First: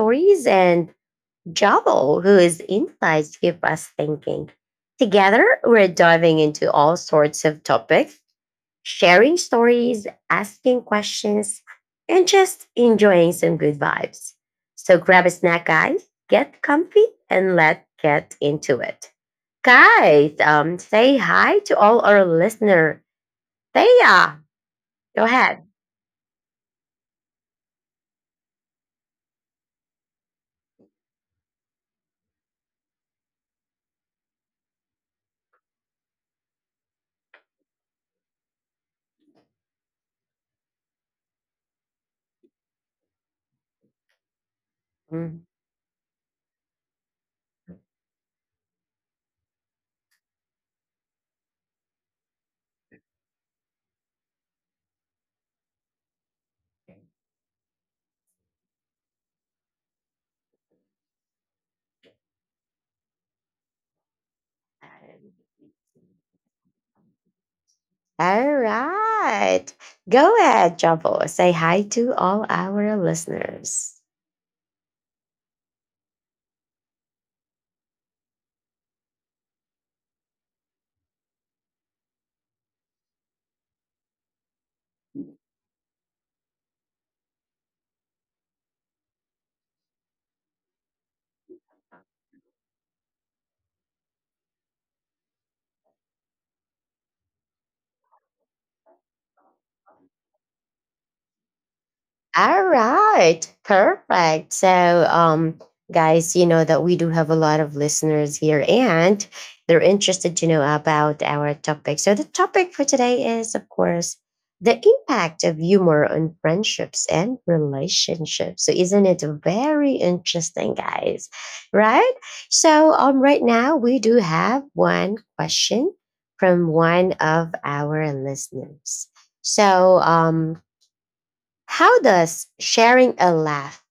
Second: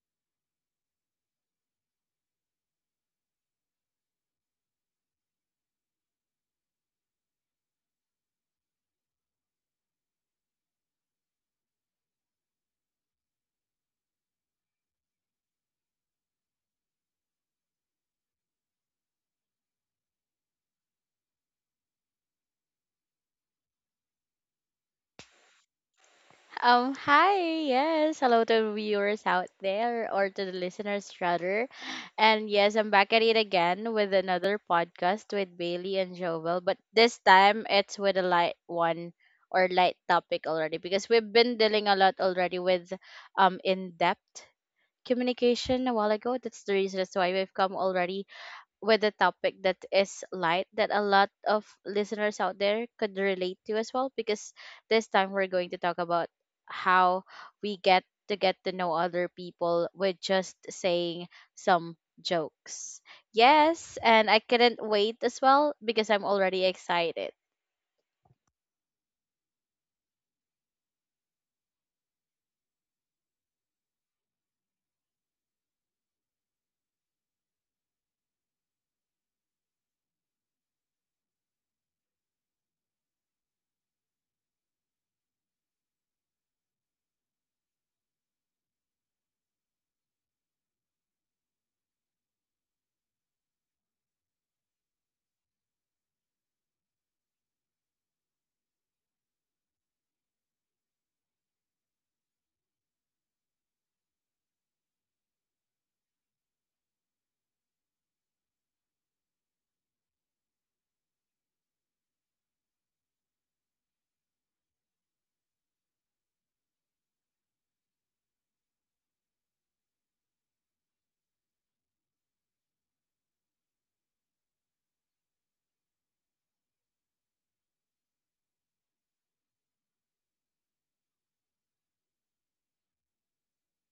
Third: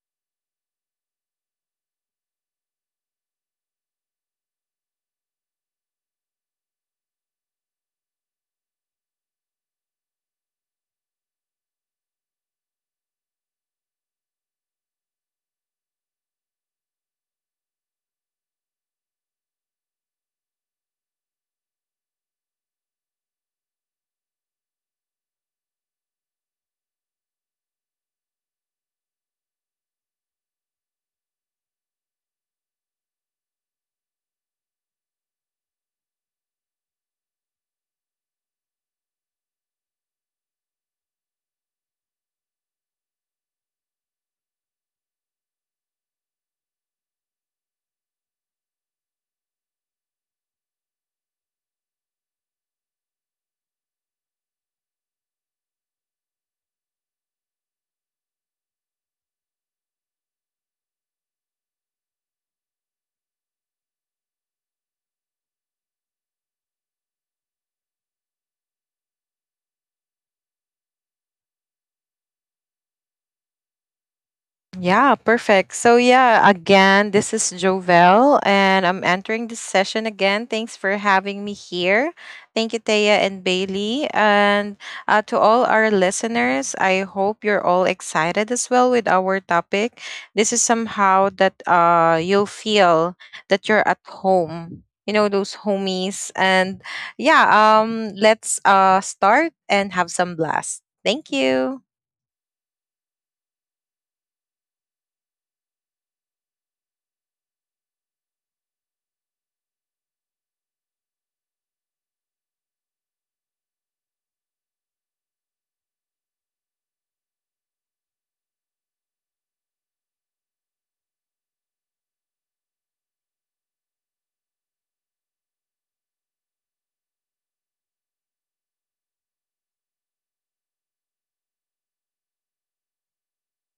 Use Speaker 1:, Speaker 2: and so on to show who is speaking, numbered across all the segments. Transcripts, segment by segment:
Speaker 1: stories, and Jovel, whose insights keep us thinking. Together, we're diving into all sorts of topics sharing stories, asking questions, and just enjoying some good vibes. So grab a snack, guys, get comfy, and let's get into it. Guys, say hi to all our listener. Thea, go ahead.
Speaker 2: Hi, yes, hello to viewers out there or to the listeners rather. And yes, I'm back at it again with another podcast with Bailey and Jovel, but this time it's with a light one or light topic already because we've been dealing a lot already with in-depth
Speaker 1: Mhm.
Speaker 2: communication a while ago. That's the reason that's why we've come already with a topic that is light that a lot of listeners out there could relate to as well because this time we're going to talk about how we get to know other people with just saying some jokes. Yes, and I couldn't wait as well because I'm already excited.
Speaker 1: All right. Go ahead, Jumbo. Say hi to all our listeners.
Speaker 3: Yeah, perfect. So yeah, again, this is Jovel and I'm entering this session again. Thanks for having me here. Thank you, Thea and Bailey. And to all our listeners, I hope you're all excited as well with our topic. This is somehow that you'll feel that you're at home. You know, those homies. And yeah, let's start and have some blast. Thank you.
Speaker 1: All right, perfect. So, guys, you know that we do have a lot of listeners here, and they're interested to know about our topic. So, the topic for today is, of course, the impact of humor on friendships and relationships. So, isn't it very interesting, guys? Right? So, right now we do have one question from one of our listeners. So, how does sharing a laugh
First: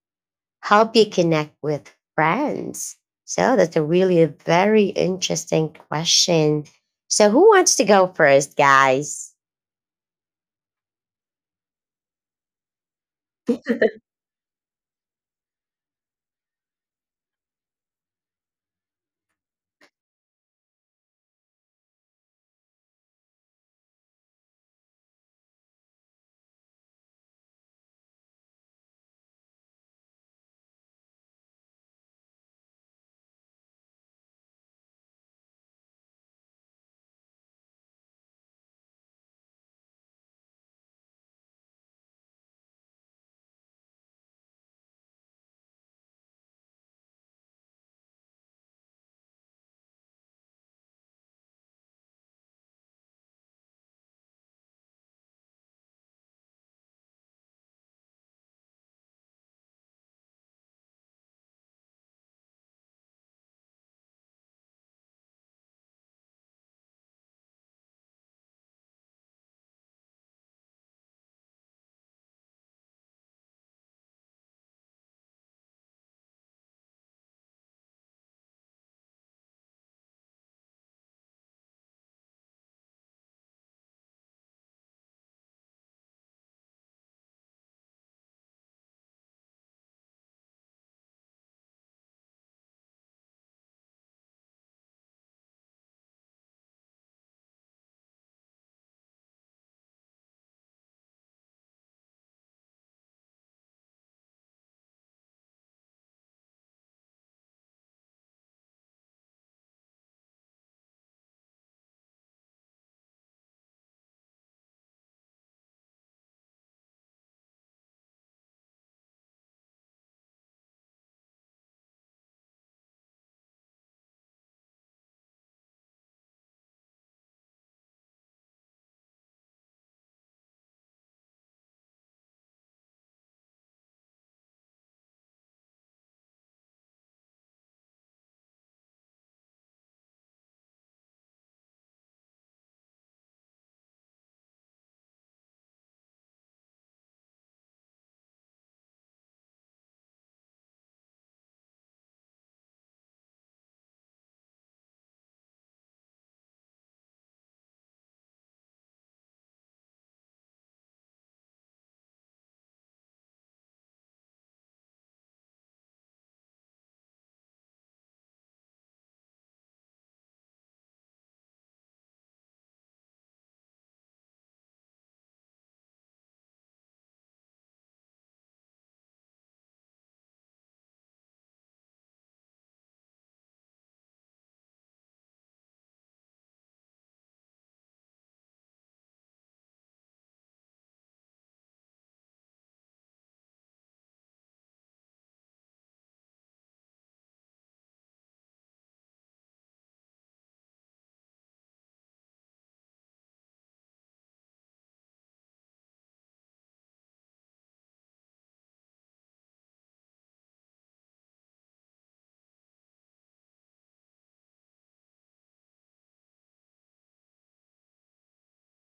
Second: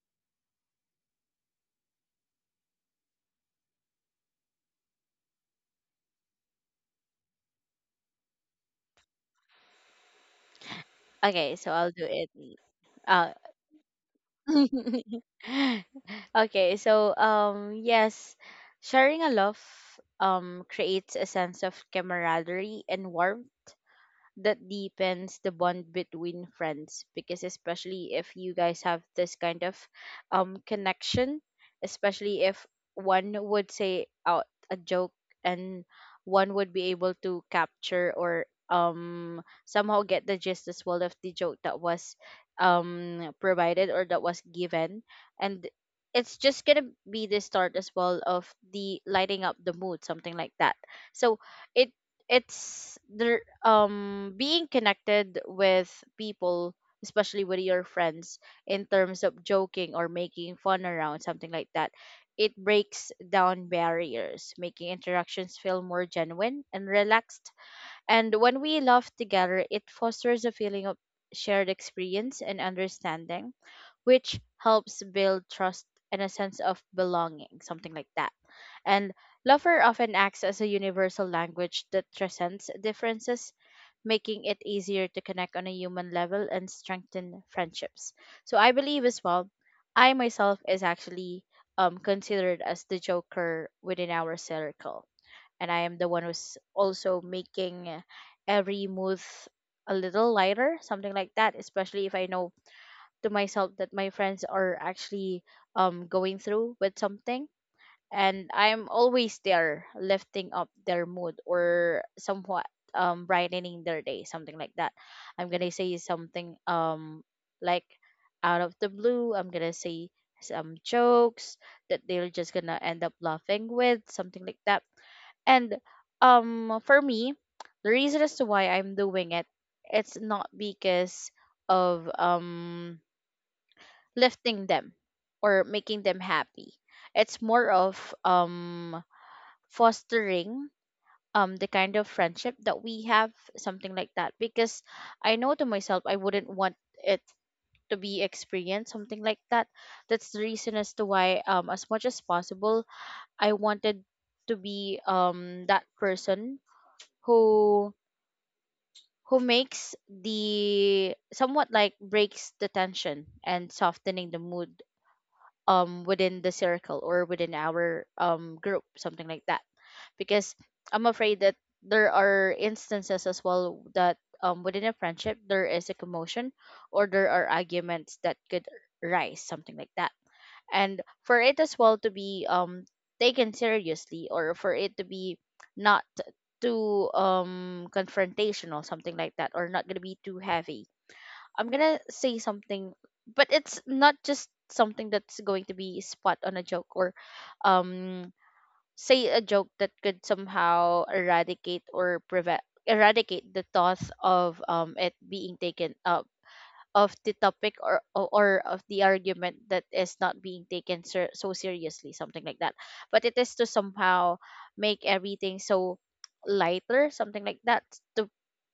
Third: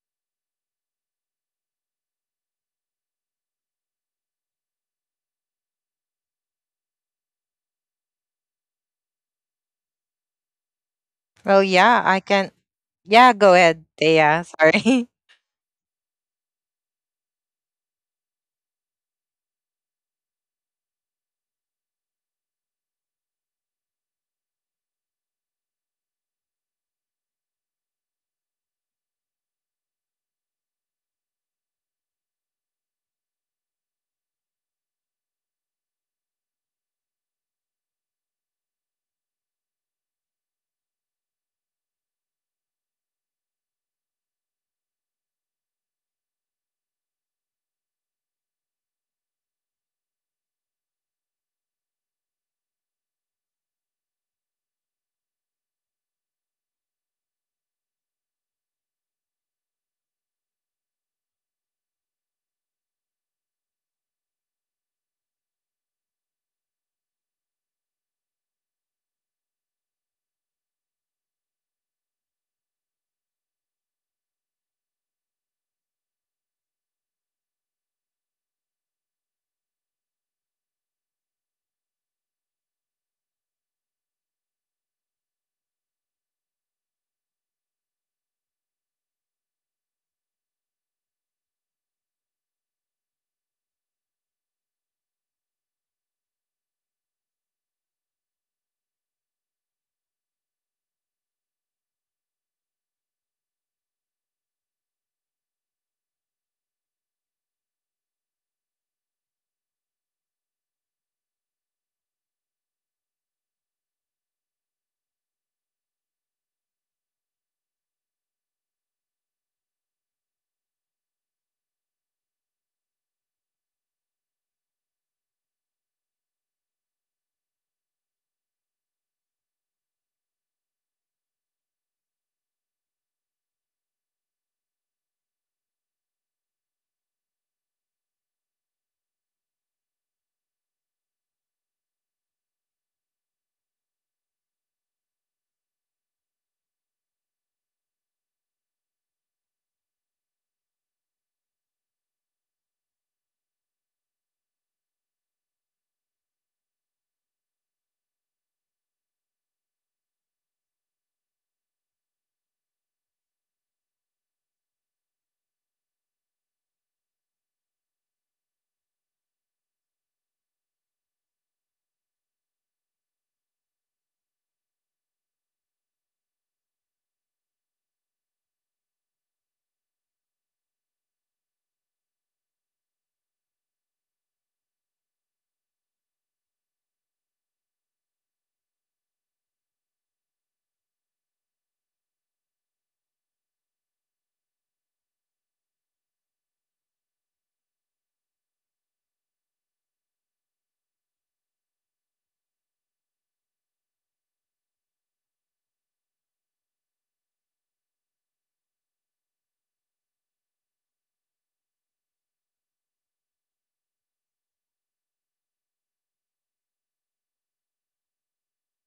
Speaker 1: help you connect with friends? So that's a really very interesting question. So who wants to go first, guys?
Speaker 2: Okay,
Speaker 3: Oh
Speaker 2: so I'll
Speaker 3: yeah,
Speaker 2: do
Speaker 3: I
Speaker 2: it.
Speaker 3: can. Yeah,
Speaker 2: Uh,
Speaker 3: go ahead, Thea. Sorry.
Speaker 2: okay, so yes, sharing a love creates a sense of camaraderie and warmth that deepens the bond between friends because especially if you guys have this kind of connection, especially if one would say out a joke and one would be able to capture or somehow get the gist as well of the joke that was provided or that was given, and it's just gonna be the start as well of the lighting up the mood, something like that. So it it's the being connected with people, especially with your friends, in terms of joking or making fun around, something like that. It breaks down barriers, making interactions feel more genuine and relaxed, and when we laugh together it fosters a feeling of shared experience and understanding, which helps build trust and a sense of belonging, something like that. And lover often acts as a universal language that transcends differences, making it easier to connect on a human level and strengthen friendships. So I believe as well, I myself is actually considered as the joker within our circle, and I am the one who's also making every move a little lighter, something like that. Especially if I know to myself that my friends are actually going through with something, and I'm always there lifting up their mood or somewhat brightening their day, something like that. I'm gonna say something like out of the blue, I'm gonna say some jokes that they're just gonna end up laughing with, something like that. And for me, the reason as to why I'm doing it, it's not because of lifting them or making them happy. It's more of um fostering the kind of friendship that we have, something like that. Because I know to myself I wouldn't want it to be experienced, something like that. That's the reason as to why as much as possible I wanted to be that person who who makes the somewhat like breaks the tension and softening the mood within the circle or within our group, something like that, because I'm afraid that there are instances as well that within a friendship there is a commotion or there are arguments that could rise, something like that, and for it as well to be taken seriously or for it to be not too confrontational, something like that, or not going to be too heavy. I'm gonna say something, but it's not just something that's going to be spot on a joke or um say a joke that could somehow eradicate or prevent eradicate the thought of it being taken of the topic or of the argument that is not being taken so seriously, something like that, but it is to somehow make everything so lighter, something like that, to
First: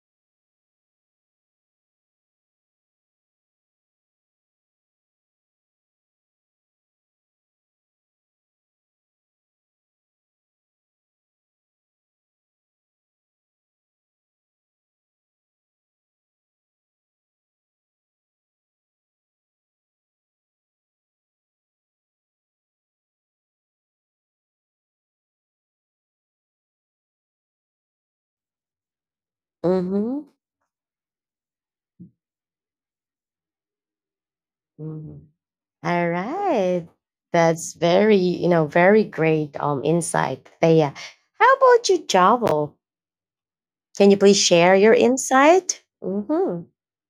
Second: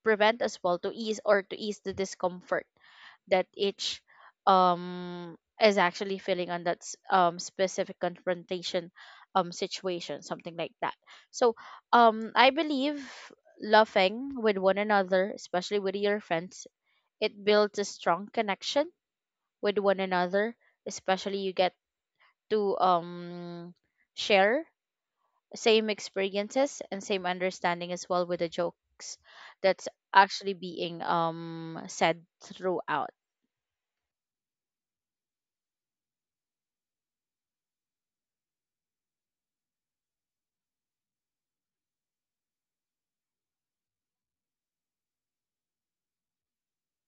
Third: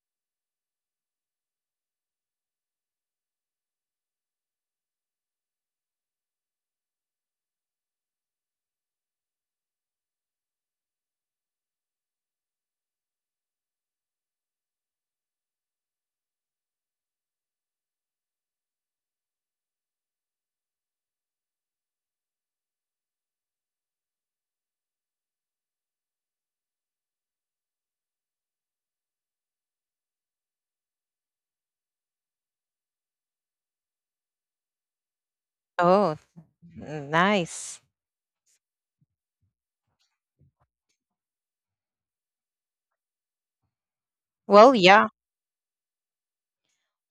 Speaker 2: prevent as well to ease or to ease the discomfort that each um is actually feeling on that specific confrontation situation, something like that. So I believe laughing with one another, especially with your friends, it builds a strong connection with one another, especially you get to share same experiences and same understanding as well with the jokes that's
Speaker 1: Mm-hmm.
Speaker 2: actually being said throughout.
Speaker 1: Mhm. All
Speaker 3: Oh,
Speaker 1: right. That's
Speaker 3: nice.
Speaker 1: very, you know, very great insight, Thea. How about you, Jovel? Can you please
Speaker 3: Well,
Speaker 1: share your
Speaker 3: yeah,
Speaker 1: insight? Hmm.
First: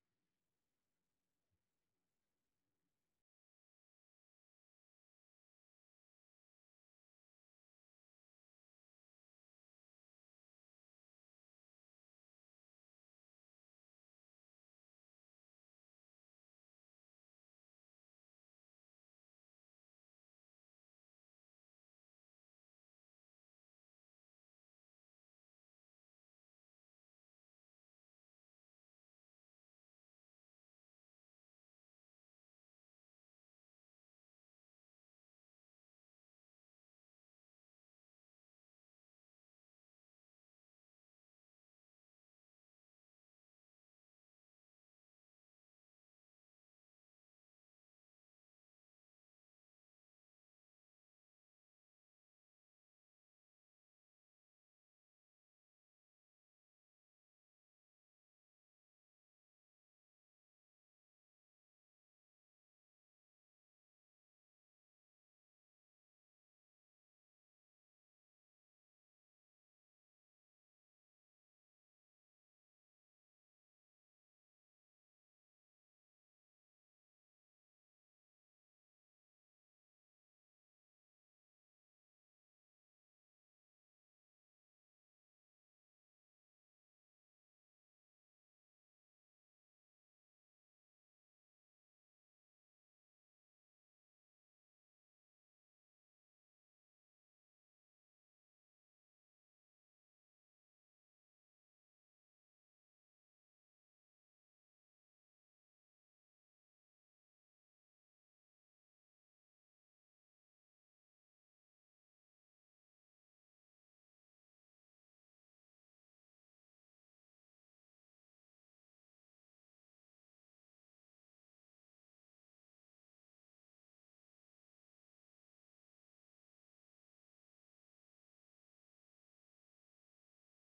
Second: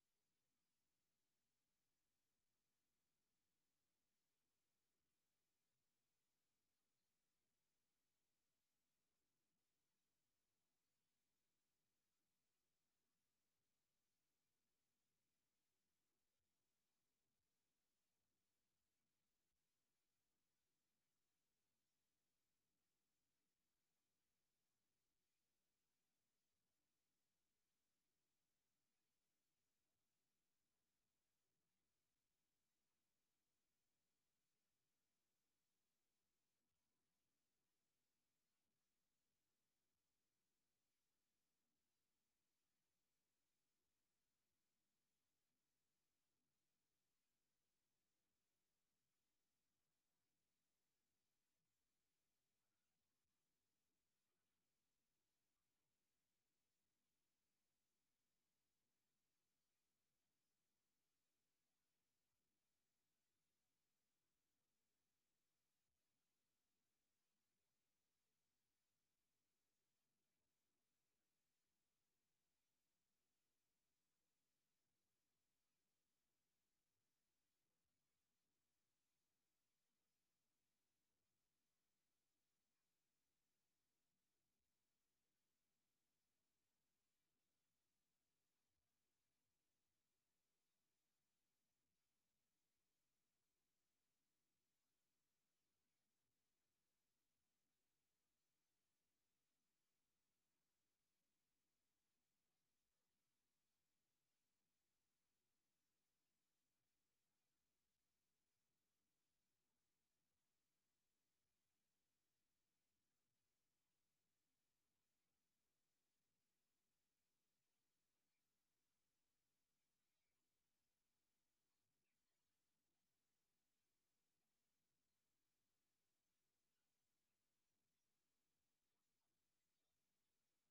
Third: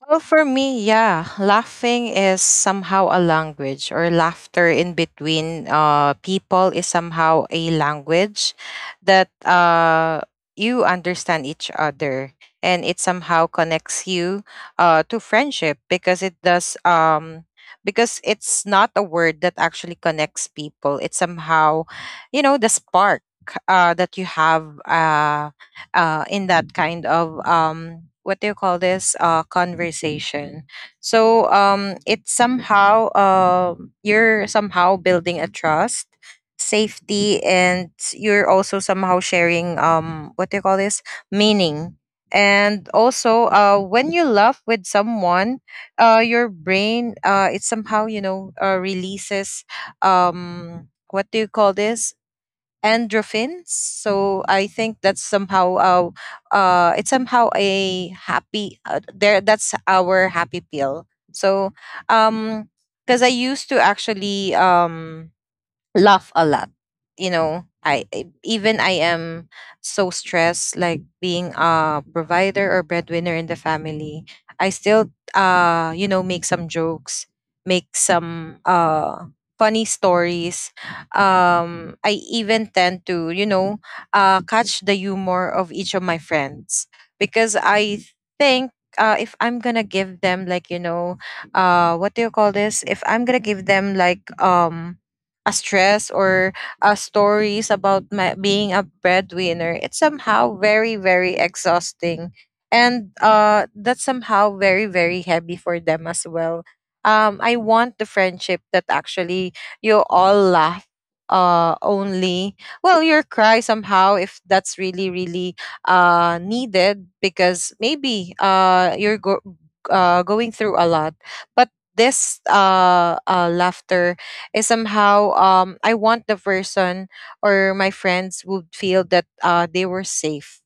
Speaker 3: Well, for me, yeah, laughing is somehow a language, or laughter in between people is somehow a language that you understand each other, and it somehow connects you to friendship because it does. Because it's not a word that actually connects people. It's somehow, you know, the spark that you have. In that kind of what do you call this conversation, so it's somehow you're somehow building a trust, safety, and you're also somehow sharing, what do you call this, meaning. And also when you laugh with someone, your brain, it somehow you know releases, what do you call this, endorphins. So I think that's somehow it's somehow a happy there, that's our happy pill. So um because I used to actually laugh a lot. You know, even I am so stressed, like being a provider or breadwinner in the family, I still you know make some jokes, make some funny stories. I even tend to you know catch the humor of each of my friends, because I think if I'm gonna give them like you know, what do you call this? If I'm gonna give them like a stress or stories about my, being a breadwinner, it's somehow very, very exhausting. And that's somehow very, very heavy for them as well. I want the friendship that actually you all laugh only. Well, your cry somehow, if that's really, really needed, because maybe uh, going through a lot. But this laughter is somehow I want the person or my friends would feel that they were safe,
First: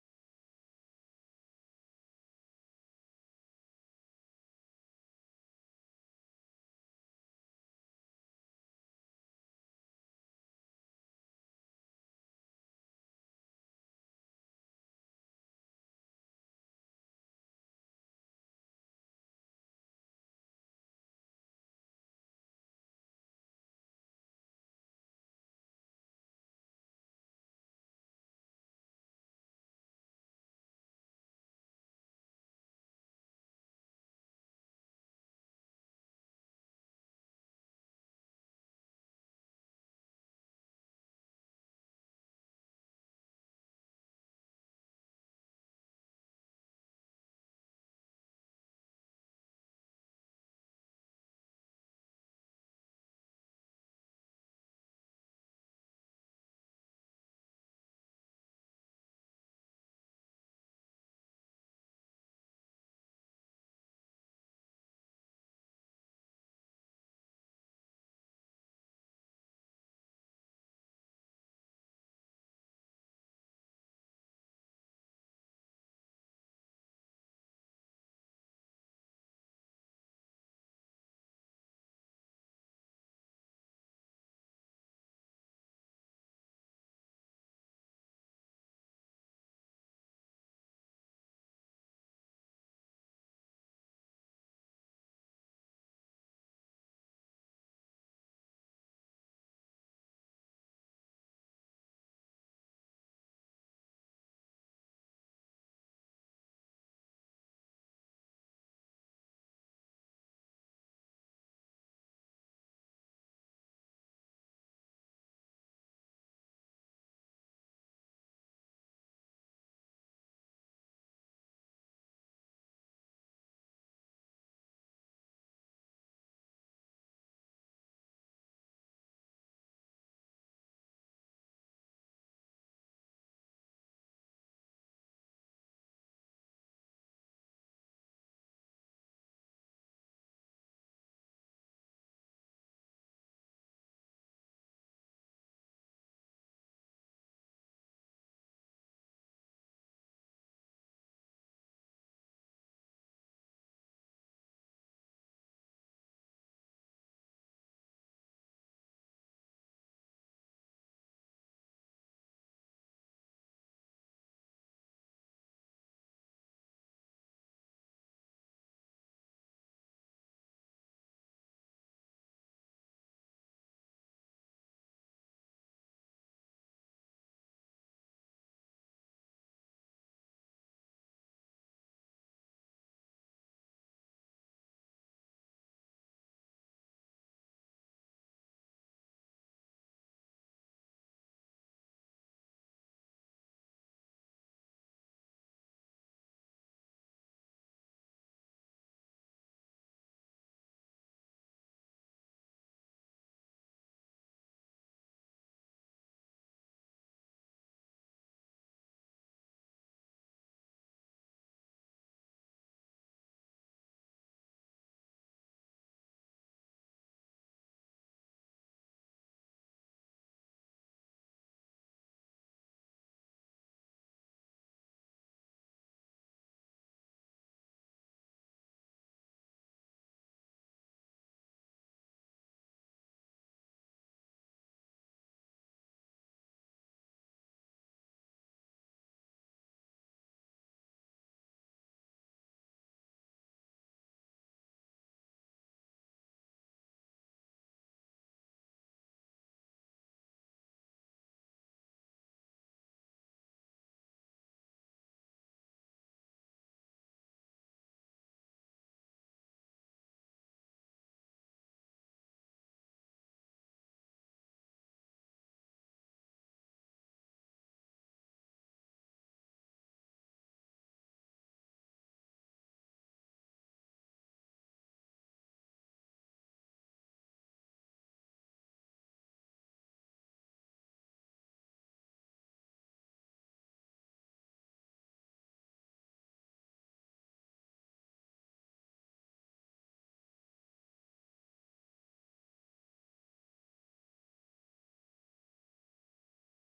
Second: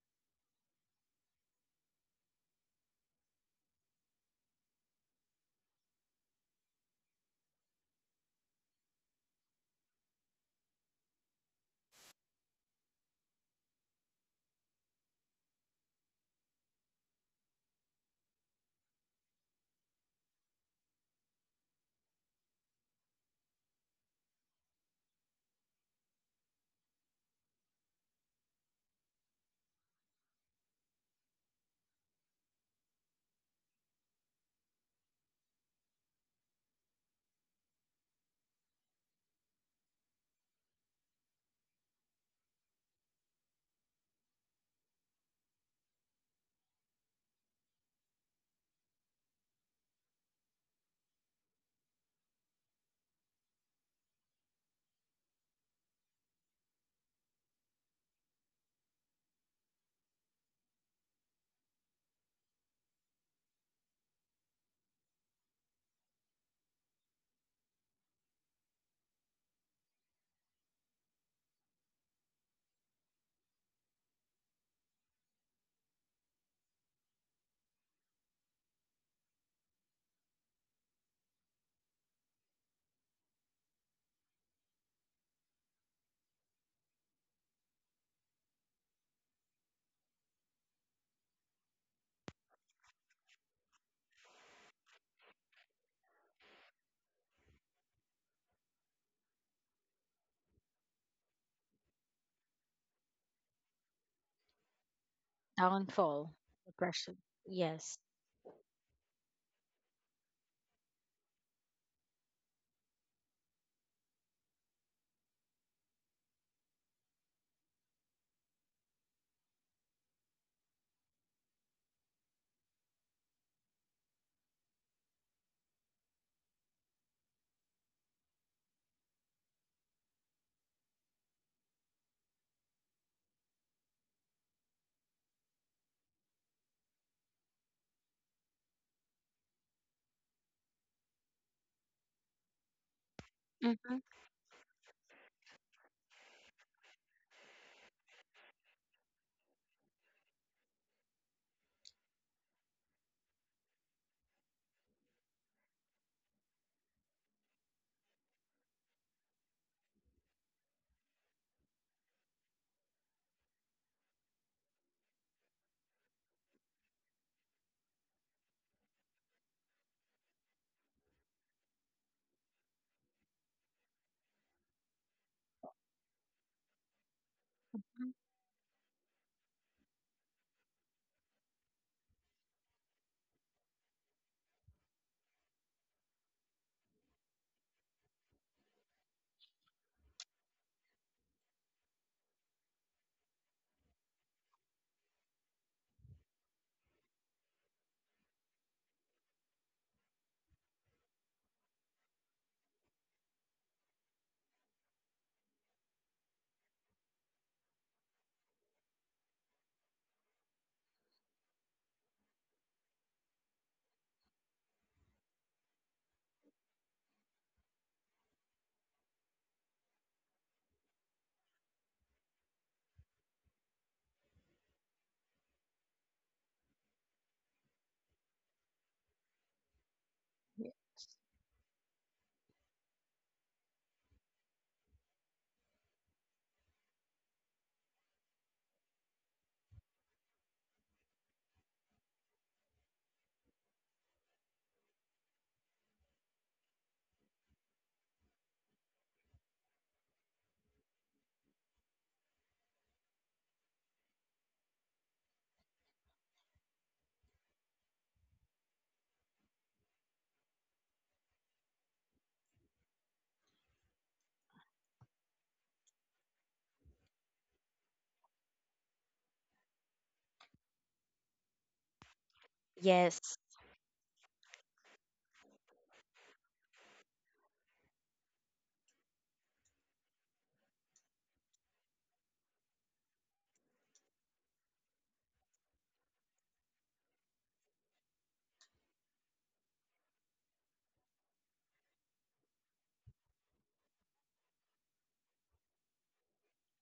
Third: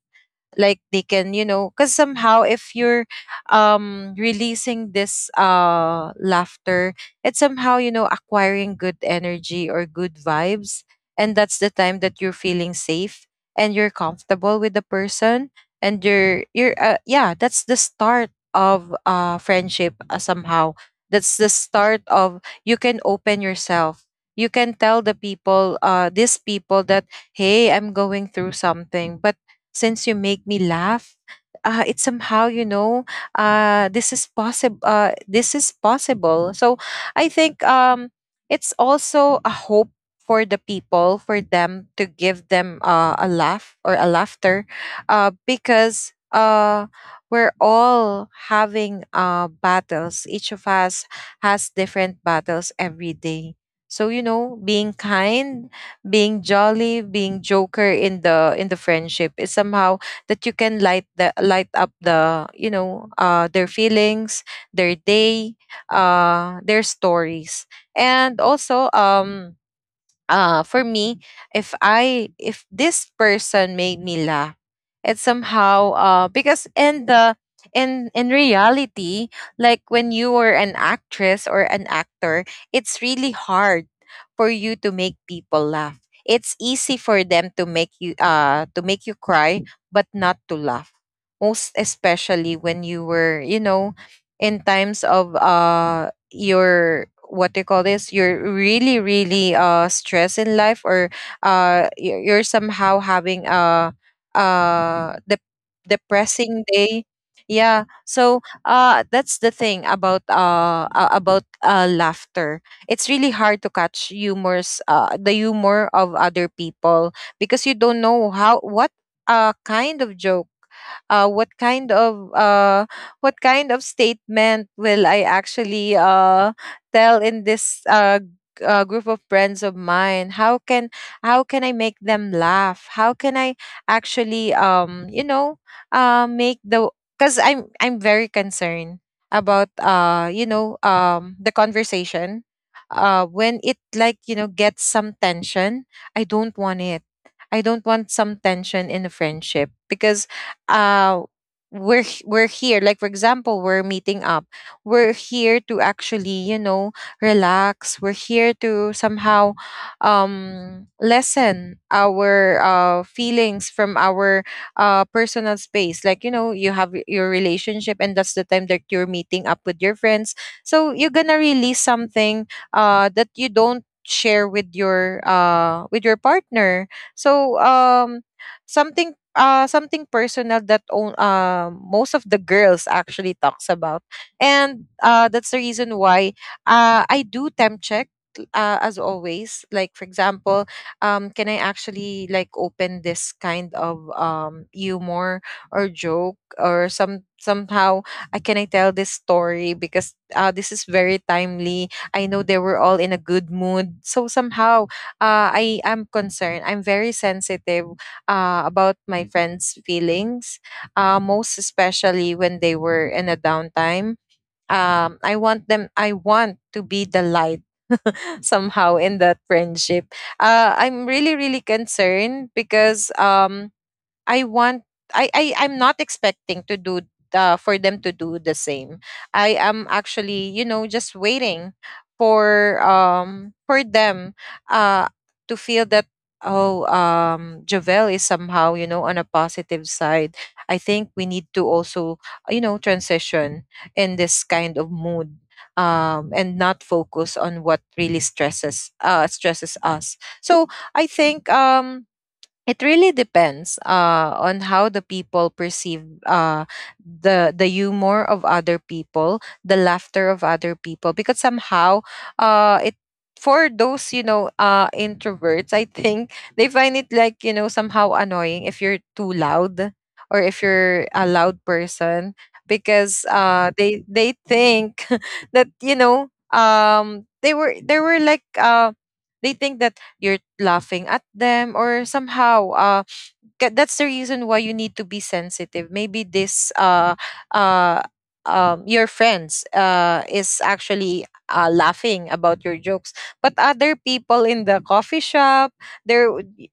Speaker 3: like they can you know, because somehow if you're releasing this laughter, it's somehow you know acquiring good energy or good vibes, and that's the time that you're feeling safe and you're comfortable with the person. And you're yeah, that's the start of friendship, somehow that's the start of you can open yourself, you can tell the people, these people, that hey, I'm going through something, but since you make me laugh, it's somehow you know this is possible, this is possible. So I think it's also a hope for the people, for them to give them a laugh or a laughter, because we're all having battles. Each of us has different battles every day. So you know, being kind, being jolly, being joker in the friendship is somehow that you can light up the you know their feelings, their day, their stories. And also for me, if I if this person made me laugh, it's somehow because in the in reality, like when you were an actress or an actor, it's really hard for you to make people laugh. It's easy for them to make you cry, but not to laugh. Most especially when you were you know in times of you're what do you call this, you're really really stressed in life, or you're somehow having a the
Speaker 2: Downfall,
Speaker 3: depressing day.
Speaker 2: depression.
Speaker 3: Yeah,
Speaker 2: Yes.
Speaker 3: so that's the thing about laughter. It's really hard to catch humors, the humor of other people, because you don't know how, what kind of joke, uh what kind of uh what kind of statement will I actually tell in this group of friends of mine? How can, how can I make them laugh? How can I actually you know make the, because I'm very concerned about you know the conversation. When it
Speaker 2: Hmm.
Speaker 3: like you know gets some tension, I don't want it. I don't want some tension in a friendship, because uh we're here, like for example, we're meeting up, we're here to actually you know relax, we're here to somehow lessen our feelings from our personal space. Like you know, you have your relationship, and that's the time that you're meeting up with your friends. So you're gonna release something that you don't share with your partner. So something something personal that on, most of the girls actually talks about. And that's the reason why I do temp check, as always. Like for example, can I actually like open this kind of humor or joke, or some somehow, I can I tell this story, because this is very timely, I know they were all in a good mood. So somehow I am concerned, I'm very sensitive about my, friends' feelings, most especially when they were in a downtime. I want them. I want to be the light somehow in that friendship. I'm really, really concerned because I want, I'm not expecting to do for them to do the same. I am actually, you know, just waiting for them uh to feel that, oh, Javel is somehow, you know, on a positive side. I think we need to also, you know, transition in this kind of mood, and not focus on what really stresses us. So I think it really depends on how the people perceive the humor of other people, the laughter of other people. Because somehow it, for those you know introverts, I think they find it like you know somehow annoying if you're too loud, or if you're a loud person, because
Speaker 2: Yes.
Speaker 3: they think that you know they were like they think that you're laughing at them or somehow that's the reason why you need to be sensitive. Maybe this uh your friends is actually laughing about your jokes, but other people in the coffee shop, they're,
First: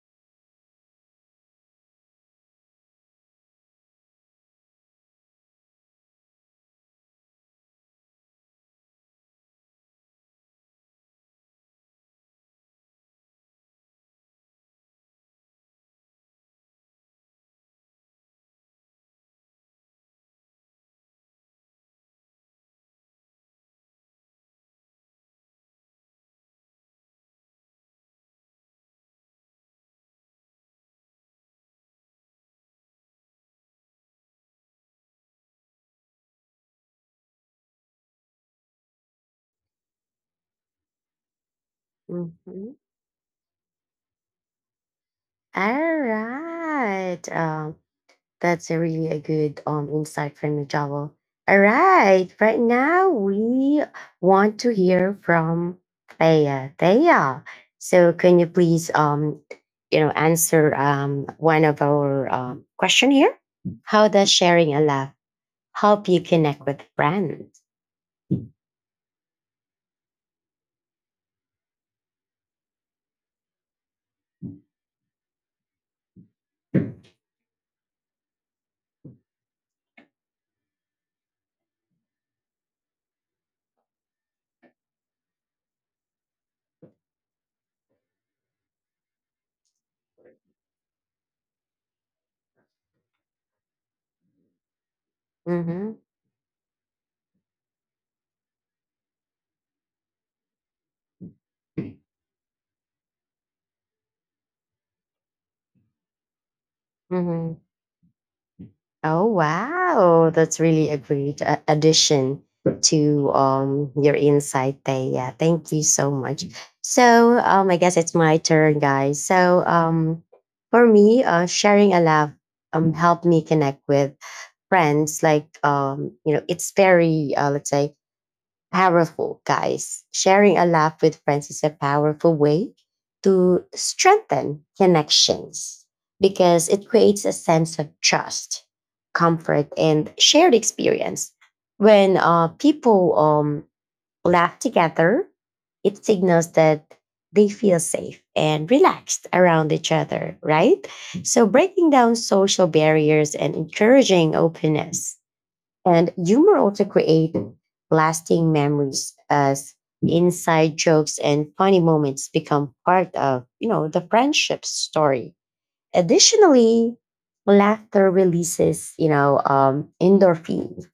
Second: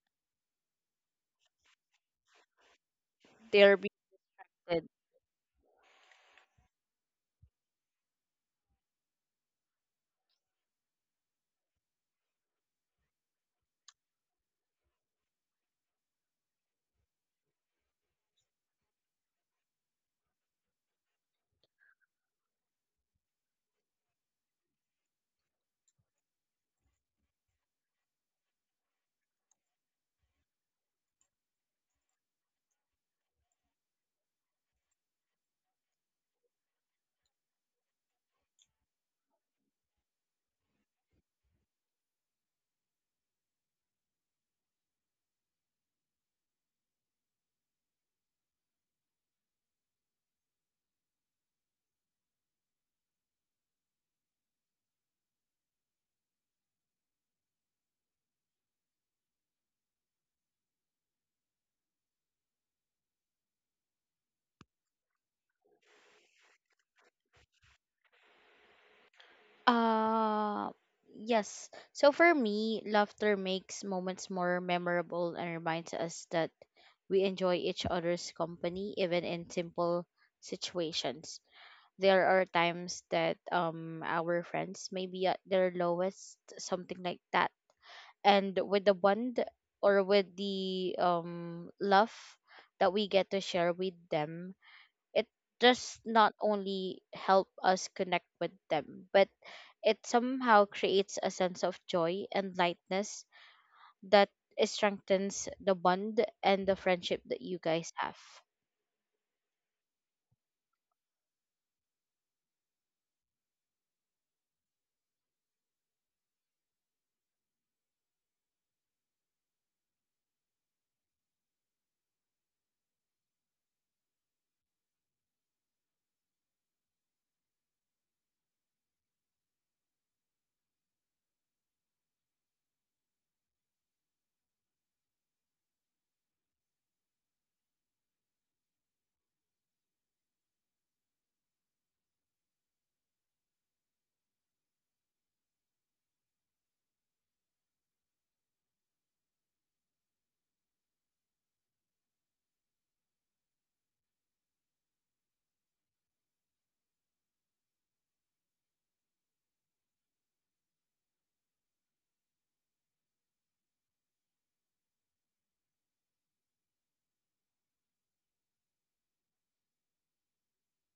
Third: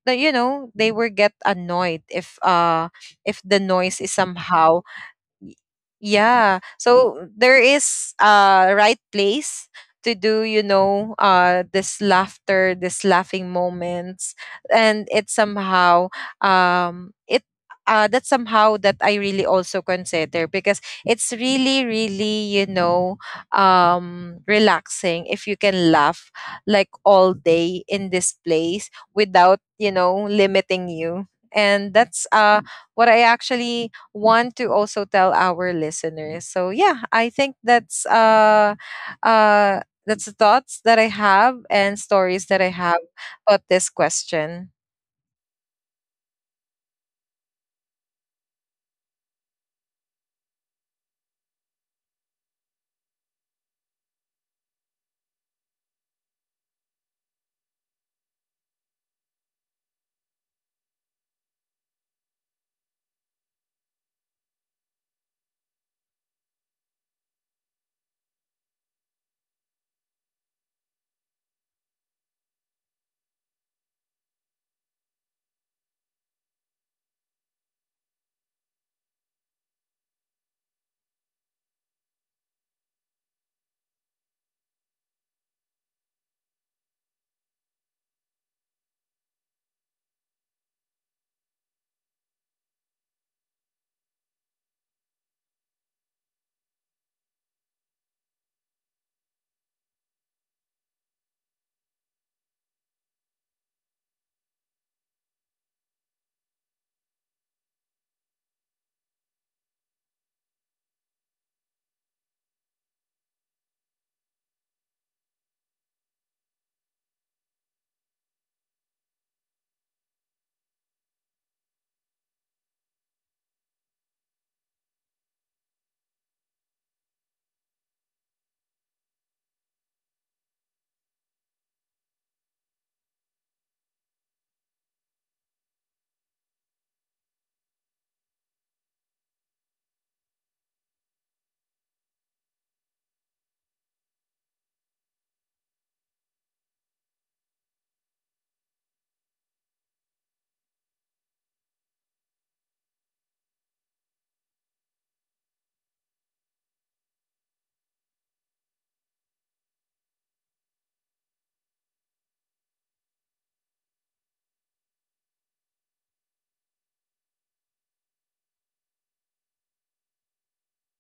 Speaker 3: you know, they will get annoyed if the
Speaker 2: They're being
Speaker 3: noise is somehow
Speaker 2: said.
Speaker 3: Y- yeah. So there is a right place to do you know this laughter, this laughing moments. And it somehow it that's somehow that I really also consider, because it's really really you know relaxing if you can laugh like all day in this place without you know limiting you. And that's what I actually want to also tell our listeners. So yeah, I think uh that's the thoughts that I have and stories that I
Speaker 1: Mhm.
Speaker 3: have about this question.
Speaker 1: All right. That's a really a good insight from you, Joel. All right, right now we want to hear from Thea. Thea, so can you please you know answer one of our question here? How does sharing a laugh help you connect with friends? Mhm,
Speaker 2: Uh, yes. So for me, laughter makes moments more memorable and reminds us that we enjoy each other's company even in simple situations. There are times that our friends may be at their lowest, something like that. And with the bond or with the love that we get to share with them, it does not only help us connect with them, but it somehow creates a sense of joy and lightness that strengthens the bond and the friendship that you
Speaker 1: mhm.
Speaker 2: guys have.
Speaker 1: Oh wow, that's really a great addition to your insight there. Yeah, thank you so much. So, I guess it's my turn, guys. So, for me, sharing a laugh helped me connect with friends. Like you know, it's very let's say powerful, guys. Sharing a laugh with friends is a powerful way to strengthen connections because it creates a sense of trust, comfort, and shared experience. When people laugh together, it signals that they feel safe and relaxed around each other, right? So, breaking down social barriers and encouraging openness and humor also creates lasting memories as inside jokes and funny moments become part of, you know, the friendship story. Additionally, laughter releases, you know, endorphins,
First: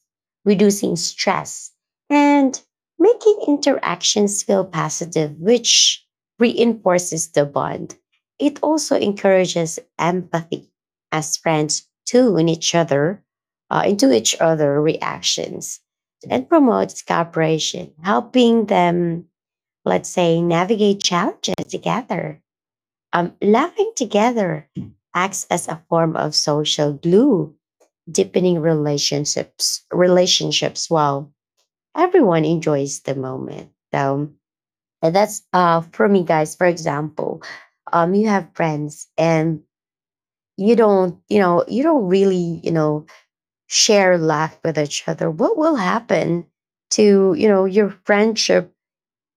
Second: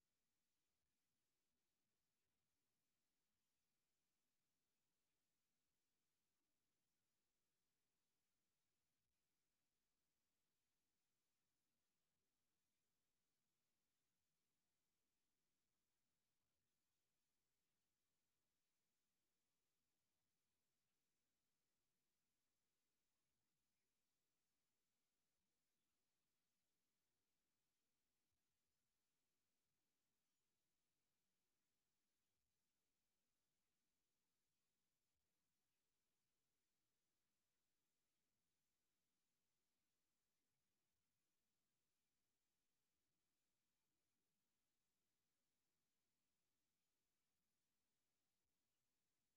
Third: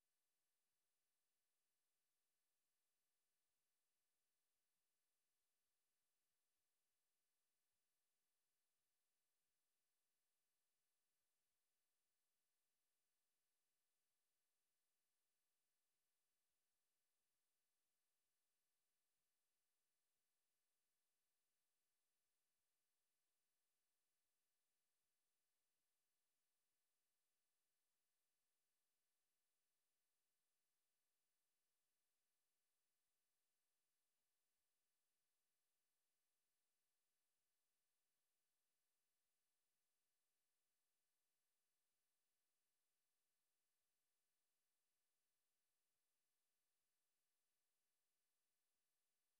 Speaker 1: reducing stress and making interactions feel positive, which reinforces the bond. It also encourages empathy as friends tune each other into each other reactions and promotes cooperation, helping them, let's say, navigate challenges together. Laughing together acts as a form of social glue, deepening relationships. Relationships while everyone enjoys the moment. So and that's for me, guys. For example, you have friends and you don't, you know, you don't really, you know, share laugh with each other. What will happen to you know your friendship?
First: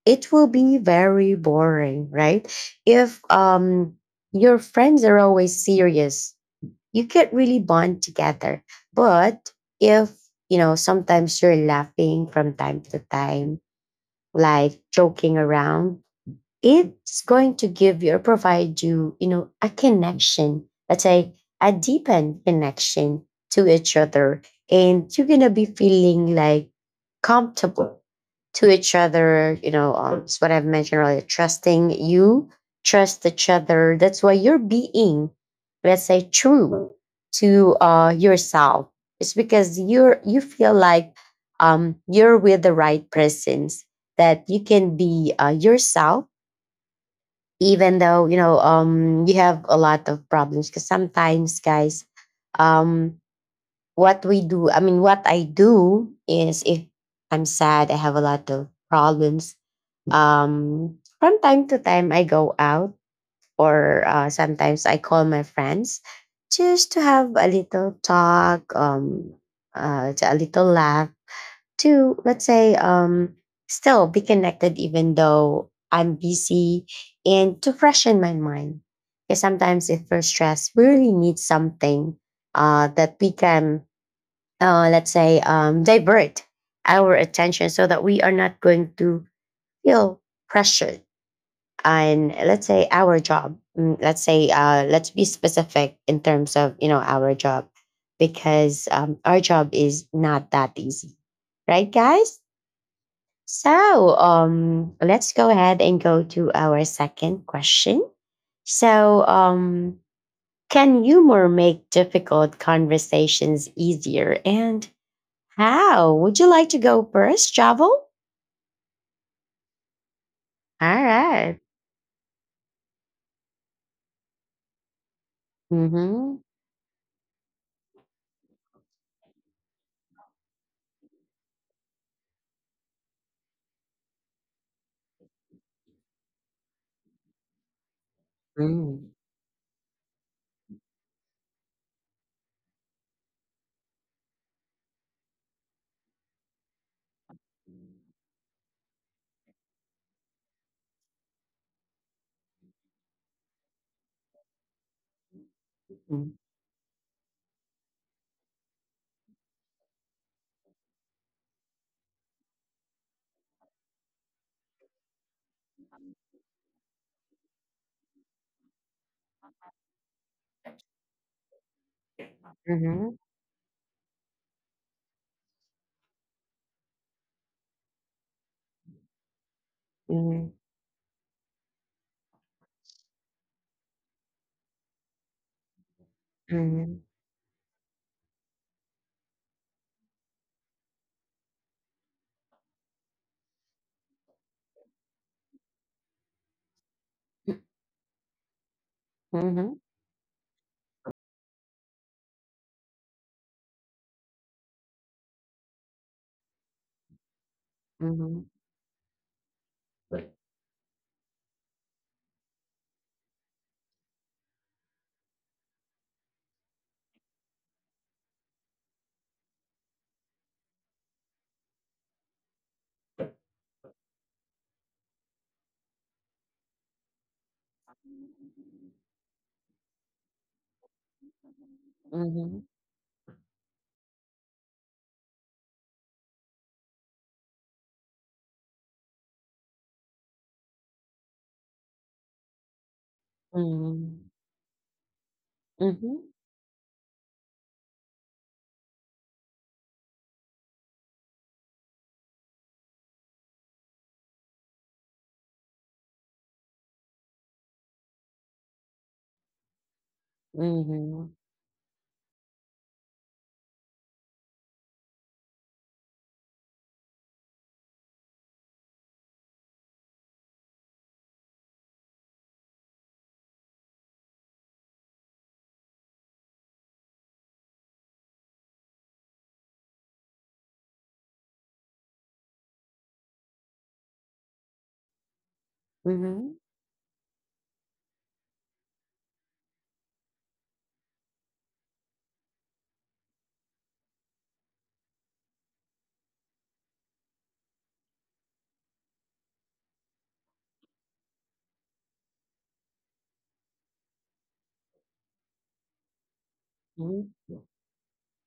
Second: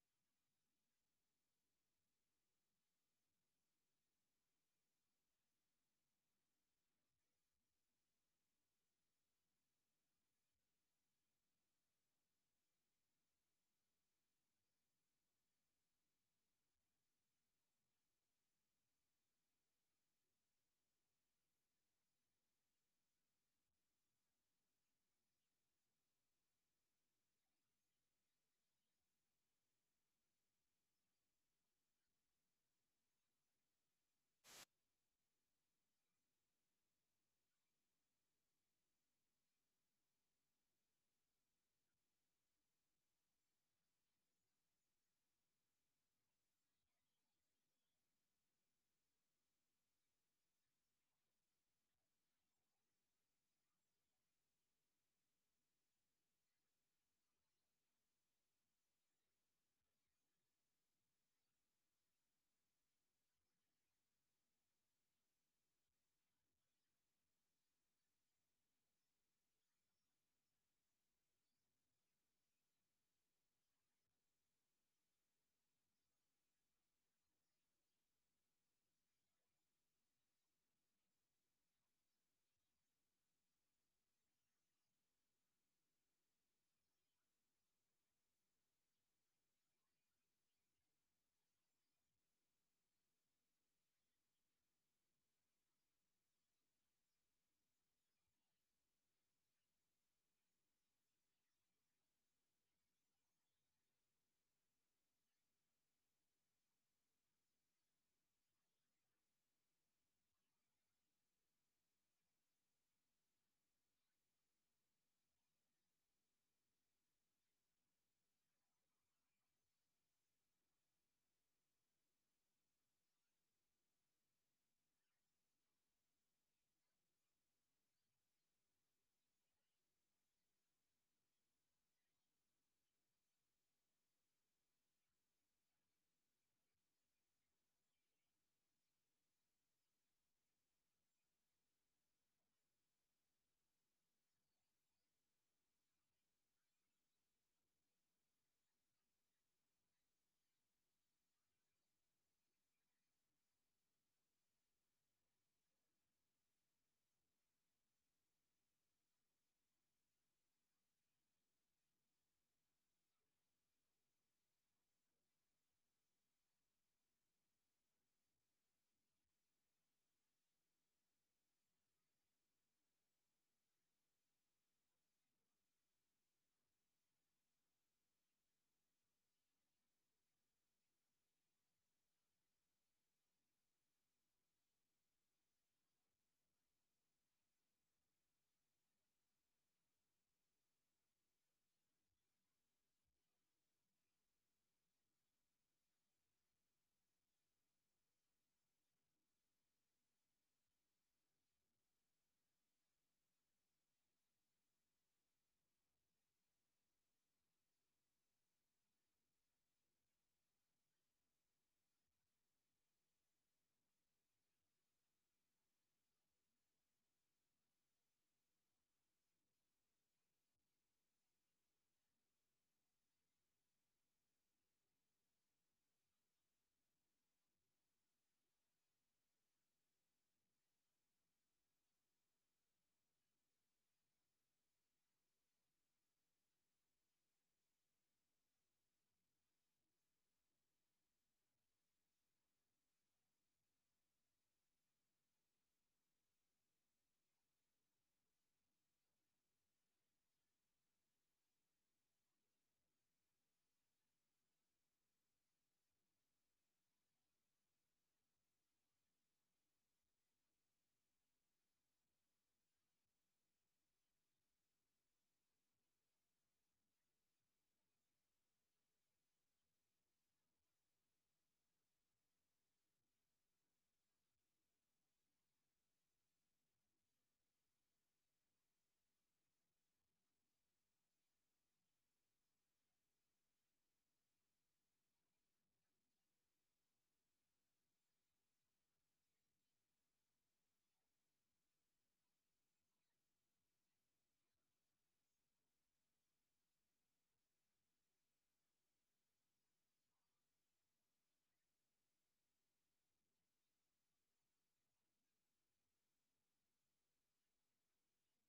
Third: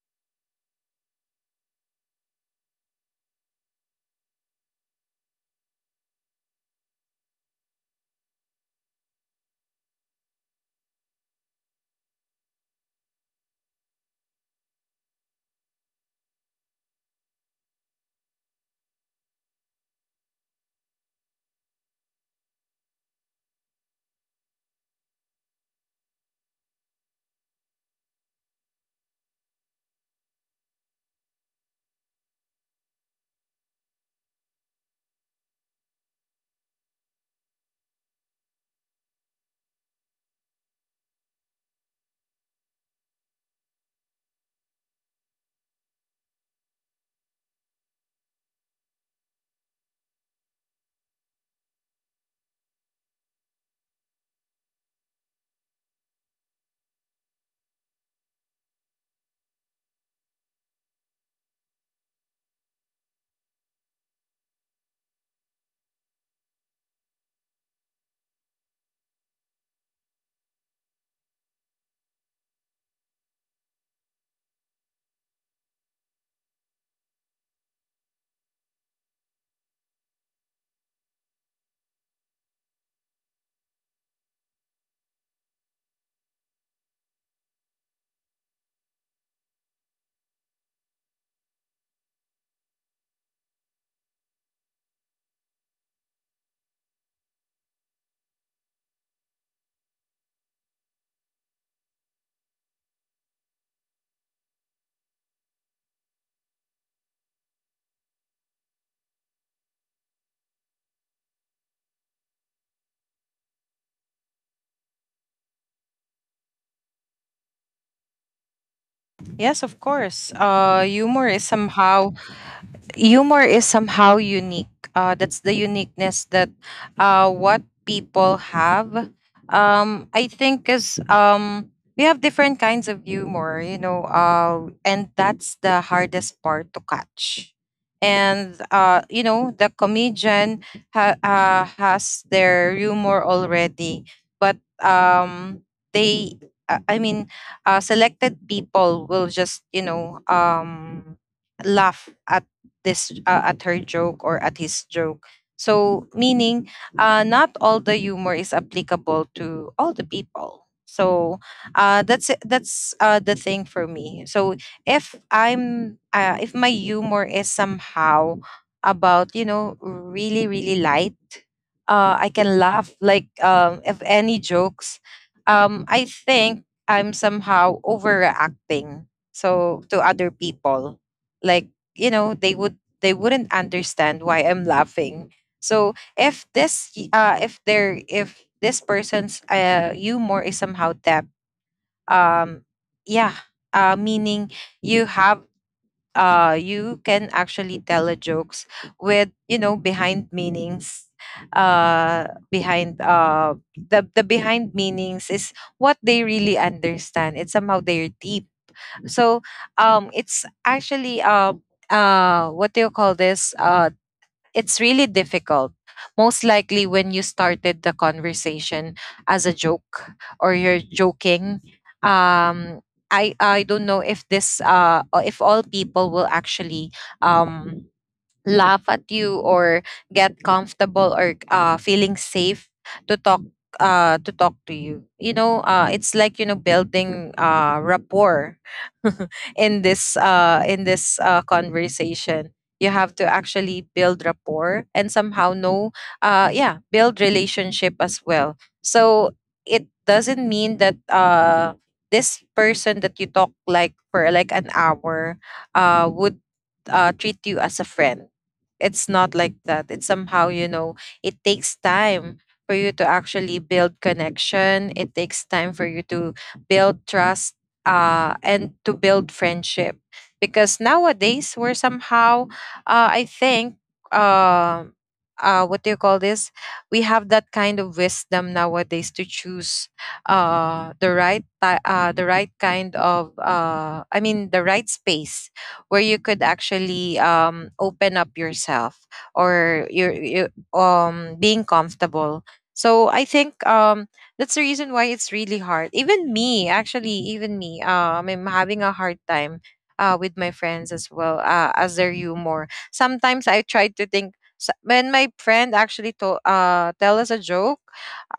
Speaker 1: It will be very boring, right? If your friends are always serious, you can't really bond together. But if you know, sometimes you're laughing from time to time, like joking around, it's going to give you or provide you, you know, a connection. Let's say a deepened connection to each other. And you're gonna be feeling like comfortable to each other. You know, it's what I've mentioned earlier. Trust each other. That's why you're being, let's say, true to yourself. It's because you feel like you're with the right persons that you can be yourself, even though you know you have a lot of problems. Because sometimes, guys, um, what we do, I mean, what I do is if I'm sad, I have a lot of problems from time to time, I go out, or sometimes I call my friends just to have a little talk, to a little laugh, to let's say, still be connected even though I'm busy, and to freshen my mind. Because sometimes, if we're stressed, we really need something that we can, let's say, divert our attention so that we are not going to feel pressured and let's say our job let's say let's be specific in terms of you know our job because our job is not that easy, right guys? So, let's go ahead and go to our second question. So, can humor make difficult conversations easier, and how? Would you like to go first, Javel?
Speaker 3: Yes, of course.
Speaker 1: All right.
Speaker 3: Humor is somehow unique. That's the uniqueness
Speaker 1: Mm-hmm.
Speaker 3: that what people have. I think is, we have different kinds of humor, you know, and that's the hardest part to catch. And
Speaker 1: Mm-hmm.
Speaker 3: you know, the comedian has their humor already, but um, they, I mean, selected people will just you know laugh at this at her joke or at his joke. So meaning, not all the humor is applicable to all the people. So that's the thing for me. So if I'm if my humor is somehow about you know really really light, I can laugh like if any jokes. I think I'm somehow overreacting so to other
Speaker 1: Mm-hmm.
Speaker 3: people, like you know they wouldn't understand why I'm laughing. So if this
Speaker 1: Mhm.
Speaker 3: if this person's humor is somehow that, um yeah meaning you have you can actually tell a jokes with you know
Speaker 1: Mhm.
Speaker 3: behind meanings, behind the behind meanings is what they really understand, it's somehow their deep.
Speaker 1: Mhm.
Speaker 3: So it's actually what do you call this? It's really difficult. Most likely, when you started the conversation as a joke or you're joking, um, I don't know if this or if all people will actually um, laugh at you or get comfortable or feeling
Speaker 1: Mhm.
Speaker 3: safe to talk to talk to you, you know, it's like, you know, building rapport in this conversation. You have to actually
Speaker 1: Mhm.
Speaker 3: build rapport and somehow know,
Speaker 1: Mhm.
Speaker 3: yeah, build relationship as well. So it doesn't mean that this person that you talk like for like an hour would treat you as a friend. It's not like that. It's somehow, you know,
Speaker 1: Mhm.
Speaker 3: it takes time for you to actually build connection. It takes time for you to build trust and to build friendship. Because nowadays, we're somehow, I think, uh, what do you call this? We have that kind of wisdom nowadays to choose the right, the right kind of, I mean, the right space where you could actually open up yourself or you're, you being comfortable. So I think that's the reason why it's really hard. Even me, actually, even me, I'm having a hard time with my friends as well as their humor. Sometimes I try to think when my friend actually to, tell
Speaker 1: Mhm.
Speaker 3: us a joke,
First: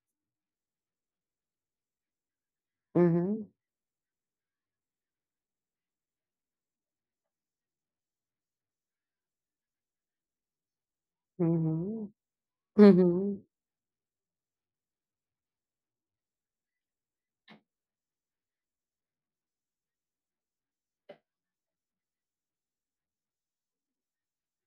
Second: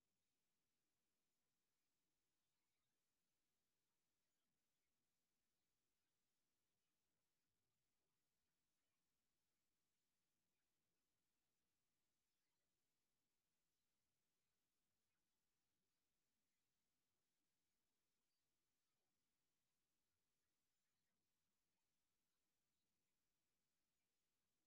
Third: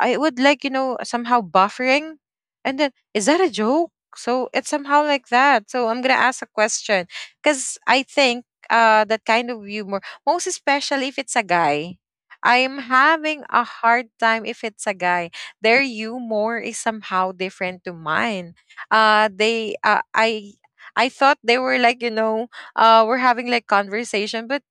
Speaker 3: I would, like, you know, somehow buffering, and then
Speaker 1: Mhm.
Speaker 3: is that a
Speaker 1: Mhm.
Speaker 3: joke? So it's somehow like that. So I'm gonna ask a question because I think that kind of humor, most especially if it's a guy,
Speaker 1: Mhm.
Speaker 3: I'm having
Speaker 1: Mhm.
Speaker 3: a hard time if it's a guy. Their humor is somehow different to mine. Uh, they, uh, I, I thought they were, like, you know, we're having like conversation, but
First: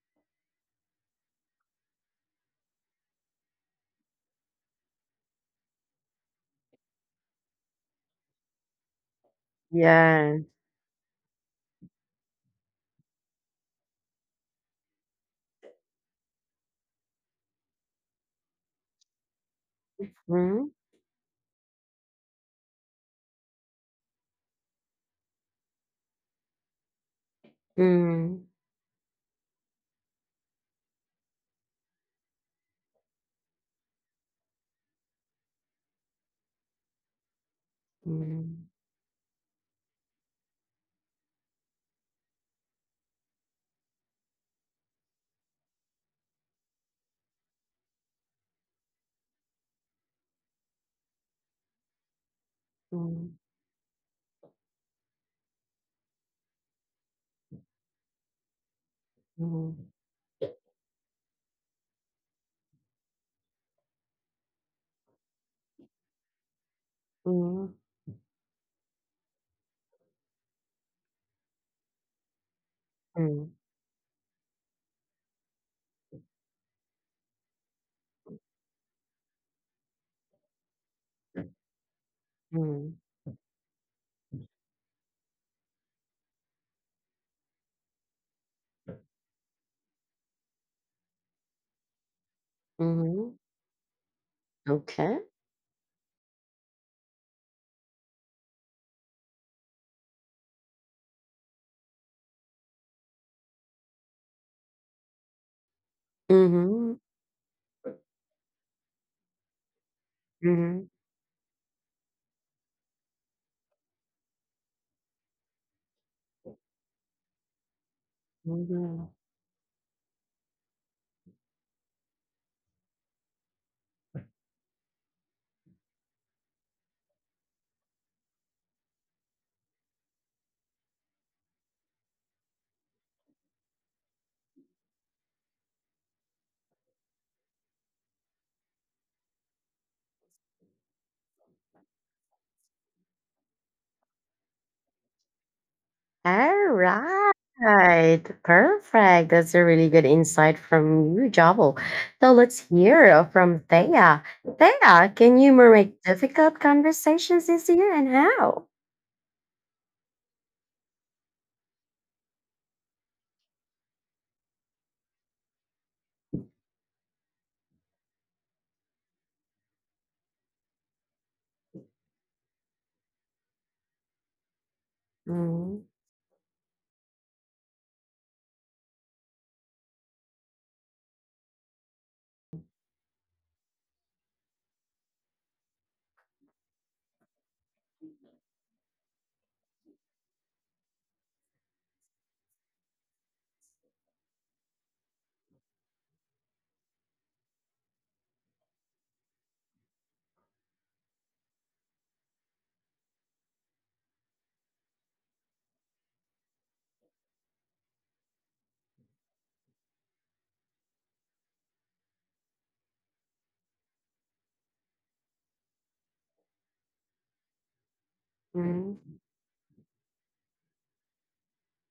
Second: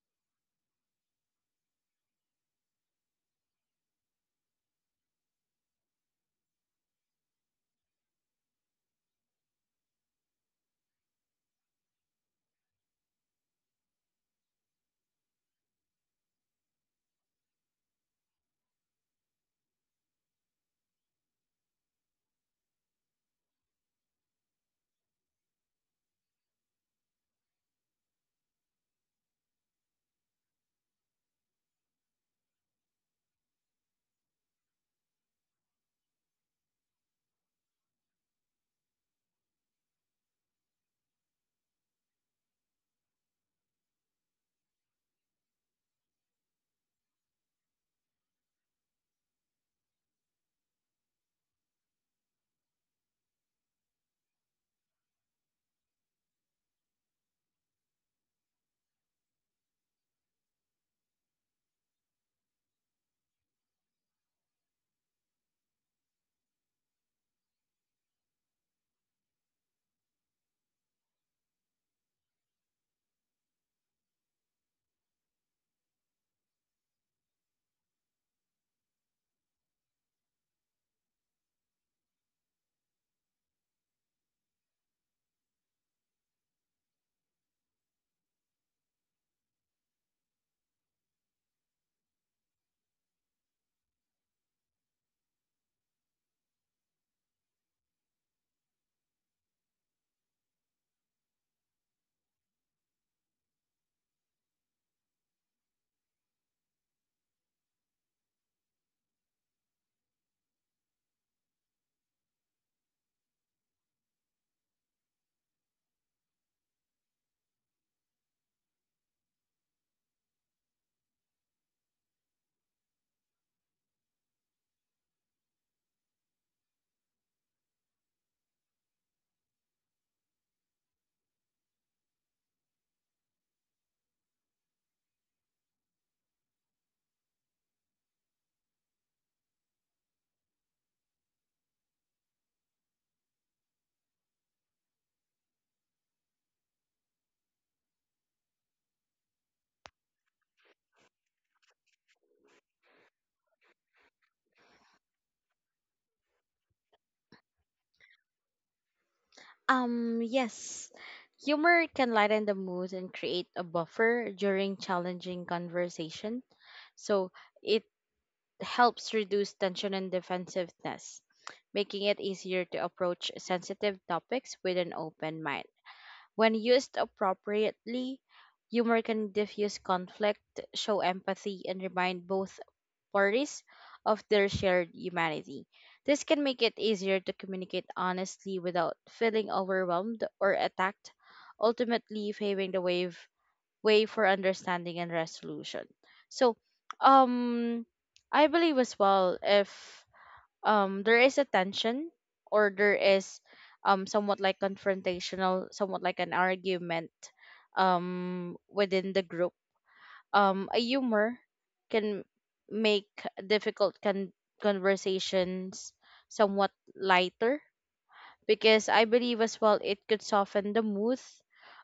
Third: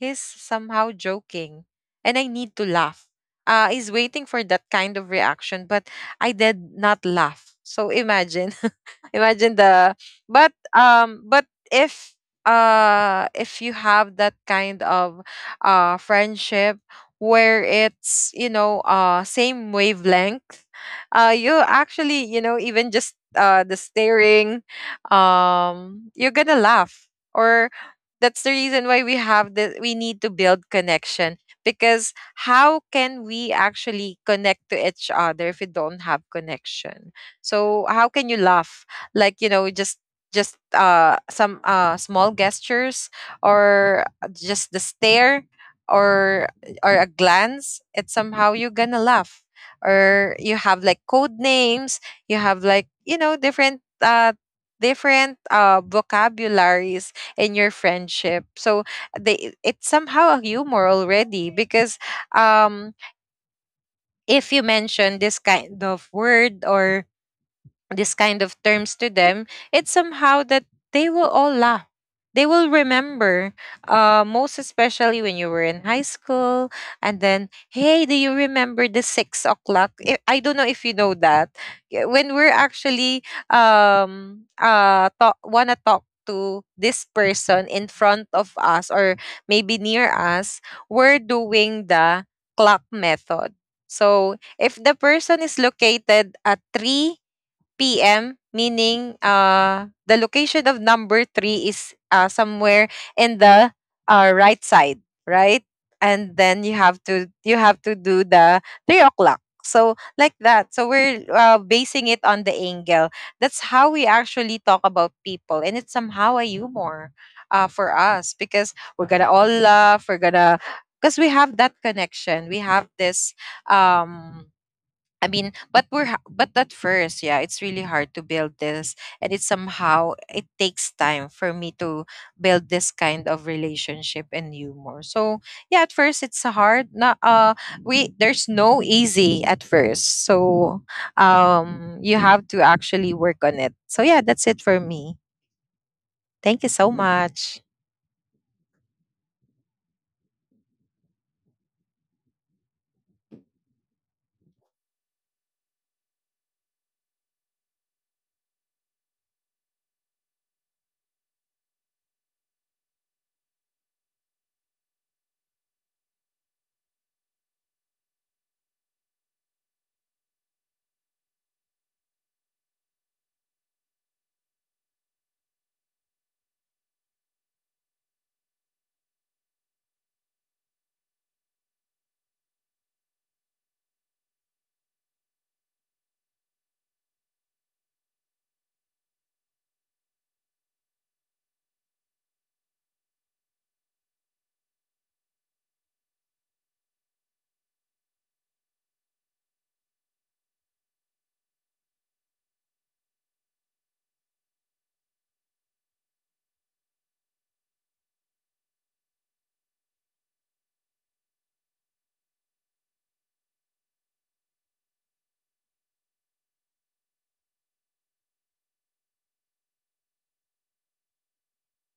Speaker 3: he's somehow joking and I need to laugh. He's waiting for that kind of reaction, but I did not laugh. So imagine, imagine the,
Speaker 1: Yes.
Speaker 3: but if, if you have that kind of, friendship where it's, you know, same wavelength,
Speaker 1: Mhm.
Speaker 3: you actually, you know, even just, the staring, you're gonna laugh or That's the
Speaker 1: Mhm.
Speaker 3: reason why we have the we need to build connection. Because how can we actually connect to each other if we don't have connection? So how can you
Speaker 1: Mhm.
Speaker 3: laugh, like, you know, just some small gestures or just the stare or or a glance, it's somehow you're gonna laugh, or you have like code names. You have like, you know, different uh vocabularies in your friendship. So
Speaker 1: Mhm.
Speaker 3: they
Speaker 1: Mhm.
Speaker 3: it's somehow a humor already, because um if you mention this kind of word or this kind of terms to them, it's somehow that they will all laugh. They will
Speaker 1: Mhm.
Speaker 3: remember,
Speaker 1: Mhm.
Speaker 3: most especially when you were in high school. And then, hey, do you remember the 6 o'clock? I don't know if you know that. Yeah. When we're
Speaker 1: Mhm.
Speaker 3: actually wanna talk to this person in front of us or maybe near us, we're doing the clock
Speaker 1: Mhm.
Speaker 3: method. So if the
Speaker 1: Okay.
Speaker 3: person is located at three PM, meaning the location of number three is somewhere in the right side, right? And then
Speaker 1: Mhm.
Speaker 3: you have to do the 3 o'clock. So like that.
Speaker 1: Mhm.
Speaker 3: So we're basing it on the angle. That's how we actually talk about people, and it's somehow a humor for us because
Speaker 1: Mhm.
Speaker 3: we're gonna all laugh. We're gonna, because we have that connection. We have this um I mean, but at first, yeah, it's really hard to build this, and it takes time for me to build this kind of relationship and humor. So yeah, at first it's hard. Not we There's no easy at first. So you have to actually work on it. So yeah, that's it for me. Thank you
Speaker 1: All
Speaker 3: so much.
Speaker 1: right. Perfect. That's a really good insight from you, Jabal. So let's hear from Thea. Thea, can you make difficult conversations this year and how?
Speaker 2: Yes, humor can lighten the mood and create a buffer during challenging conversation. So it helps reduce tension and defensiveness, making it easier to approach sensitive topics with an open mind.
Speaker 1: Mm-hmm.
Speaker 2: When used appropriately, humor can diffuse conflict, show empathy, and remind both parties of their shared humanity. This can make it easier to communicate honestly without feeling overwhelmed or attacked, ultimately paving the way, way for understanding and resolution. So, um, I believe as well if there is a tension or there is somewhat like confrontational, somewhat like an argument within the group, a humor can make difficult con- conversations somewhat lighter because I
Speaker 1: Mm-hmm.
Speaker 2: believe as well it could soften the mood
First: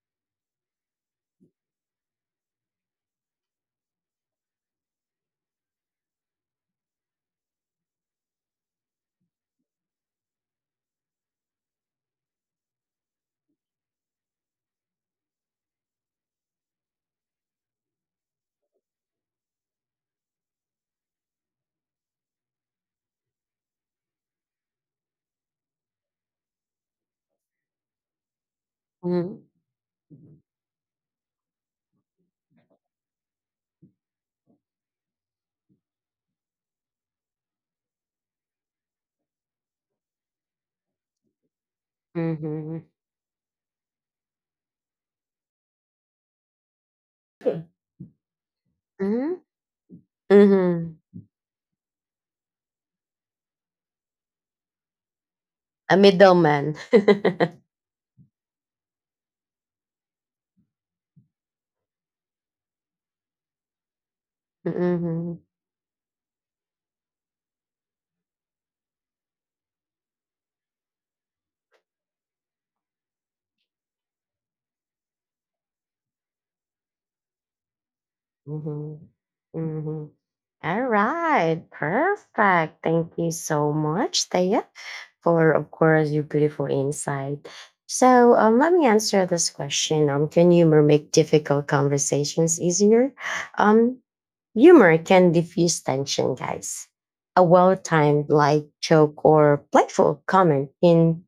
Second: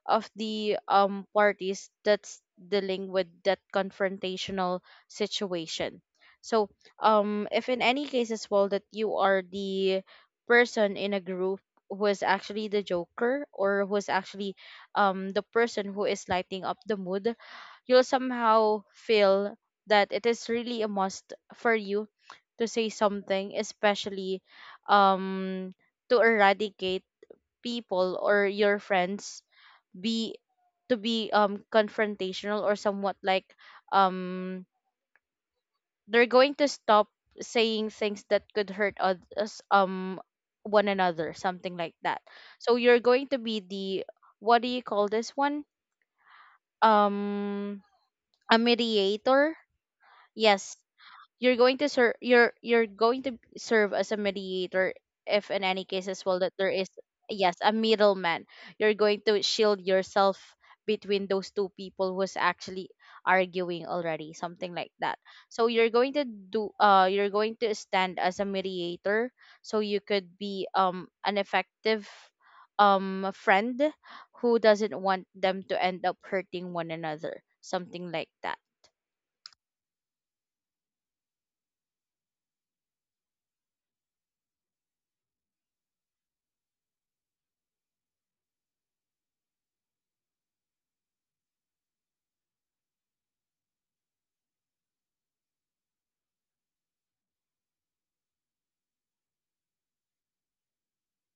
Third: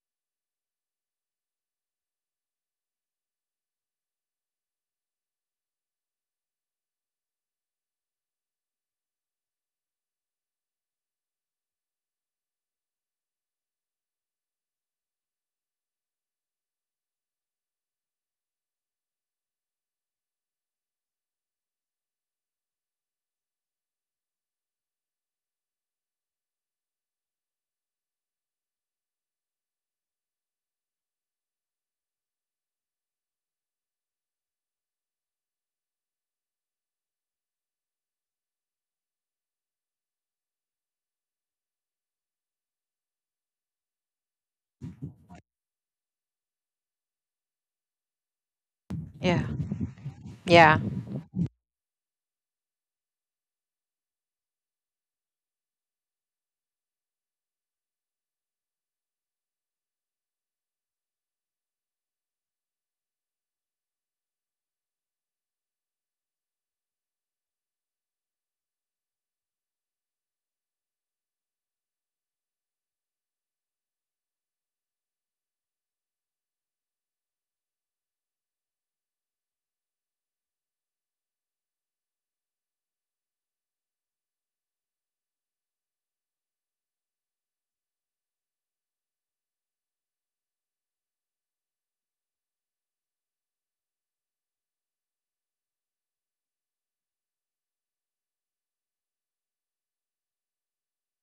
Speaker 2: of the parties that's dealing with that confrontational situation. So if in any case as well that you are the person in a group who is actually the joker or who is actually the person who is lighting up the mood, you'll somehow feel that it is really a must for you to say something, especially um, to eradicate people or your friends be to be confrontational or somewhat like um they're going to stop saying things that could hurt others one another, something like that. So
Speaker 1: Mm-hmm.
Speaker 2: you're going to be the what do you call this one, um a
Speaker 1: Mm-hmm.
Speaker 3: Yeah,
Speaker 2: mediator, yes.
Speaker 3: yeah,
Speaker 1: Mm-hmm.
Speaker 2: You're going to serve, you're going to serve as a mediator if in any
Speaker 1: A
Speaker 2: case as well that there
Speaker 1: middleman.
Speaker 2: is, yes,
Speaker 1: Mm-hmm.
Speaker 2: a middleman. You're going to shield yourself between those two people who's actually arguing already, something like that. So you're going to do, you're going to stand as a mediator so you could be an effective friend who doesn't want them to end up hurting one another, something like that.
Speaker 1: Mm-hmm. Mm-hmm. All right. Perfect. Thank you so much, Thea, for, of course, your beautiful insight. So, let me answer this question. Can humor make difficult conversations easier? Um, Humor can diffuse tension, guys. A well timed light joke or playful comment can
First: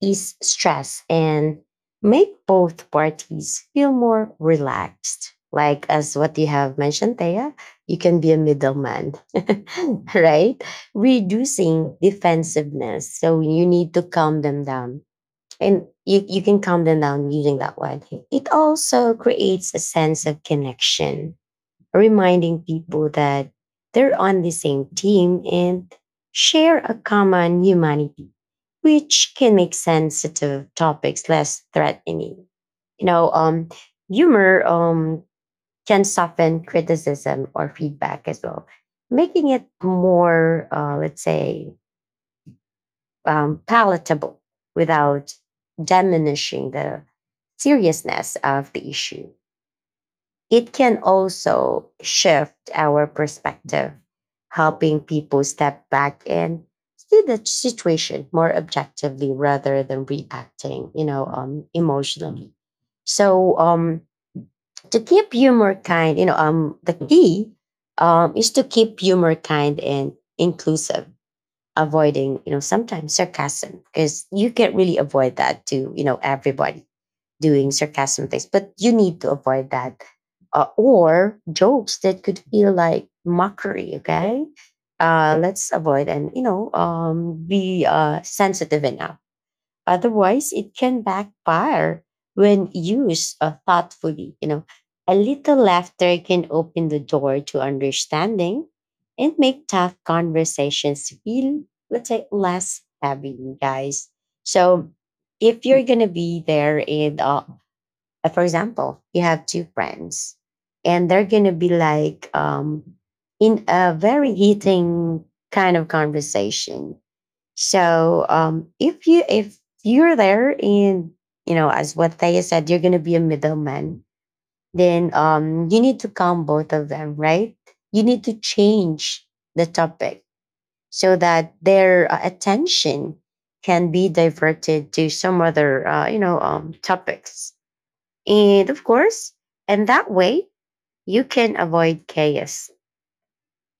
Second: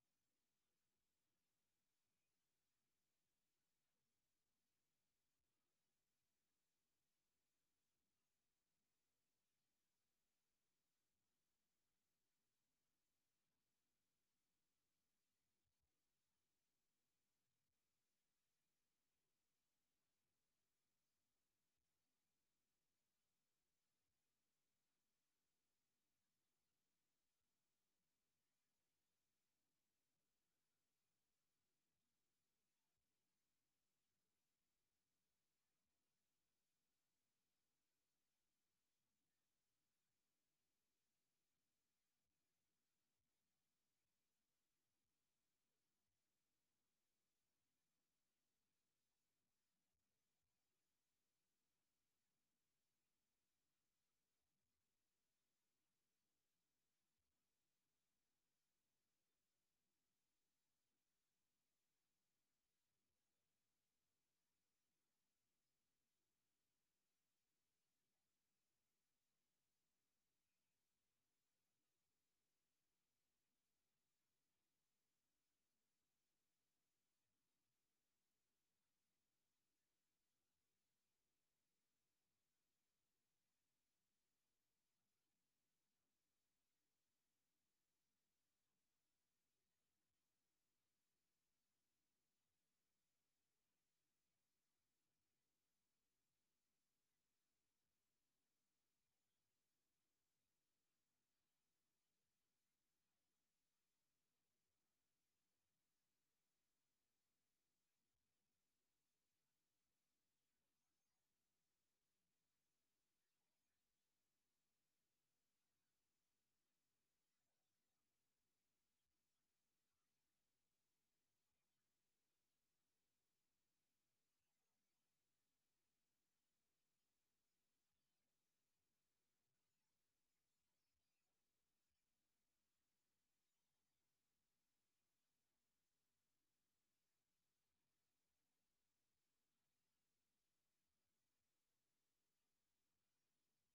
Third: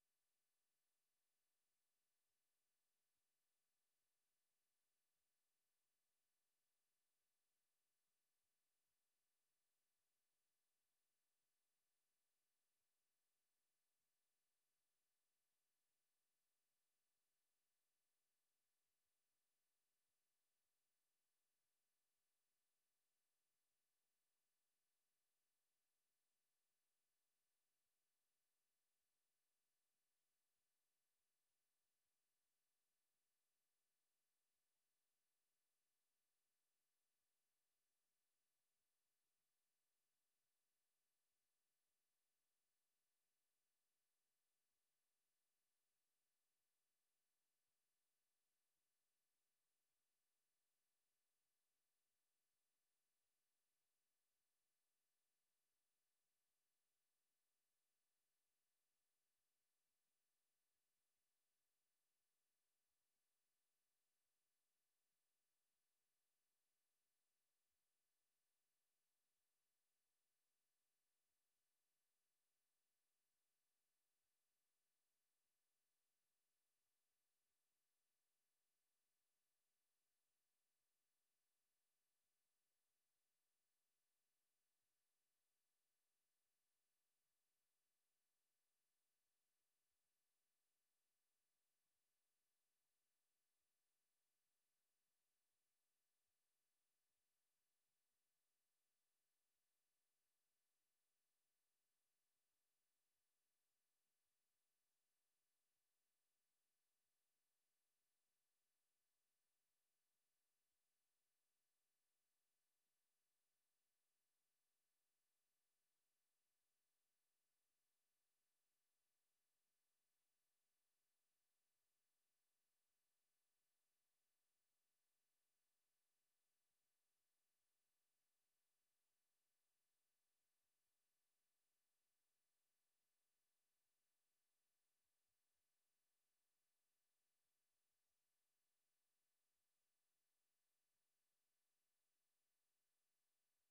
Speaker 1: ease stress and make both parties feel more relaxed. Like, as what you have mentioned, Thea, you can be a middleman, right? Reducing defensiveness. So, you need to calm them down. And you can calm them down using that one. It also creates a sense of connection reminding people that they're on the same team and share a common humanity, which can make sensitive topics less threatening. You know, humor can soften criticism or feedback as well, making it more, let's say, palatable without diminishing the seriousness of the issue. It can also shift our perspective, helping people step back and see the situation more objectively rather than reacting, you know, emotionally. So, to keep humor kind, you know, the key is to keep humor kind and inclusive, avoiding, you know, sometimes sarcasm because you can't really avoid that to, you know, everybody doing sarcasm things, but you need to avoid that. Or jokes that could feel like mockery, okay? Let's avoid and, you know, be sensitive enough. Otherwise, it can backfire when used thoughtfully. You know, a little laughter can open the door to understanding and make tough conversations feel, let's say, less heavy, you guys. So if you're gonna be there and but for example, you have two friends and they're going to be like in a very heating kind of conversation. So, if you if you're there in you know as what Thea said, you're going to be a middleman. Then you need to calm both of them, right? You need to change the topic so that their attention can be diverted to some other you know topics, and of course, and that way you can avoid chaos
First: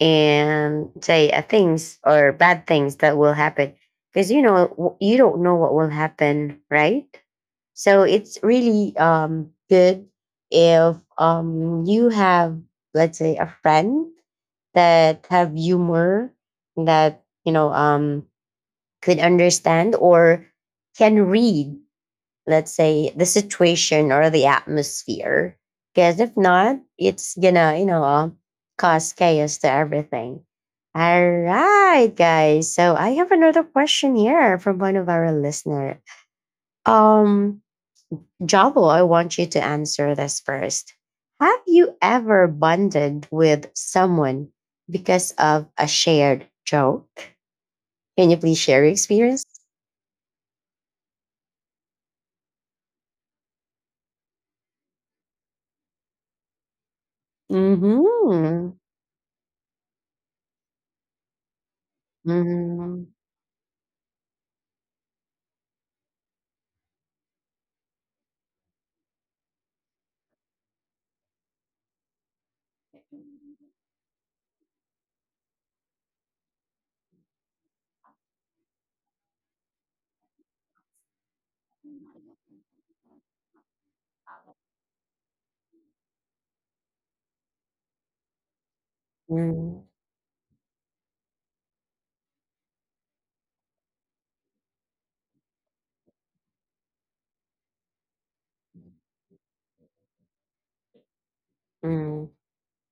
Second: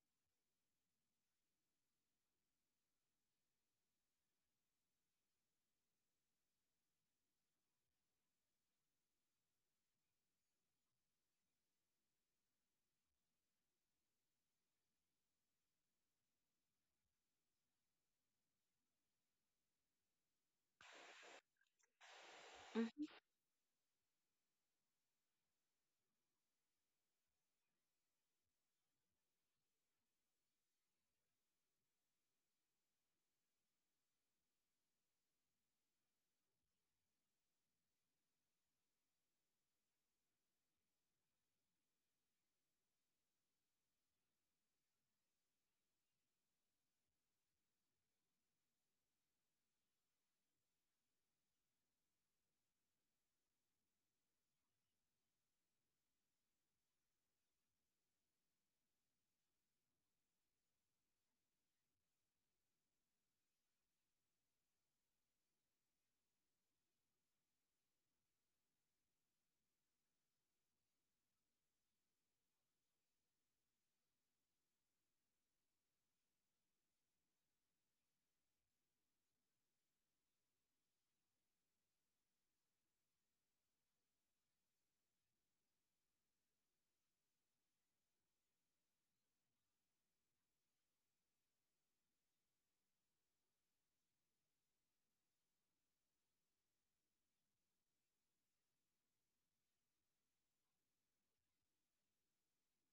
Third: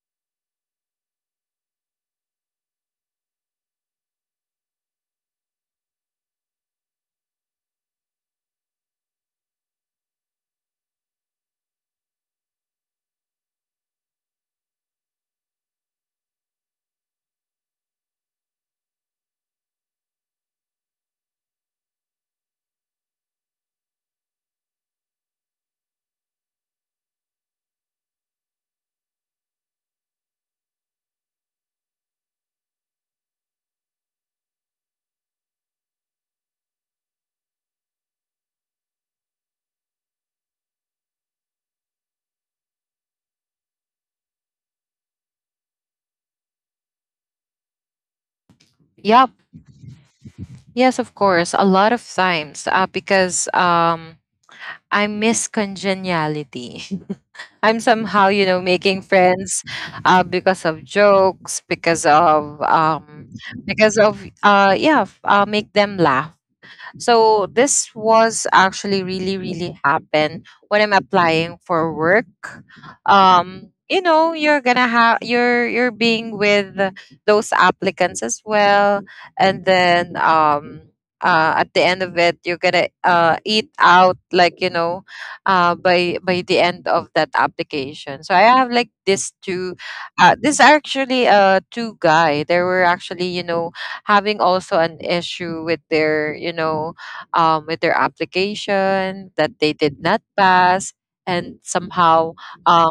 Speaker 1: and say things or bad things that will happen because you know you don't know what will happen, right? So it's really good if you have let's say a friend that have humor that you know could understand or can read let's
Speaker 2: Mhm.
Speaker 1: say the situation or the atmosphere because if not it's gonna you know cause chaos to everything. All right guys, so I have another question here from one of our listener. um Jabo, I want you to answer this first. Have you ever bonded with someone because of a shared joke? Can you please share your
Speaker 3: yep,
Speaker 1: experience?
Speaker 3: yes, of course. A lot of times, because I miss congeniality. I'm somehow, you know,
Speaker 1: Mm-hmm.
Speaker 3: making friends because of jokes,
Speaker 1: Mm-hmm.
Speaker 3: because of yeah, make them laugh. So this was actually really, really happen when I'm applying for work. You know, you're gonna have, you're being with those applicants as well, and then at the end of it, you're gonna eat out, like, you know, by the end of that application. So I have like this two.
Speaker 1: Mm-hmm.
Speaker 3: This actually two guy. They were actually, you know, having also an issue with their, you know, with their application that they did not pass, and somehow um,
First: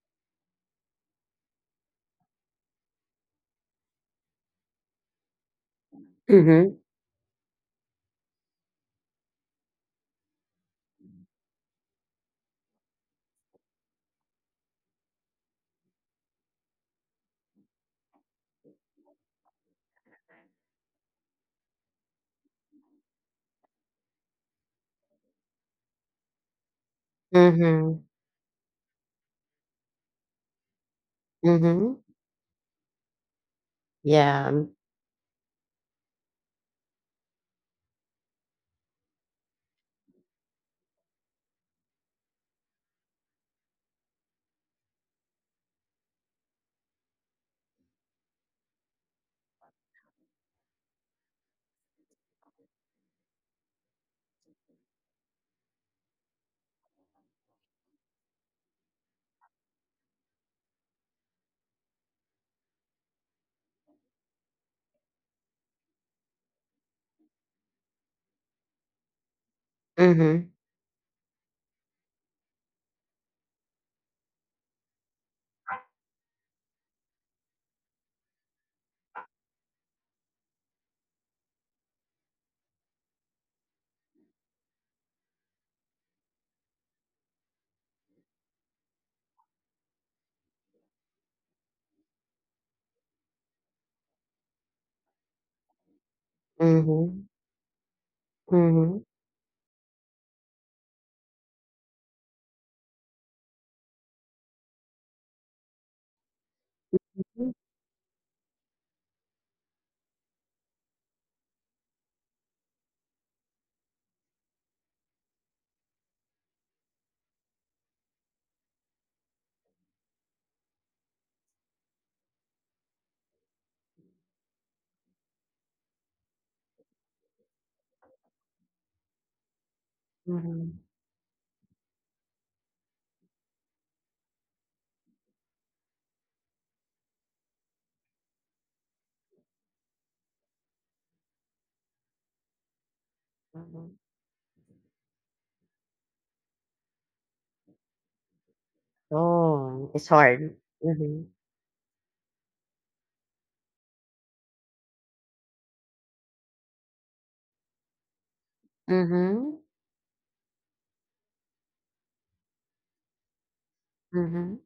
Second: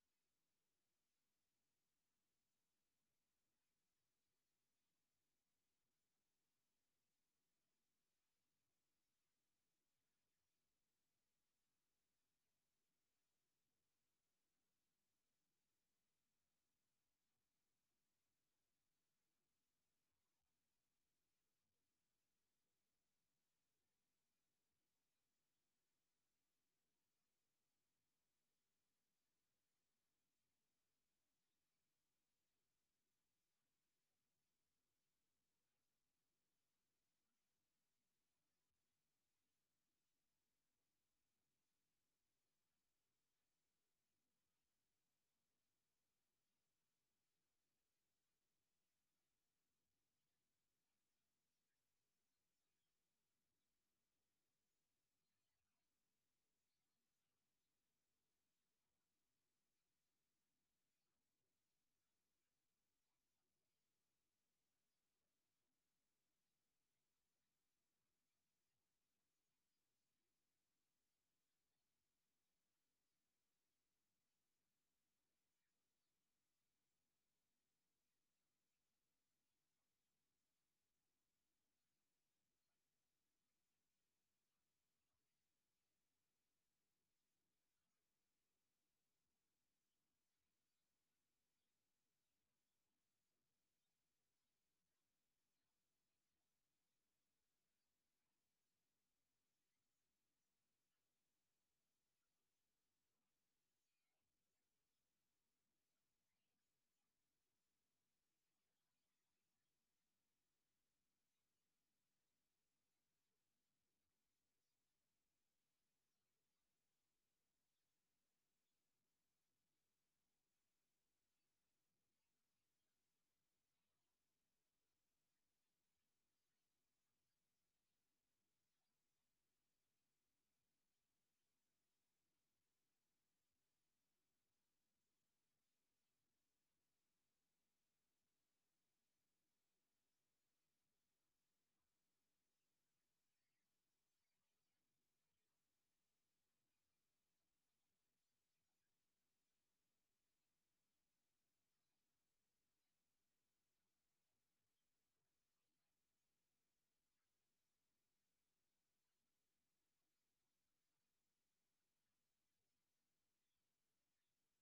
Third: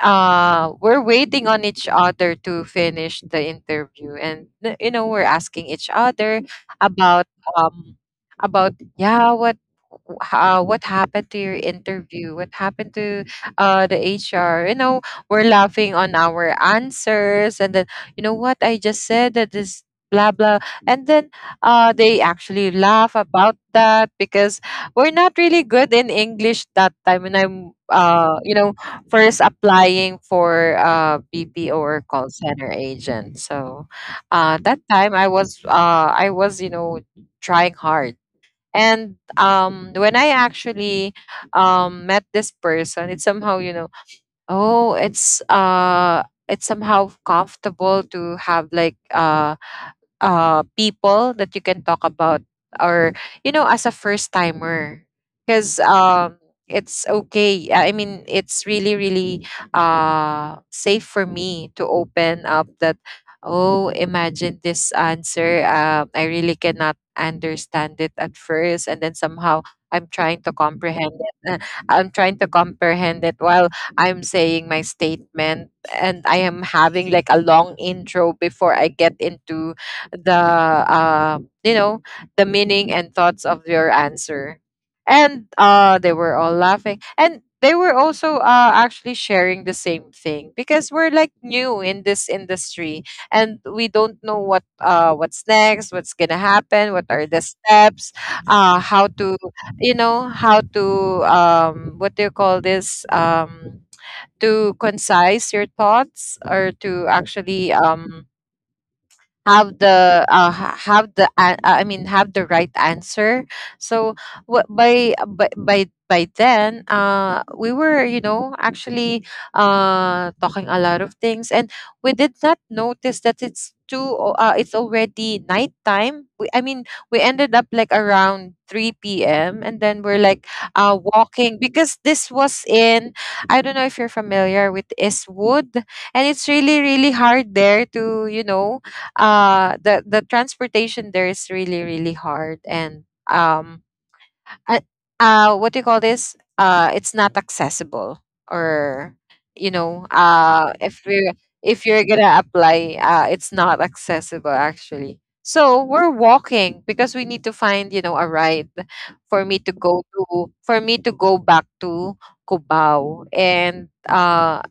Speaker 3: we're waiting on each other to finish the interview, and you know, we're asking each other
Speaker 1: Mhm,
Speaker 3: about um, about yeah what how, what happened to your interview? What happened to the HR? You know, we're laughing on our answers. And then, you know what? I just said that this blah, blah. And then they actually laugh about that because we're not really good in English that time. And I'm,
Speaker 1: mhm,
Speaker 3: you know, first applying for BPO or
Speaker 1: mhm,
Speaker 3: call center agent. So
Speaker 1: yeah,
Speaker 3: that
Speaker 1: mhm,
Speaker 3: time I was, you know, trying hard. And when I actually met this person, it's somehow, you know, oh, it's somehow comfortable to have like people that you can talk about, or, you know, as a first timer. Because it's okay, I mean, it's really, really safe for me to open up that, oh, imagine this answer. I really cannot understand it at first, and then somehow I'm trying to
Speaker 1: mhm,
Speaker 3: comprehend it, I'm trying to comprehend it while I'm saying my statement, and I am having like a long intro before I get into the you know, the meaning and thoughts of your answer. And they were all laughing, and they were also actually sharing the same thing, because we're like new in this industry and we don't know what what's next, what's gonna happen, what are the
Speaker 1: mhm,
Speaker 3: steps, how
Speaker 1: mhm,
Speaker 3: to, you know, how to what do you call this, to concise your thoughts, or to actually have the have the I mean have the right answer. So what by then we were, you know, actually talking a lot of things, and we did not notice that it's already nighttime. We, I mean we ended up like around 3 p.m., and then we're like
Speaker 1: mhm,
Speaker 3: walking, because this was in, I don't know if you're familiar with Eastwood, and it's really, really hard there to, you know, the transportation there is really, really hard. And um
Speaker 1: mhm.
Speaker 3: uh, what do you call this, it's not accessible, or you
Speaker 1: Oh,
Speaker 3: know,
Speaker 1: it's hard.
Speaker 3: if
Speaker 1: Mhm,
Speaker 3: we, if you're gonna apply, it's not accessible actually. So we're walking because we need to find, you know, a ride for me
Speaker 1: mhm,
Speaker 3: to go to, for me to go back to Cubao. And
Speaker 1: mhm,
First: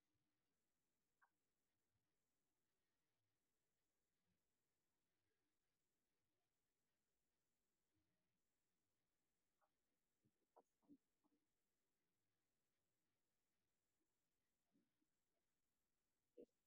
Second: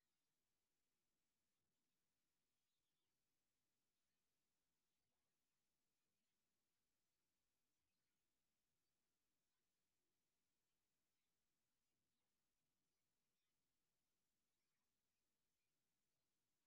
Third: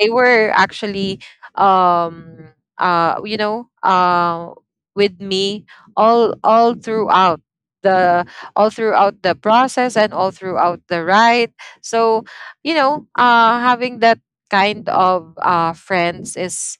Speaker 3: they were actually um you know, with me all throughout the, all throughout the process and all throughout the ride. So, you know, having that kind of friends is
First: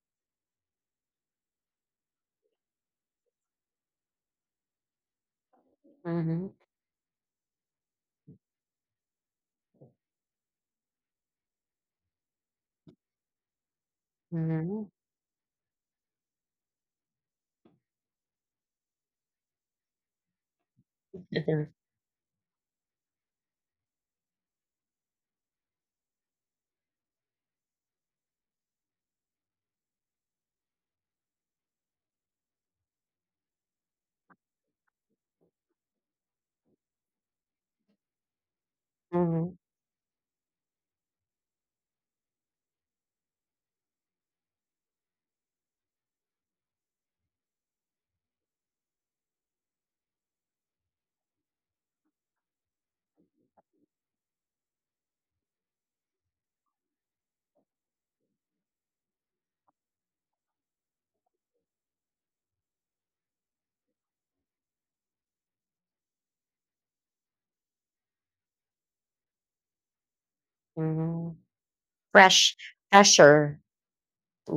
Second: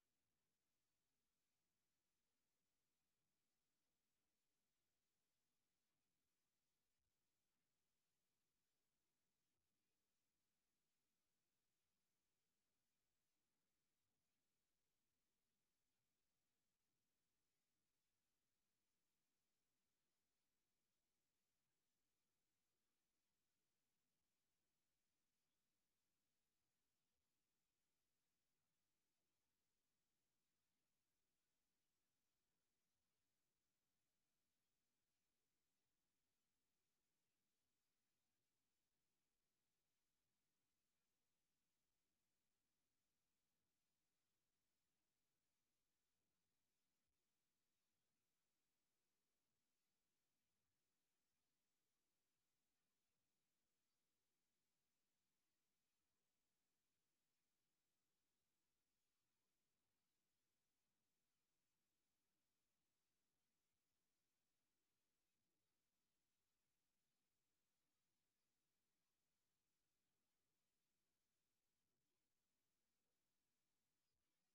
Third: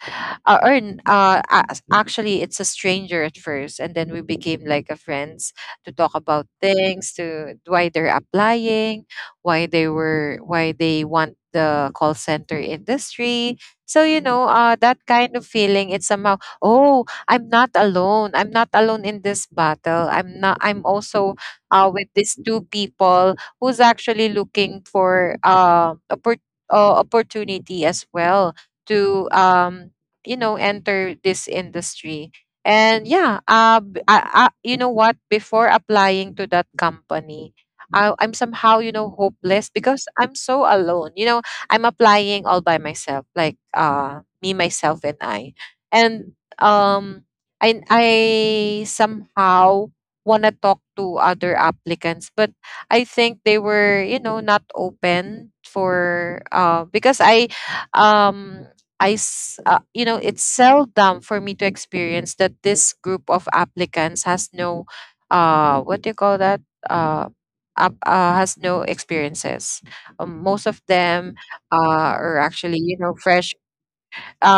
Speaker 3: ac- actually it's a stranger at first, and then we became like a friends, to talk about
Speaker 1: mhm,
Speaker 3: things, to why they're applying, why they want the call center industry. So you know,
Speaker 1: mhm,
Speaker 3: that kind of feeling, it's somehow, oh, I'm not alone, I'm not alone in this battle, I'm not I'm also
Speaker 1: mhm,
Speaker 3: with these two people who's actually looking for opportunity as well to you know, enter this industry. And yeah, I, you know what, before applying to that company, I'm somehow, you know,
Speaker 1: mhm.
Speaker 3: hopeless, because I'm so alone. You know, I'm applying all by myself, like me, myself, and I. And um, I somehow want to talk to other applicants, but I think they were, you know, not open for because I um you know, it's seldom for me to experience that this group of applicants has no what do you call that. Uh, has no experiences. Most of them
Speaker 1: Mhm.
Speaker 3: uh, are
Speaker 1: Fresh
Speaker 3: actually, you know, fresh,
Speaker 1: pressure,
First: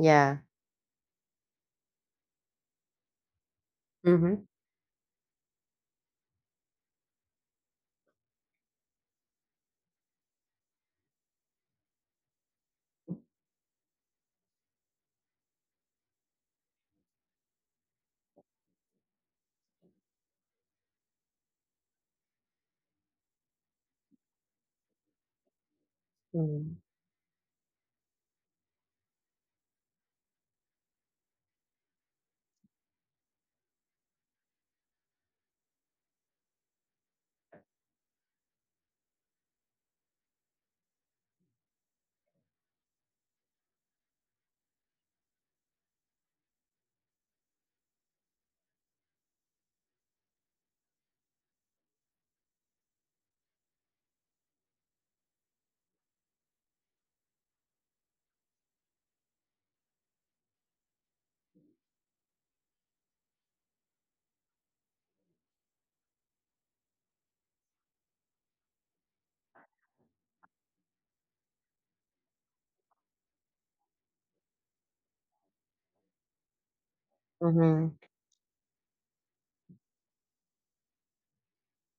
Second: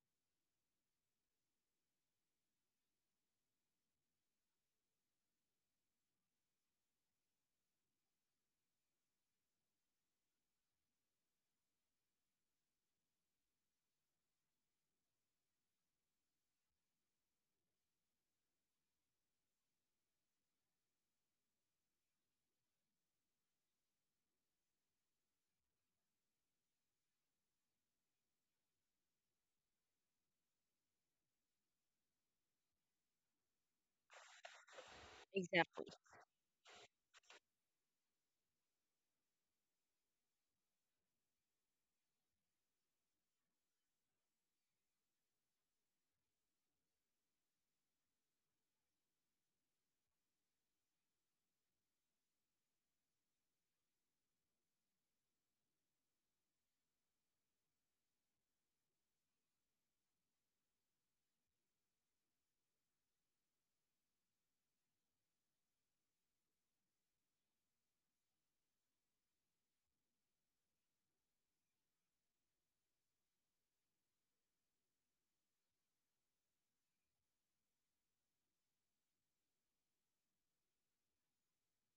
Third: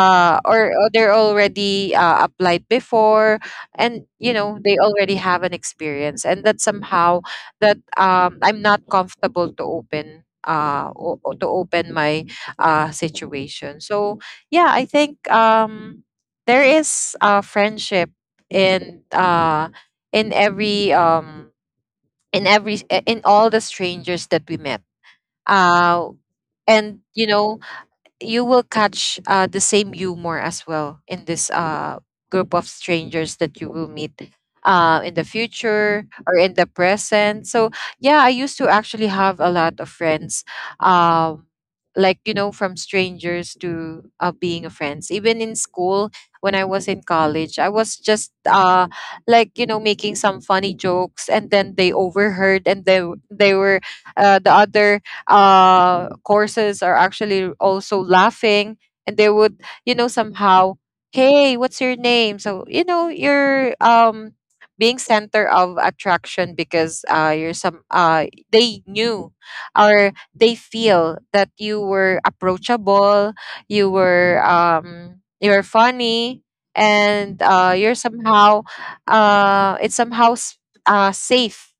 Speaker 1: yeah.
Speaker 3: or, or they're already applied before, and, you
Speaker 1: Mhm,
Speaker 3: know, they already have an experience. And that somehow that I'm not comfortable to open. To open my situation. So yeah, I think there is friendship in uh, in every in every in all the strangers that we met. Uh,
Speaker 1: mhm,
Speaker 3: and, you know, you will catch the same humor as well in this group of strangers that you will meet in the
Speaker 2: Exactly.
Speaker 3: future or in the present. So, yeah, I used to actually have a lot of friends, um, like, you know, from strangers to being a friends. Even in school, when I was in college, I was just like, making some funny jokes, and then they overheard, and they were, the other courses are actually also laughing, and they would, somehow, hey, what's your name? So you're being center of attraction, because you're some— they knew, or they feel that you were approachable, you were— you're funny, and
Speaker 1: mhm,
Speaker 3: you're somehow— it's somehow safe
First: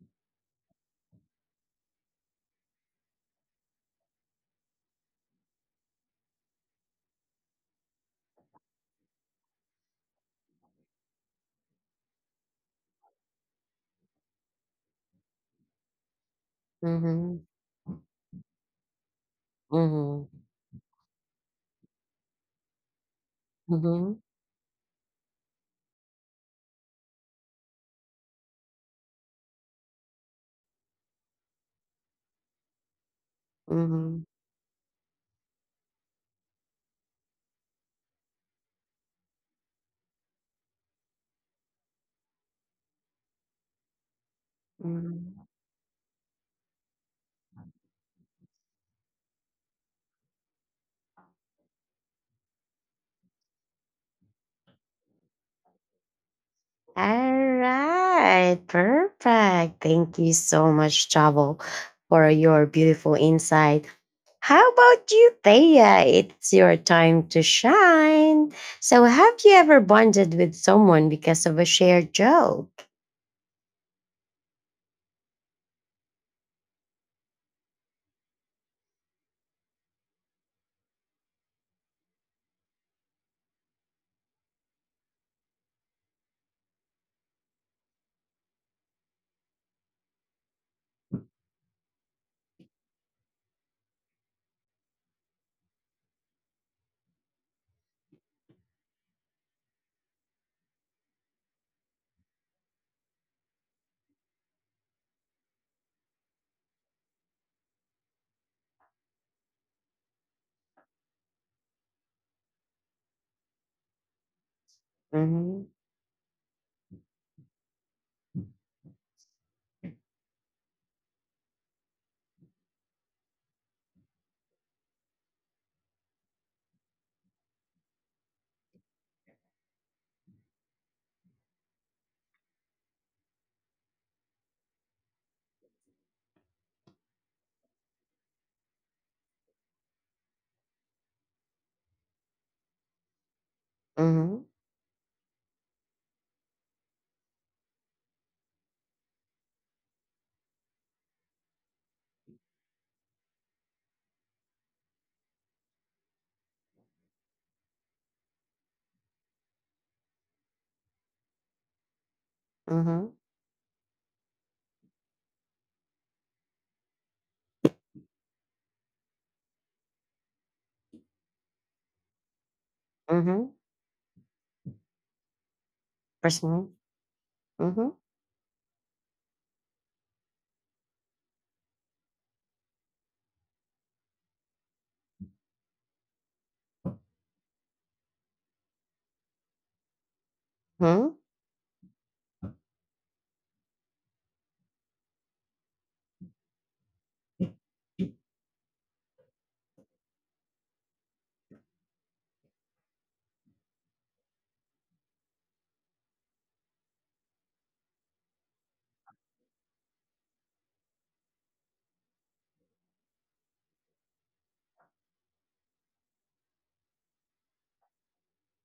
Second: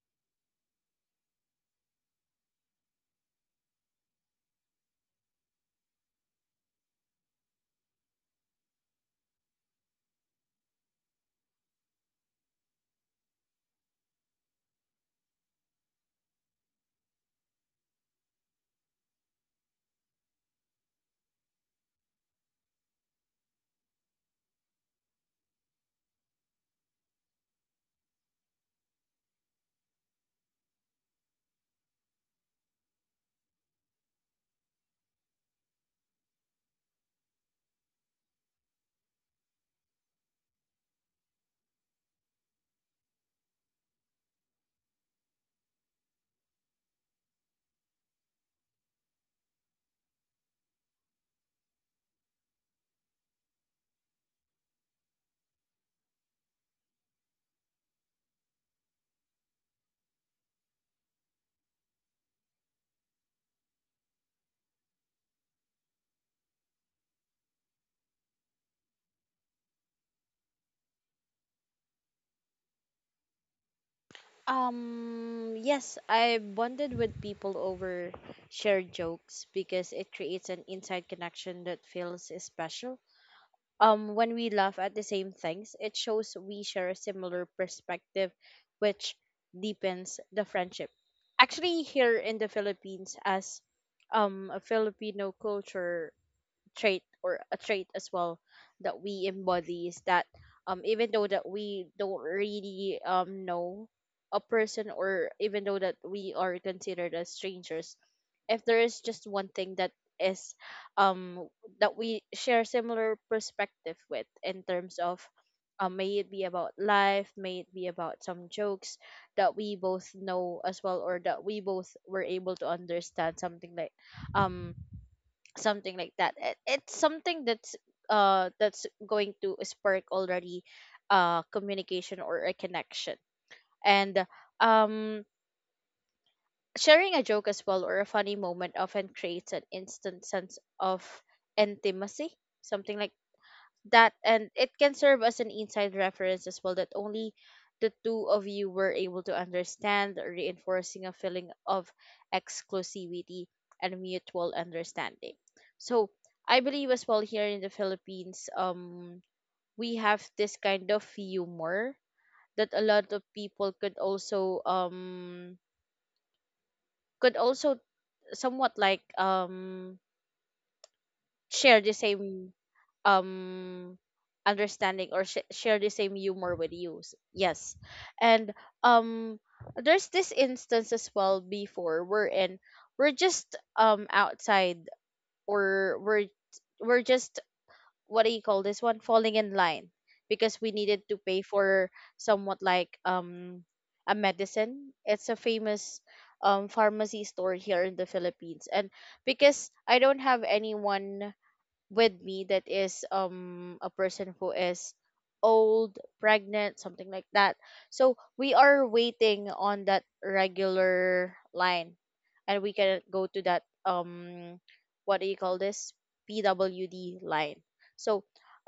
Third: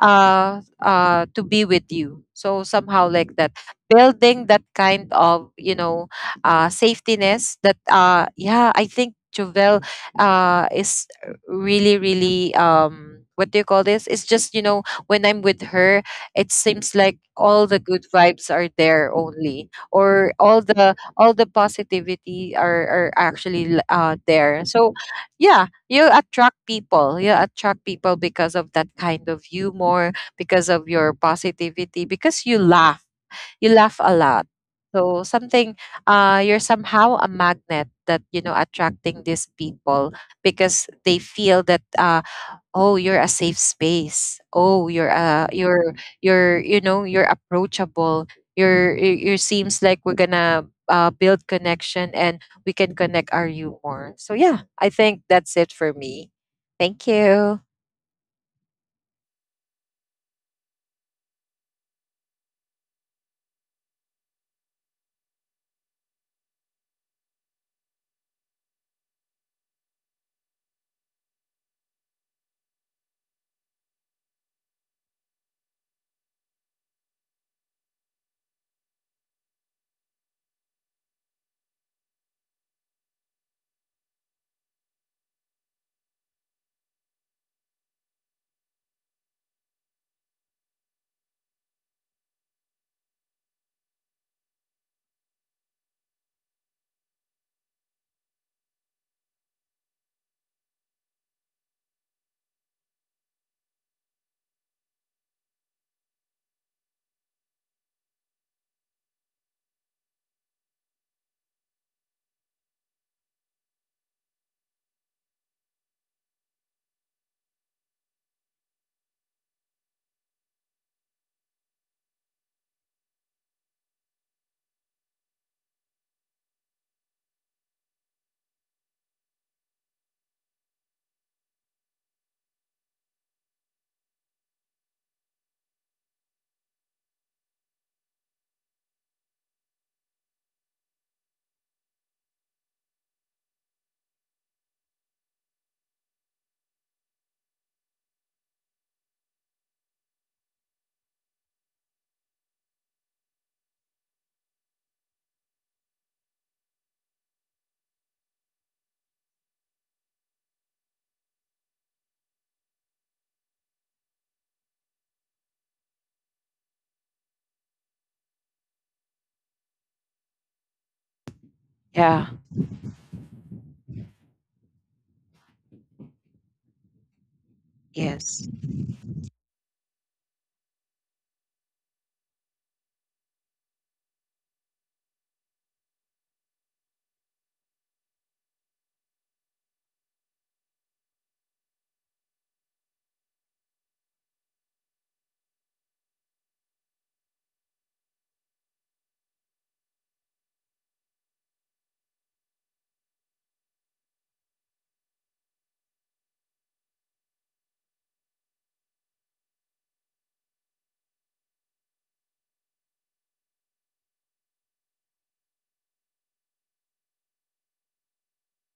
Speaker 3: to be with you. So somehow like that, building that kind of, safetiness. That, yeah, I think Jovel is really really, what do you call this? It's just, when I'm with her, it seems like
Speaker 1: mhm,
Speaker 3: all the good vibes are there only,
Speaker 1: mhm,
Speaker 3: or all the positivity are actually
Speaker 1: mhm,
Speaker 3: there. So yeah, you attract people, you attract people, because of that kind of humor, because of your positivity, because you laugh, you laugh a
Speaker 1: mhm,
Speaker 3: lot. So something, you're somehow a magnet that, attracting these people, because they feel that, oh, you're a safe space, oh, you're,
Speaker 1: mhm.
Speaker 3: you're, you're approachable, you seems like we're gonna build connection, and we can connect our humor. So yeah, I think that's it for me. Thank you.
Speaker 1: All right, perfect. Thank you so much, Chavo, for your beautiful insight. How about you, Thea? It's your time to shine. So, have you ever bonded with someone because of a shared joke?
Speaker 2: Yes, I bonded with people over shared jokes because it creates an inside connection that feels special. When we laugh at the same things, it shows we share a similar perspective, which deepens the friendship.
Speaker 1: Mhm.
Speaker 2: Actually, here in the Philippines, as a Filipino culture trait or a trait as well that we embody is that even though that we don't really know a person, or even though that we are considered as strangers, if there is just one thing that is um that we share similar perspective with in terms of, may it be about life, may it be about some jokes that we both know as well or that we both were able to understand, um something like that, it, it's something that's going to spark already communication or a connection. And um sharing a joke as well or a funny moment often creates an instant sense of intimacy, something like that, and
Speaker 1: Mhm.
Speaker 2: it can serve as an inside reference as well that only the two of you were able to understand, reinforcing a feeling of exclusivity and mutual understanding. So I believe as well, here in the Philippines, we have this kind of humor that a lot
Speaker 1: Mhm.
Speaker 2: of people could also could also somewhat like share the
Speaker 3: Yeah.
Speaker 2: same
Speaker 1: Mhm.
Speaker 2: um understanding or sh- share the same humor with
Speaker 1: Personal?
Speaker 2: you. Yes.
Speaker 1: Mhm,
Speaker 3: Yes.
Speaker 2: And um there's this instance as well before, we're just outside, or we're just what do you call this one, falling in line because we needed to
Speaker 1: mhm.
Speaker 2: pay for somewhat like a medicine. It's a famous pharmacy store here in the Philippines, and because I don't have anyone with me that is a person who is old, pregnant, something like that. So we are waiting on that regular line and we can go to that what do you call this? PWD line. So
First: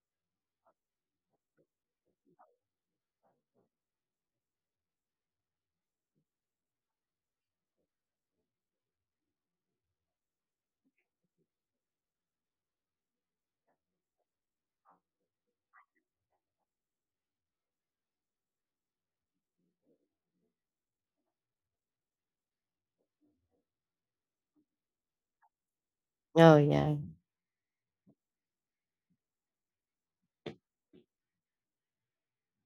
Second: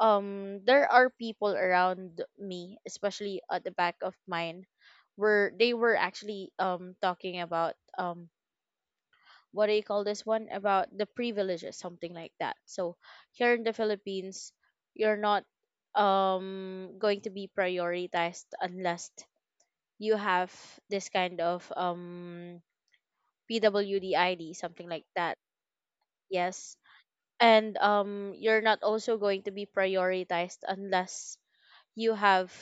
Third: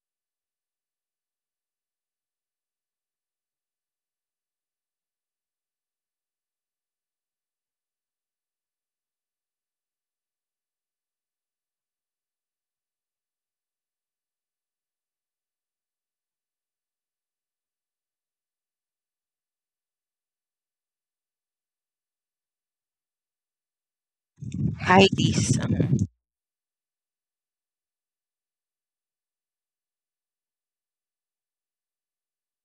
Speaker 2: um there are people around me, especially at the back of mine, where they were actually talking about what do you call this one, about the privileges, something like that. So here in the Philippines, you're not going to be prioritized unless you have this kind of pwdid, something like that.
Speaker 3: Heidi's.
Speaker 1: Oh,
Speaker 2: Yes,
Speaker 1: yeah.
Speaker 2: and you're not also going to be prioritized unless you have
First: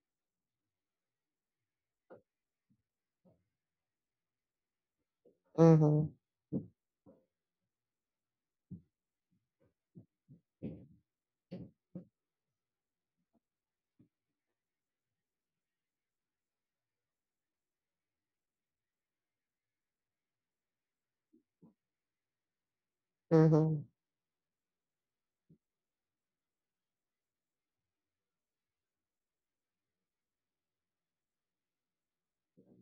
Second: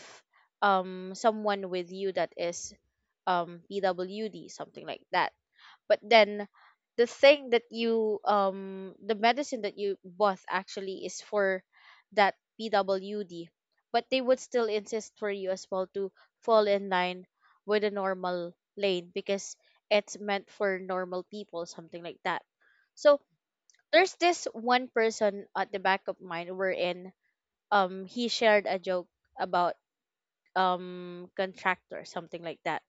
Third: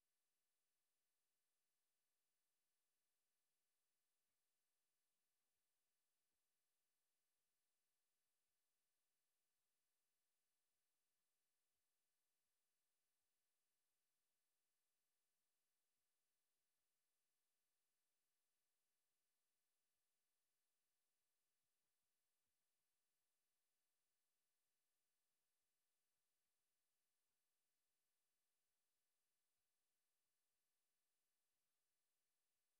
Speaker 2: someone with you that is pwd, something like that. But
Speaker 1: Mhm,
Speaker 2: then the thing that you the medicine that you bought actually is for that PWD, but they would still insist for you as well to fall in line with a normal lane because it's meant for normal people, something like that. So
Speaker 1: mhm,
Speaker 2: there's this one person at the back of mine, wherein he shared a joke about contractor, something like that.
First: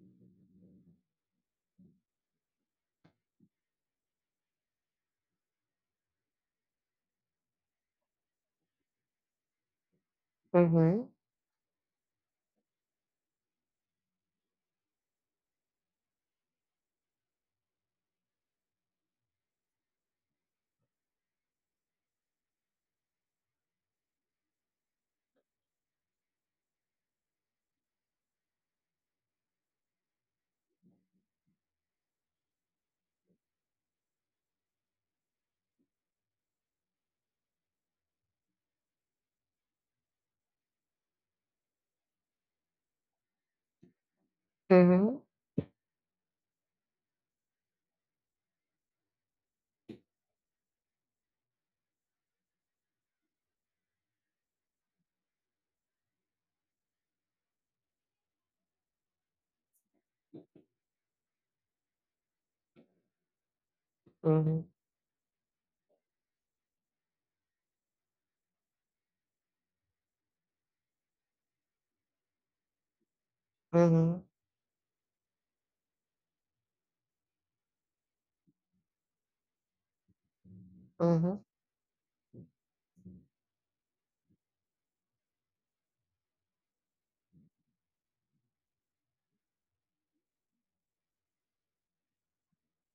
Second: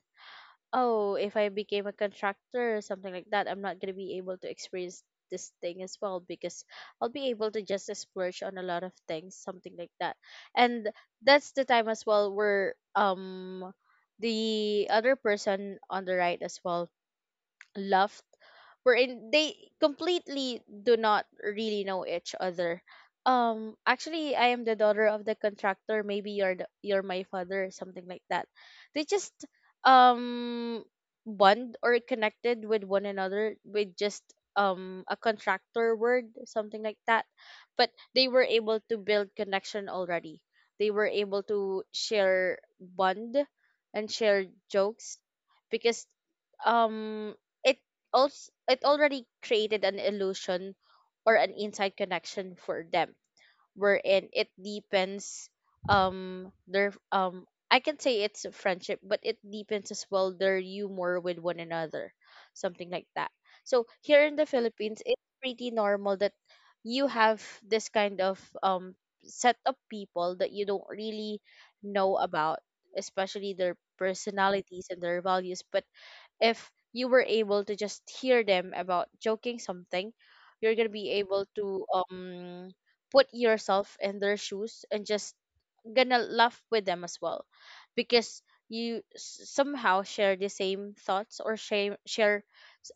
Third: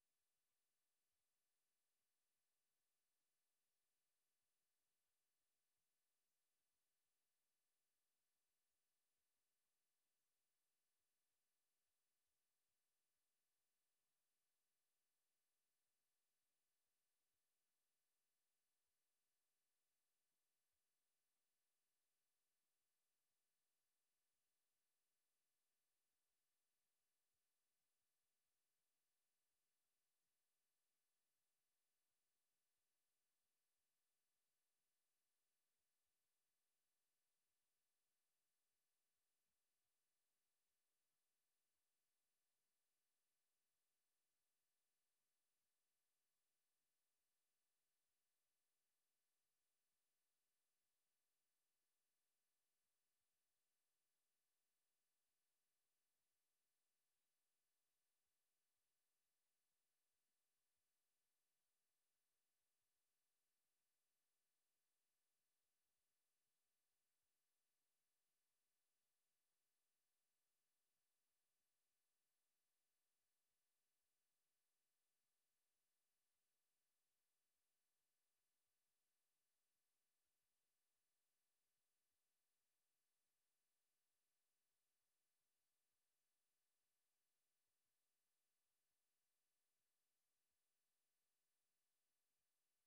Speaker 2: Oh, if I became a contractor or something like that, I'm not gonna be able to experience this thing as well, because I'll be able to just splurge on a lot of things, something like that. And
Speaker 1: mhm,
Speaker 2: that's the time as well where the other person on the right as well love, wherein they completely do not really know each other. Actually, I am the daughter of the contractor. Maybe you're the, you're my father, or something like that. They just um bond or connected with one another with just a contractor word, something like that. But they were able to build connection already. They were able to share bond and share jokes,
Speaker 1: mhm,
Speaker 2: because um it also it already created an illusion or an inside connection for them, wherein it deepens their I can say it's a friendship, but it deepens as well their humor with one another, something like that. So here in the
Speaker 1: mhm,
Speaker 2: Philippines it's pretty normal that you have this kind of set of people that you don't really know about, especially their
Speaker 1: mhm,
Speaker 2: personalities and their values. But if you were able to just hear them about joking something, you're gonna be
Speaker 1: mhm,
Speaker 2: able to put yourself in their shoes and just gonna laugh with them as well, because you somehow share the same thoughts or share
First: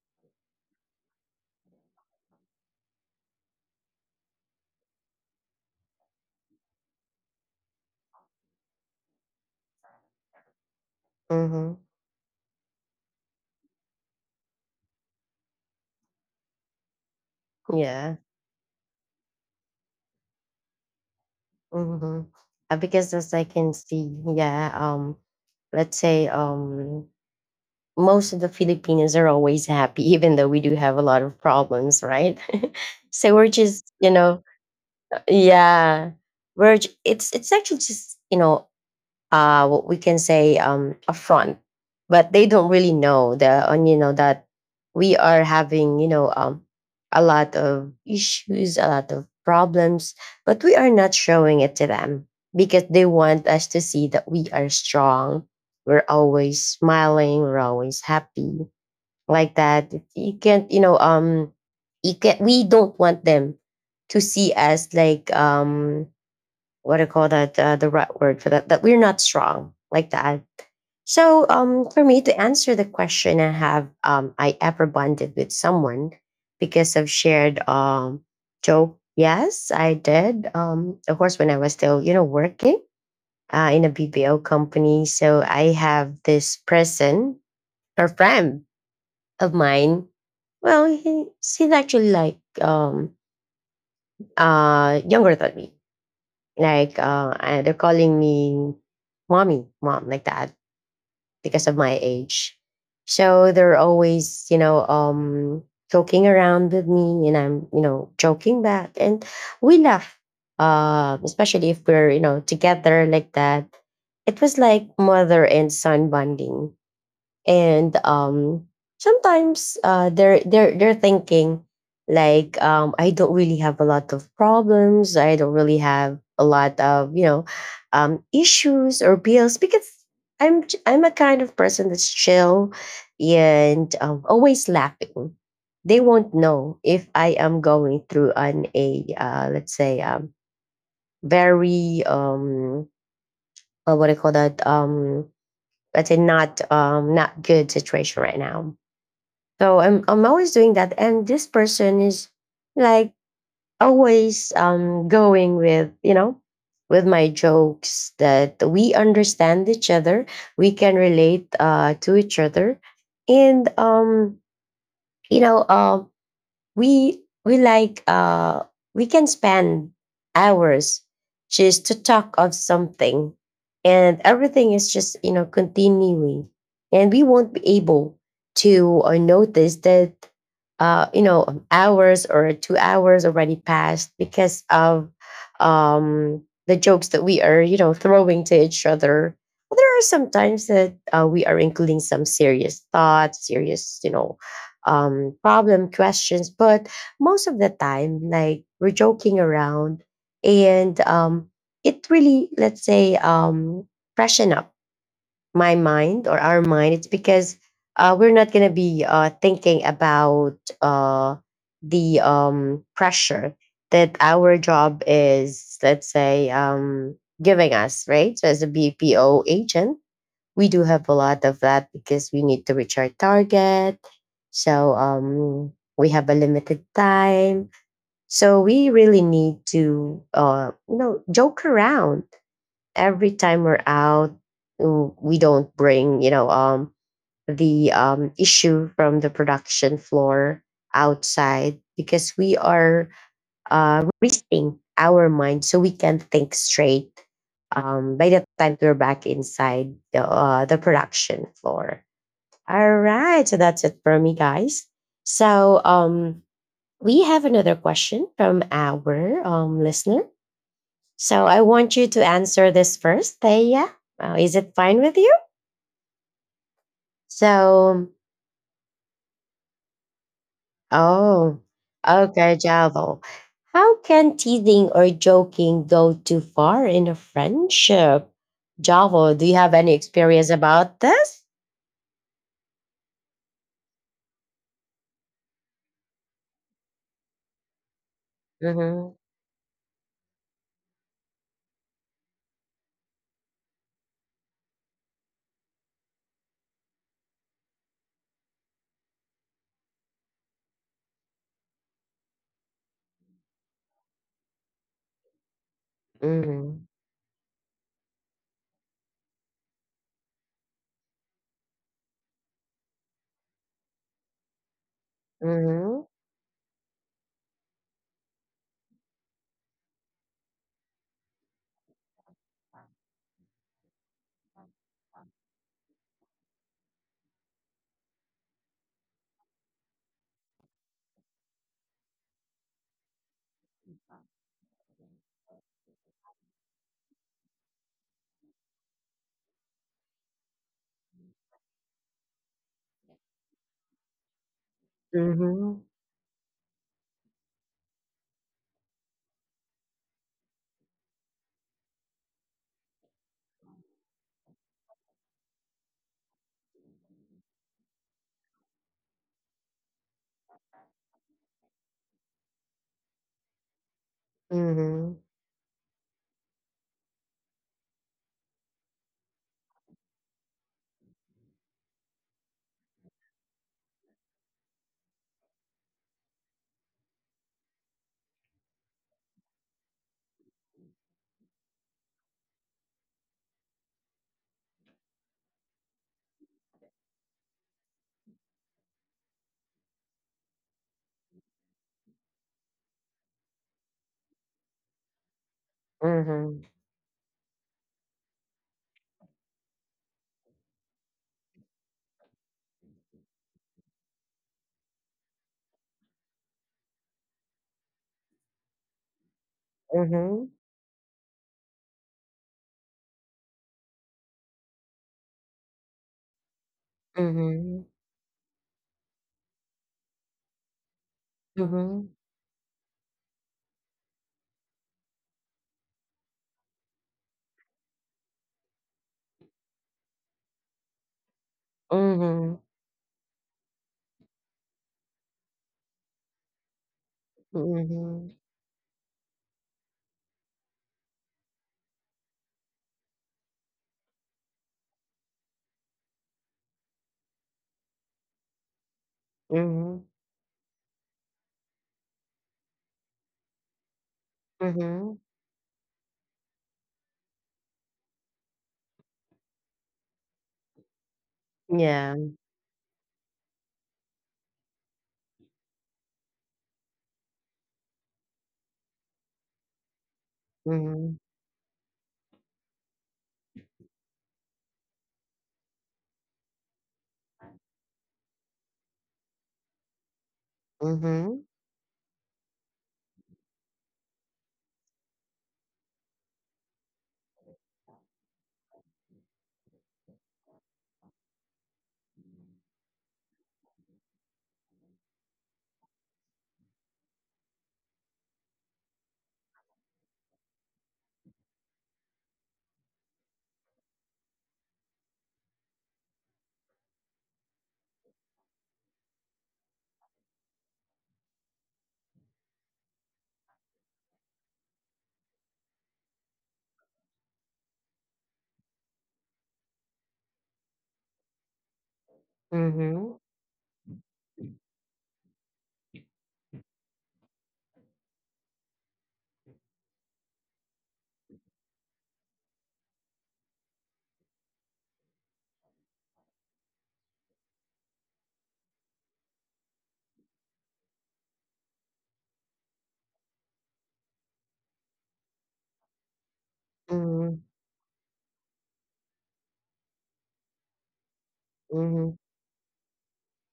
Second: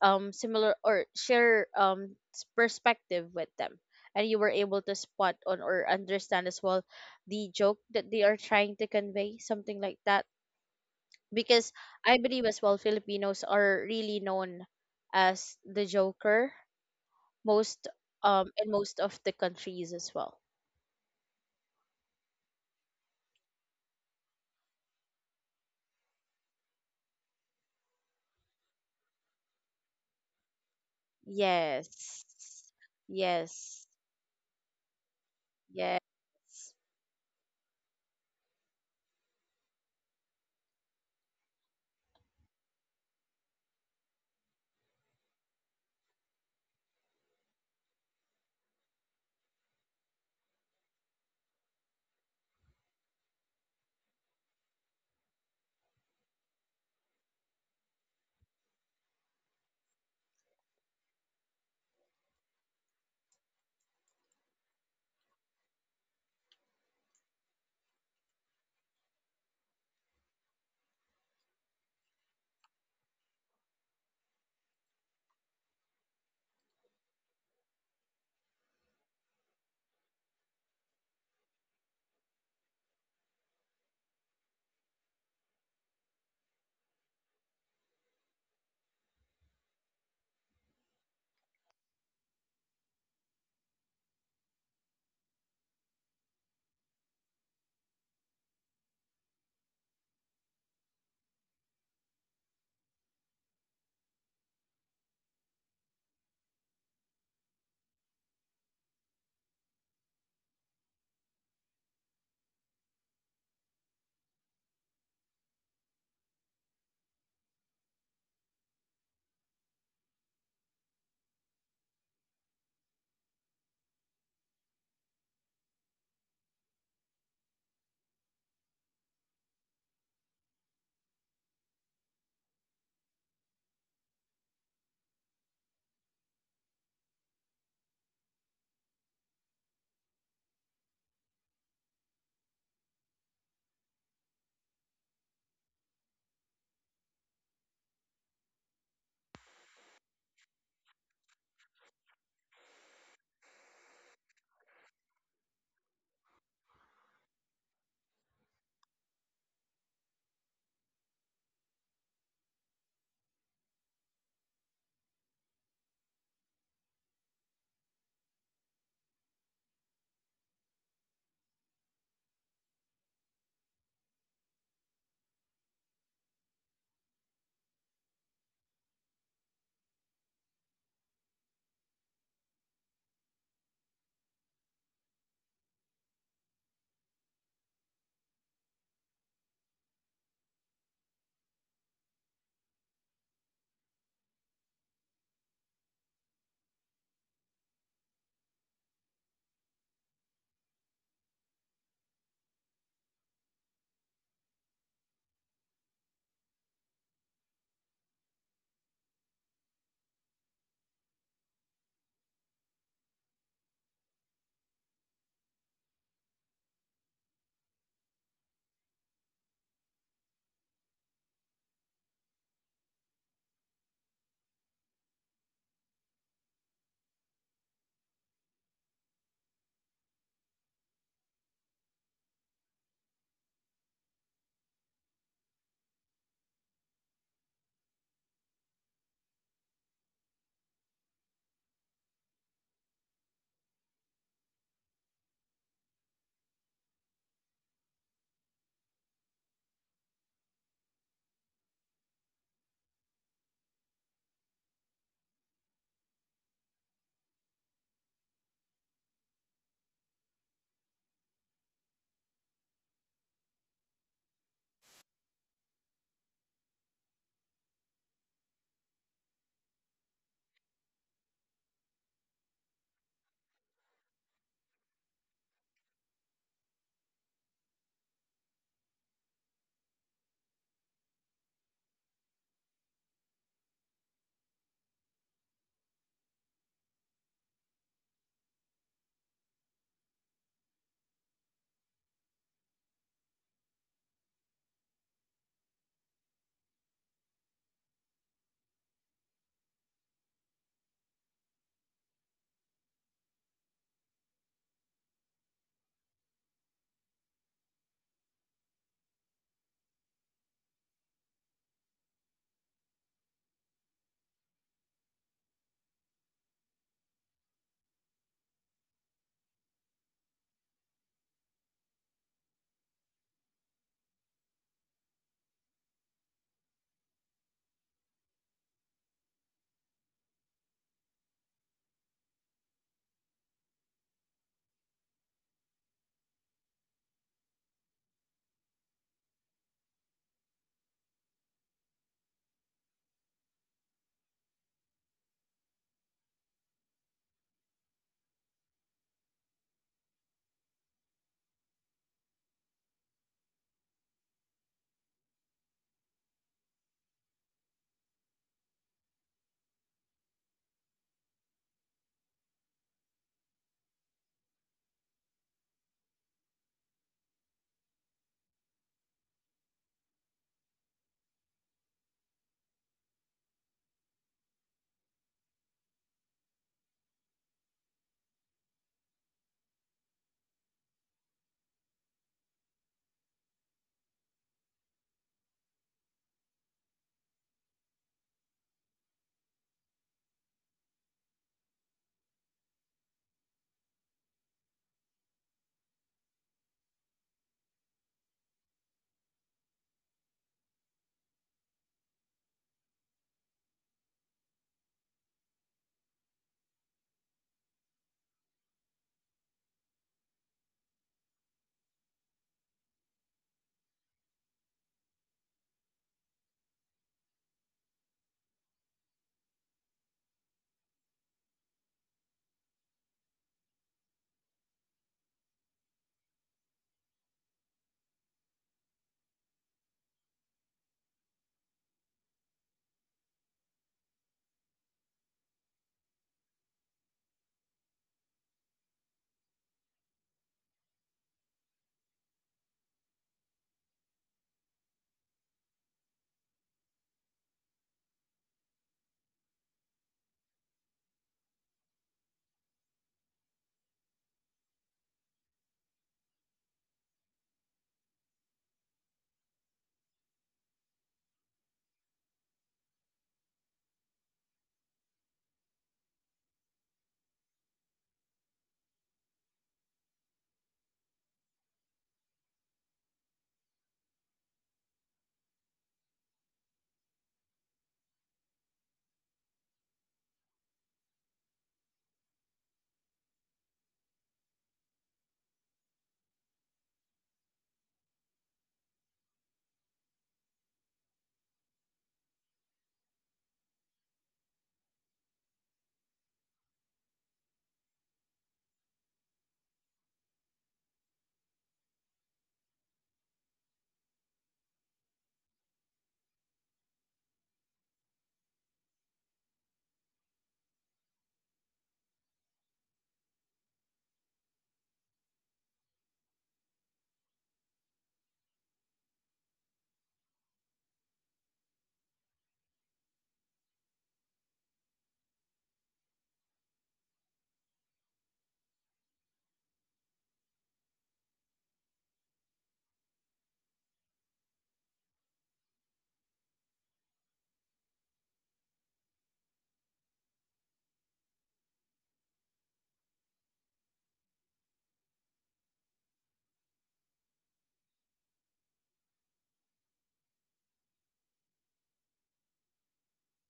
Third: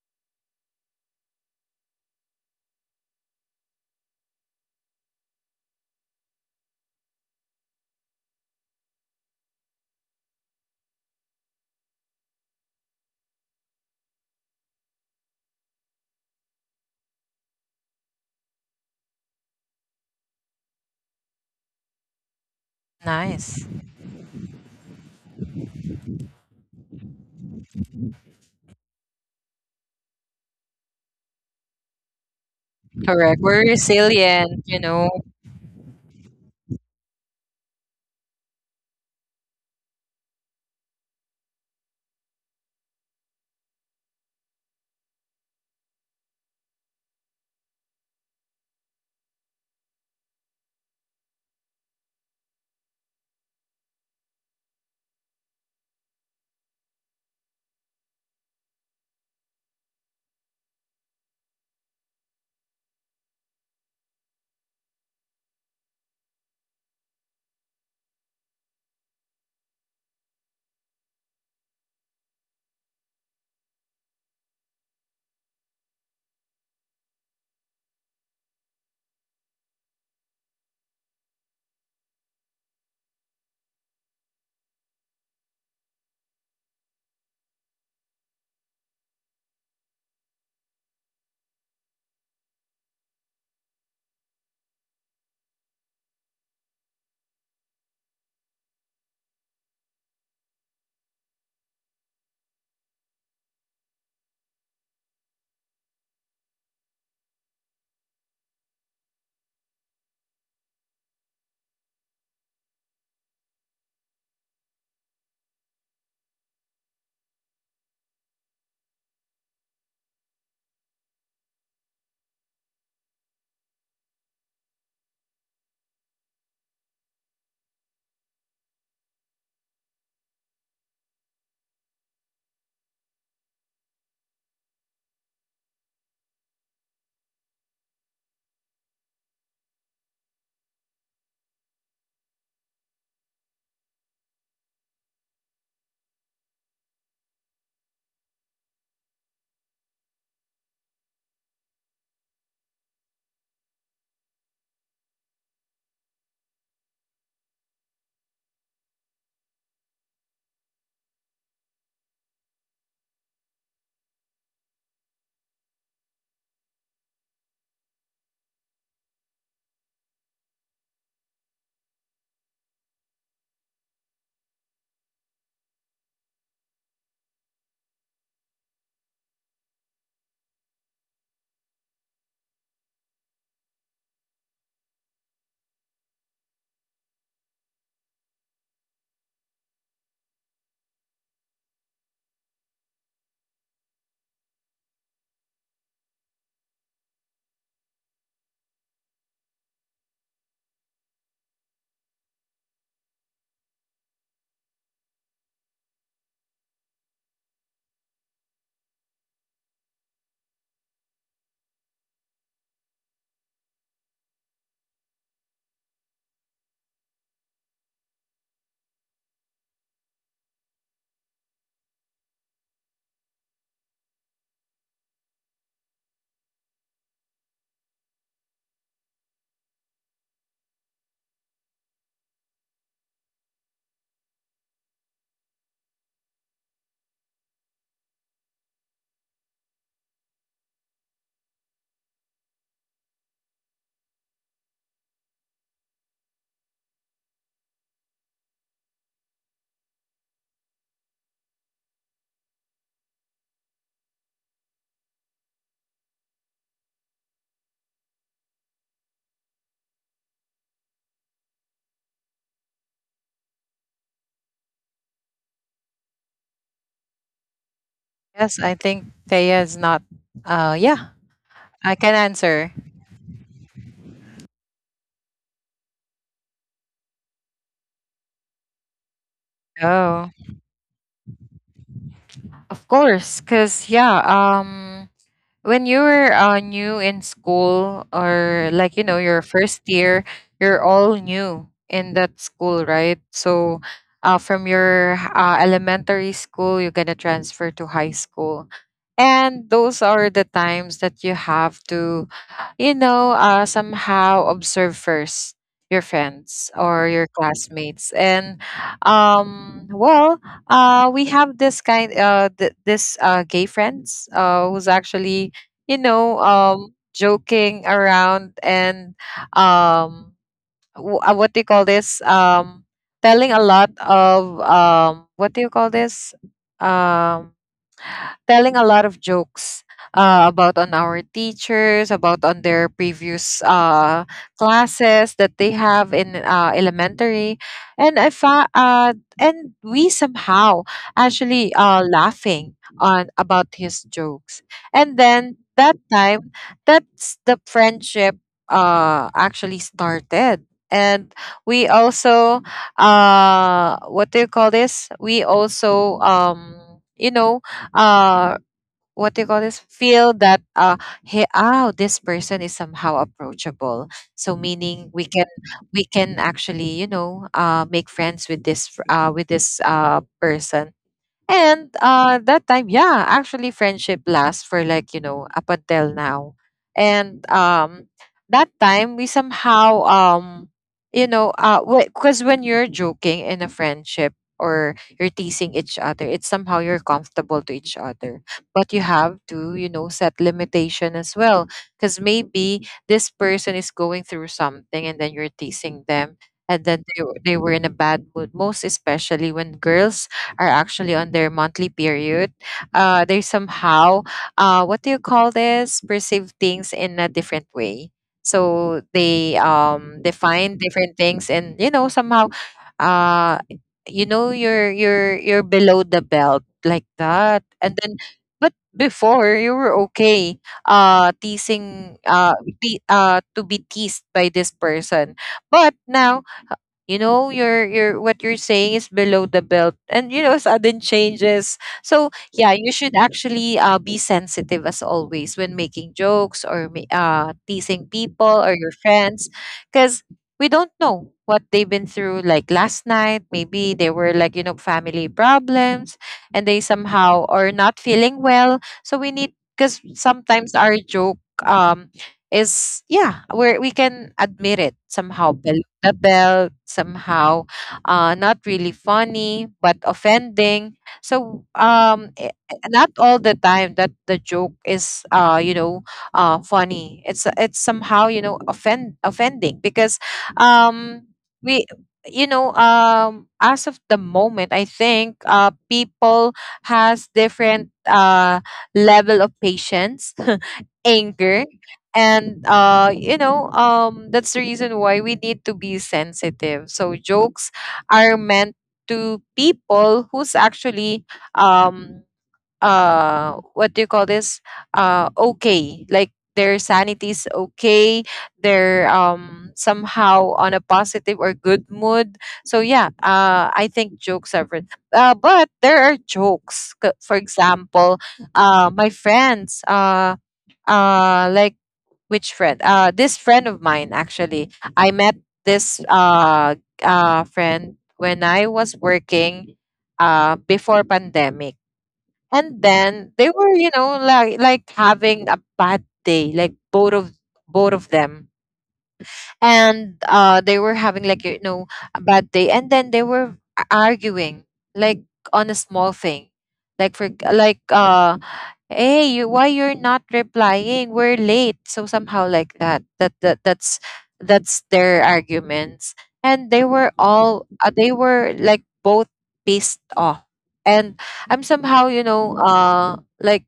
Speaker 2: similar or share perspective with them, and you were able to spot on or understand as well the joke that they are trying to convey, something like that.
Speaker 1: mhm.
Speaker 2: Because I believe as well Filipinos are really known as the joker, most
Speaker 1: Yeah,
Speaker 2: in most of the countries as well.
Speaker 1: mhm. Because as I
Speaker 3: Nice.
Speaker 1: can see, yeah, let's say most of the Filipinos are always happy, even though we do have a lot of problems,
Speaker 2: Yes.
Speaker 1: right? So
Speaker 3: Correct,
Speaker 1: we're
Speaker 3: we're
Speaker 2: Yes.
Speaker 1: just,
Speaker 3: resilient, you know.
Speaker 2: Yes.
Speaker 1: yeah, it's actually just what we can say affront, but they don't really know the and that we are having a lot of issues, a lot of problems, but we are not showing it to them, because they want us to see that we are strong. We're always smiling, we're always happy, like that. You can't, you can — we don't want them to see us like, what do you call that, the right word for that, that we're not strong like that. So for me to answer the question, I ever bonded with someone because of shared joke, yes I did. Of course when I was still working in a bbo company. So I have this person, a friend of mine. Well, he's actually like younger than me. Like, they're calling me mommy, mom, like that, because of my age. So they're always, joking around with me, and I'm, joking back, and we laugh. Especially if we're, together like that. It was like mother and son bonding. And sometimes, they're thinking, like, I don't really have a lot of problems, I don't really have a lot of, issues or bills, because I'm a kind of person that's chill, and always laughing. They won't know if I am going through an a, let's say, very, what do you call that, let's say, not, not good situation right now. So I'm always doing that. And this person is, like, always going with, with my jokes, that we understand each other, we can relate to each other. And, you know, um we like, we can spend hours just to talk of something, and everything is just, continuing, and we won't be able to, notice that, hours or 2 hours already passed, because of the jokes that we are, throwing to each other. There are sometimes that, we are including some serious thoughts, serious, problem questions. But most of the time, like, we're joking around, and, it really, let's say, freshen up my mind or our mind. It's because, we're not gonna be, thinking about, the, pressure that our job is, let's say, giving us, right? So as a BPO agent, we do have a lot of that, because we need to reach our target. So, we have a limited time. So we really need to, joke around every time we're out. We don't bring, the, issue from the production floor outside, because we are, resting our mind so we can think straight, by the time we're back inside the production floor. All right, so that's it for me, guys. So, we have another question from our, listener. So I want you to answer this first, Thea. Is it fine with you? So.
Speaker 3: Yes, I think Thea is not— yeah,
Speaker 1: Oh,
Speaker 3: I can answer.
Speaker 1: okay, Javo. How can teasing or joking go too far in a friendship? Javo, do you have any
Speaker 3: Oh,
Speaker 1: experience about this?
Speaker 3: of course, because, yeah, um when you were new in school, or like,
Speaker 1: Mm-hmm.
Speaker 3: your first year, you're all new in that school, right? So from your elementary school, you're gonna transfer to high school, and those are the times that you have to, somehow observe first your
Speaker 1: Mm-hmm.
Speaker 3: friends or your classmates. And, well, we have this this gay friends who's actually,
Speaker 1: Mm-hmm.
Speaker 3: joking around, and, um, what do you call this? Telling a lot of, what do you call this? Um Telling a lot of jokes about on our teachers, about on their previous classes that they have in elementary, and we somehow actually laughing on about his jokes, and then that time, that's the friendship actually started. And we also, what do you call this? We also, you know, uh what do you call this, feel that, hey, oh, this person is somehow approachable, so meaning we
Speaker 1: Mm-hmm.
Speaker 3: can, we can actually, make friends with with this person. And that time, yeah, actually, friendship lasts for, like, up until now. And, that time we somehow, you know, uh, because when you're joking in a friendship, or you're teasing each other, it's somehow you're comfortable to each other. But you have to, set limitation as well, because maybe this person is going through something, and then you're teasing them.
Speaker 1: Mm-hmm.
Speaker 3: And then they were in a bad mood, most especially when girls are actually on their monthly period. They somehow, what do you call this, perceive things in a different way. So they,
Speaker 1: Mm-hmm.
Speaker 3: define different things, and, somehow, uh, you're below the belt, like that, and
Speaker 1: Mm-hmm.
Speaker 3: then— but before, you were okay, teasing,
Speaker 1: Mm-hmm.
Speaker 3: to be teased by this person. But now, your what you're saying is below the belt. And, sudden changes. So
Speaker 1: Mm-hmm.
Speaker 3: yeah,
Speaker 1: Mm-hmm.
Speaker 3: you should actually, be sensitive as always when making jokes, or teasing
Speaker 1: Mm-hmm.
Speaker 3: people or your friends, because we don't know what they've been through. Like last night, maybe they were, like, family problems, and they somehow are not feeling well. So we need—
Speaker 1: Mm-hmm.
Speaker 3: because sometimes our joke, um is, yeah, where we can admit it,
Speaker 1: Mm-hmm.
Speaker 3: somehow, the belt, somehow, not really funny but offending. So,
Speaker 1: Yeah.
Speaker 3: i— not all the time that the joke is, funny. It's somehow, offend— offending, because,
Speaker 1: Mm-hmm.
Speaker 3: um we, as of the moment, I think, people has different level of patience
Speaker 1: Mm-hmm.
Speaker 3: anger. And, that's the reason why we need to be sensitive. So jokes are meant to people who's actually, um what do you call this, okay, like their sanity is okay, they're, somehow on a positive or good mood. So yeah, I think jokes are but there are jokes— for example, my friends, like— which friend? This friend of mine, actually. I met this friend when I was working, before pandemic, and
Speaker 1: Mm-hmm.
Speaker 3: then they were, like, having a bad day, like, both of them, and they were having, like, a bad day, and then they were arguing, like, on a small thing, like, for, like, hey, you, why you're not replying, we're late, so somehow like that, that's their arguments, and they were
Speaker 1: Mhm,
Speaker 3: all— they were, like, both pissed off, and I'm somehow,
Speaker 1: mhm,
Speaker 3: like,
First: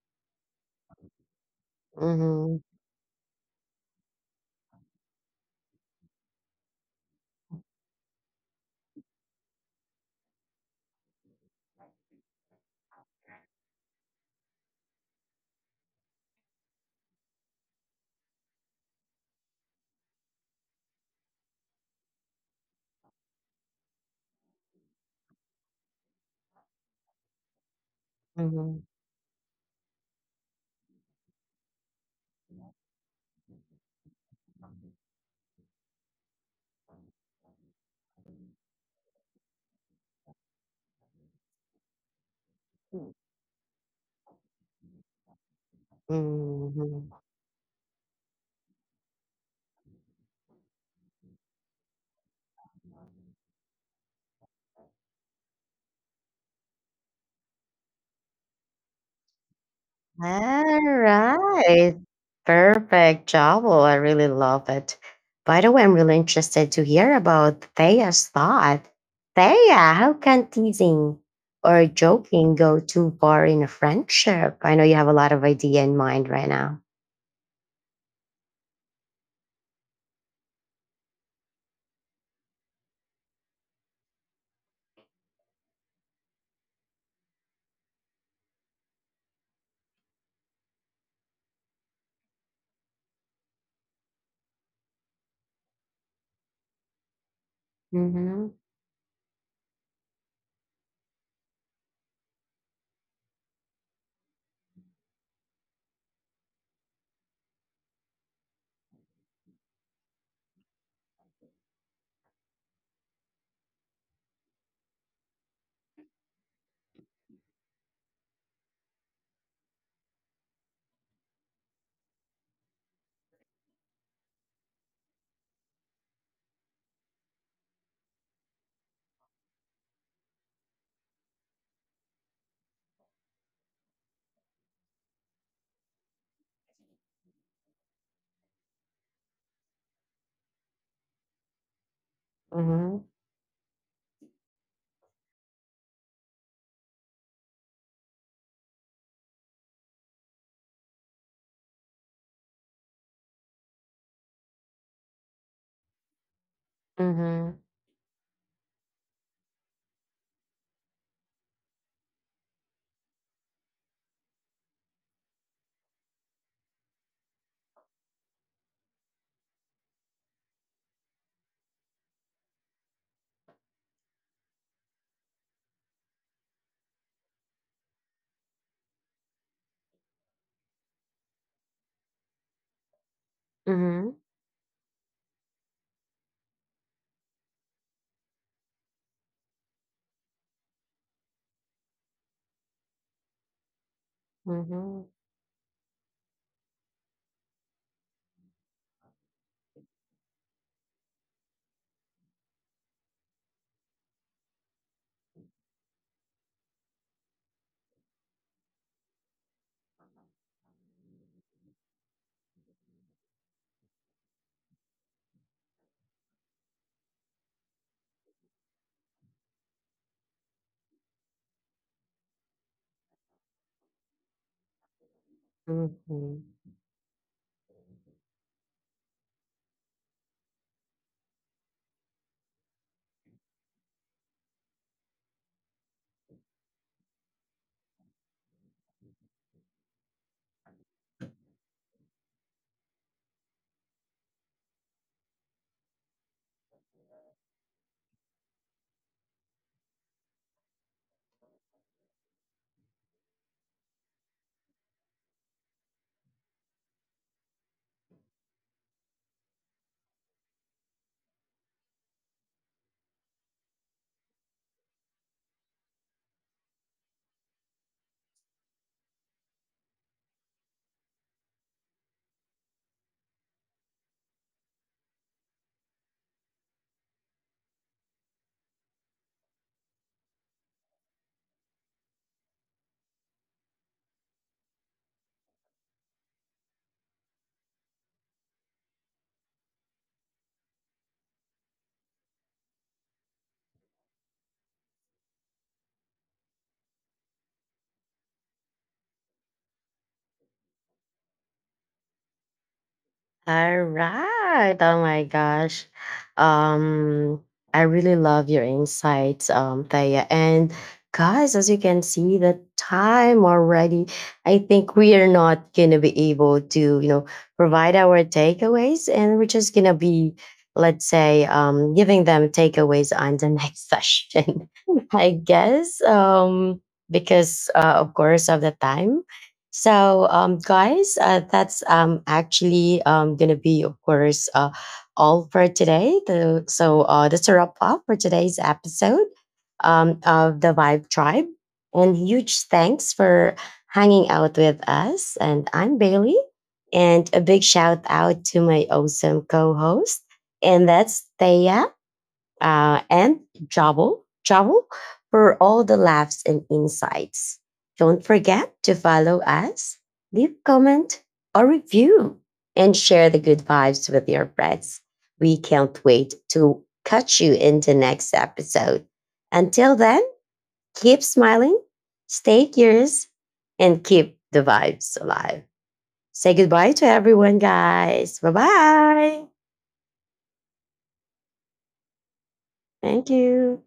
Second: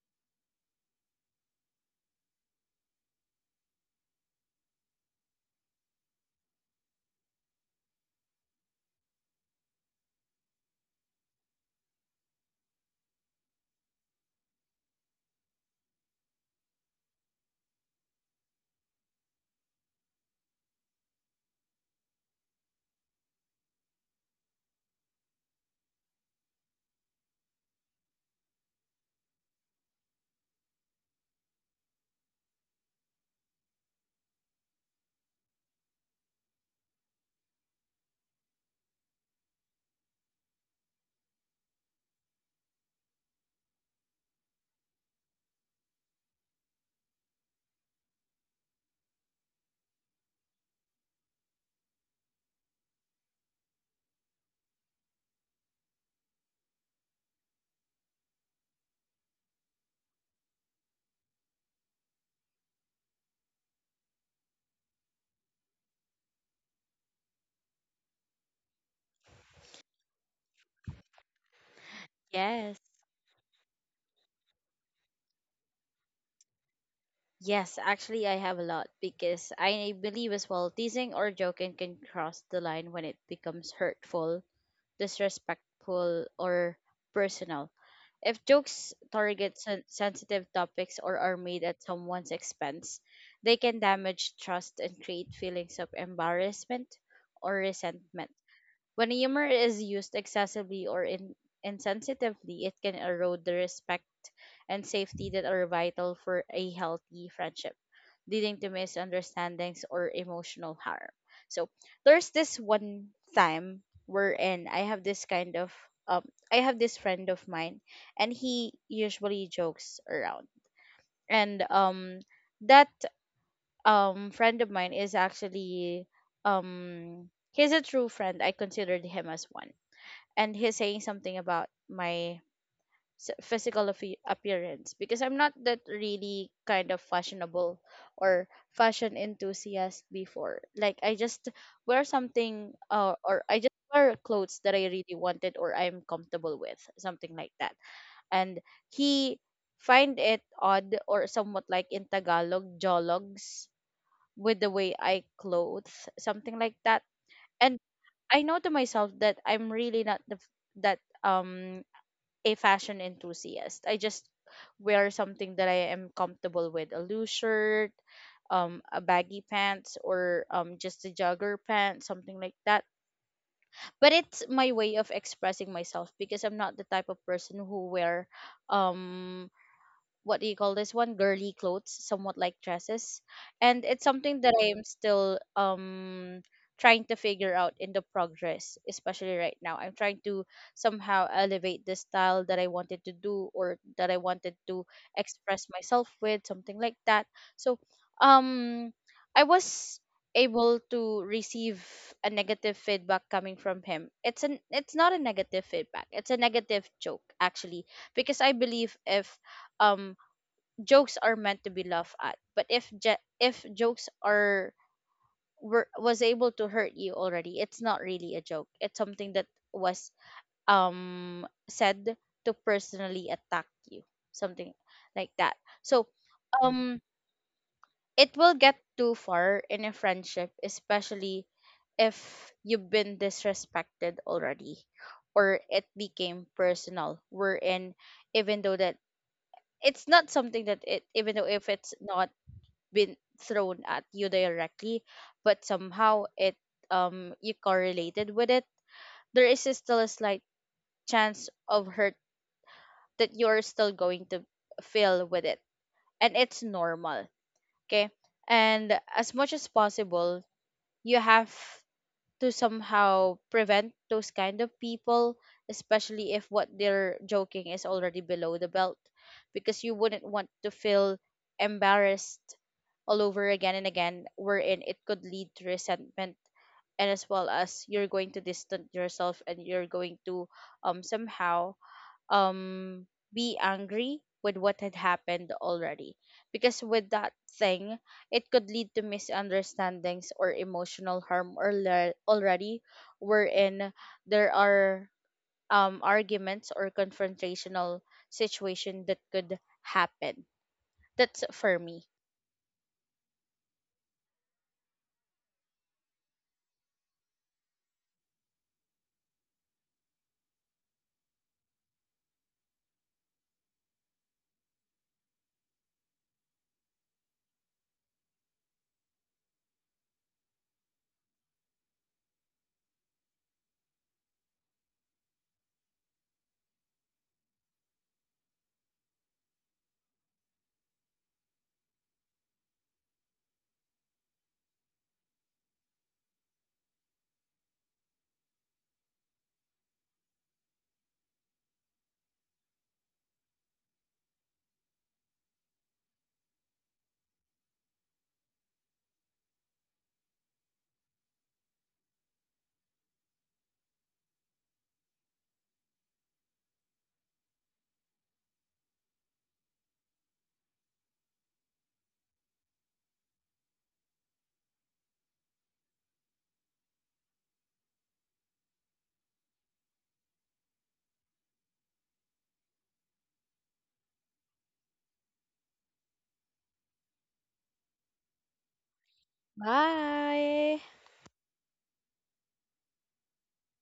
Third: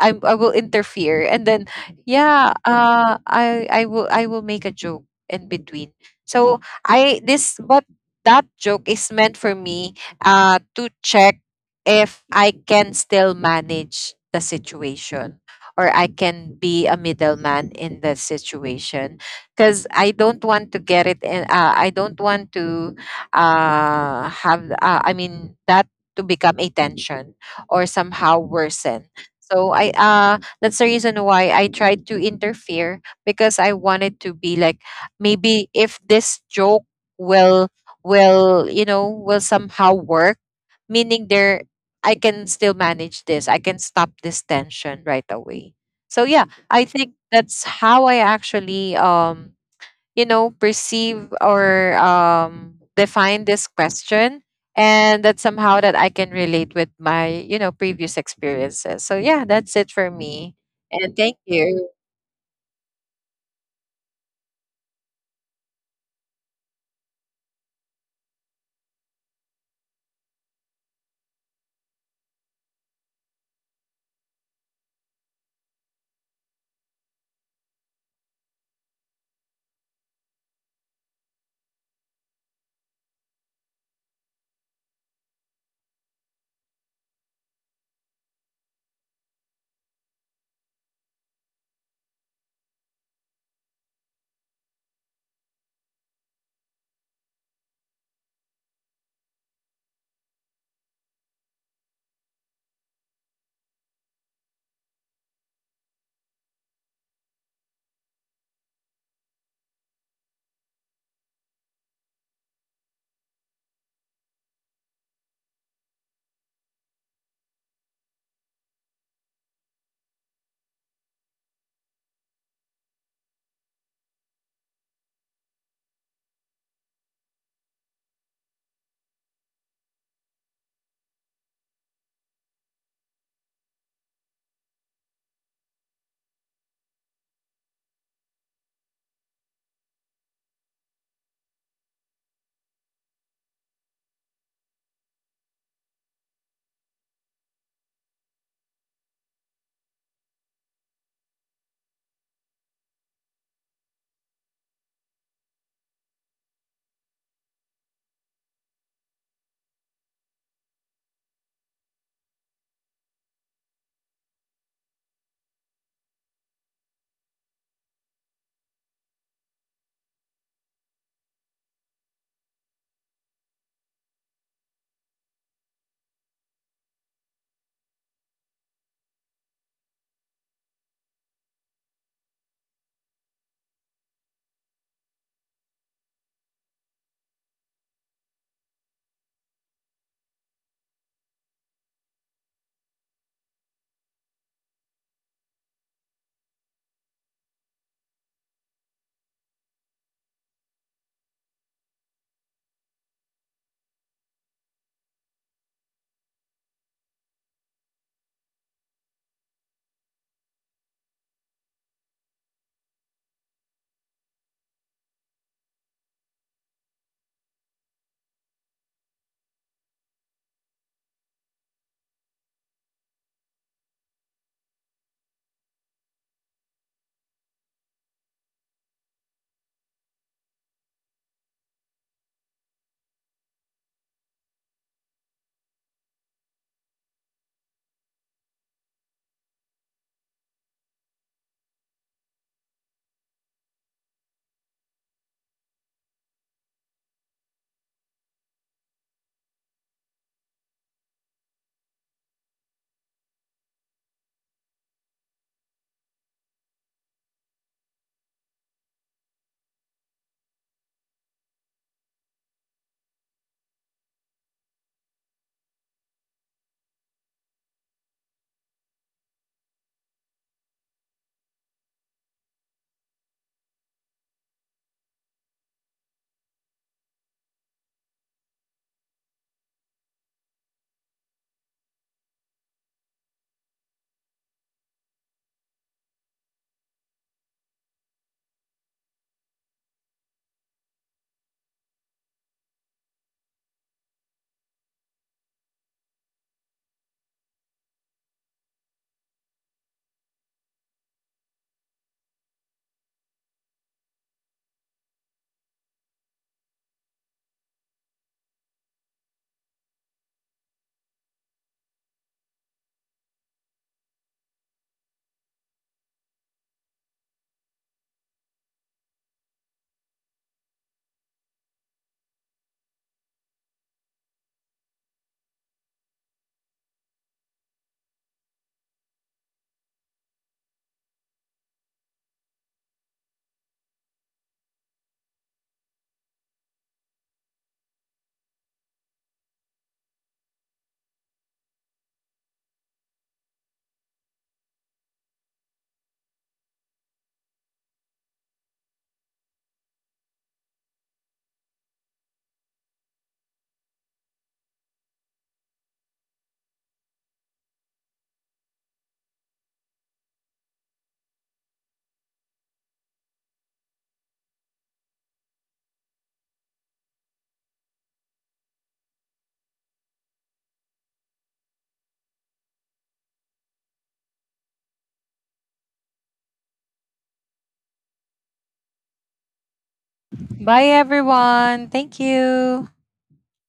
Speaker 3: I will interfere, and then, yeah,
Speaker 1: mhm,
Speaker 3: I will make a joke in between. So, I this but that joke is meant for me to check if I can still manage the situation, or I can be a middleman in the situation, because I don't want to get it, and, I don't want to, have, I mean, that— to become a tension, or somehow
Speaker 1: mhm,
Speaker 3: worsen. So I that's the reason why I tried to interfere, because I wanted to be like, maybe if this joke will will, will somehow work, meaning there I can still manage this. I can stop this tension right away. So yeah, I
Speaker 1: mhm.
Speaker 3: think that's how I actually, perceive or, define this question, and that somehow that I can relate with my, previous experiences. So yeah, that's it for me, and thank you.
Speaker 1: Alright. Perfect job. Oh, I really love it. By the way, I'm really interested to hear about Thea's thought. Thea, how can teasing or joking
Speaker 2: Yes.
Speaker 1: go too far in a friendship? I know you have a lot of idea in mind right now.
Speaker 2: Yes, actually I have a lot, because I believe as well teasing or joking can cross the line when it becomes hurtful, disrespectful, or personal. If jokes target sensitive topics or are made at someone's expense, they can damage trust and create feelings of embarrassment or resentment.
Speaker 1: Mm-hmm.
Speaker 2: When humor is used excessively or insensitively, it can erode the respect and safety that are vital for a healthy friendship, leading to misunderstandings or emotional harm. So there's this one time wherein I have this kind of um I have this friend of mine, and he usually jokes around. And that friend of mine is actually he's a true friend. I considered him as one, and he's saying something about my physical appearance, because I'm not that really kind of fashionable or fashion enthusiast before. Like I just wear something
Speaker 1: Mm-hmm.
Speaker 2: or I just wear clothes that I really wanted or I'm comfortable with, something like that. And he find it odd or somewhat like in Tagalog, jologs, with the way I clothe, something like that. And I know to myself that I'm really not the that a fashion enthusiast. I just wear something that I am comfortable with, a loose shirt, a baggy pants, or just a jogger pants, something like that. But it's my way of expressing myself, because I'm not the type of person who wear um what do you call this one, girly clothes, somewhat like dresses. And it's
Speaker 1: Mm-hmm.
Speaker 2: something that I am still trying to figure out in the progress, especially right now I'm trying to somehow elevate the style that I wanted to do, or that I wanted to
Speaker 1: Mhm,
Speaker 2: express myself with, something like that. So um I was able to receive a negative feedback coming from him. It's an, it's not a negative feedback, it's a negative joke, actually. Because I believe, if um jokes are meant to be laughed at, but if if jokes are were was able to hurt you already, it's not really a joke, it's something that was said to personally attack you, something like that. So
Speaker 1: mhm.
Speaker 2: um it will get too far in a friendship, especially if you've been disrespected already or it became personal, wherein even though that it's not something that, it even though if it's not been thrown at you directly, but somehow it you correlated with it, there is still a slight chance of hurt that you're still going to feel with it. And it's normal. Okay. And as much as possible, you have to somehow prevent those kind of people, especially if what they're joking is already below the belt, because you wouldn't want to feel embarrassed all over again and again, wherein it could lead to resentment, and as well as you're going to distance yourself and you're going to somehow um be angry with what had happened already. Because with that thing, it could lead to misunderstandings or emotional harm or already, wherein there are arguments or confrontational situation that could happen. That's for me.
Speaker 1: Alright, oh my gosh. Um, I really love your insights, Thea. And guys, as you can see, the time already, I think we are not gonna be able to, provide our takeaways, and we're just gonna be, let's say, giving them takeaways on the next session, I guess. Because, of course, of the time. So, guys, that's, actually going to be, of course, all for today. That's a wrap up for today's episode, of the Vibe Tribe. And huge thanks for hanging out with us. And I'm Bailey. And a big shout out to my awesome co host. And that's Thea, and Javo, Javo for all the laughs and insights. Don't forget to follow us, leave comment or review, and share the good vibes with your friends. We can't wait to catch you in the next episode. Until then, keep smiling, stay curious, and keep the vibes alive. Say goodbye to everyone, guys. Bye bye.
Speaker 2: Bye.
Speaker 3: Bye, everyone, thank you.
Speaker 1: Thank you.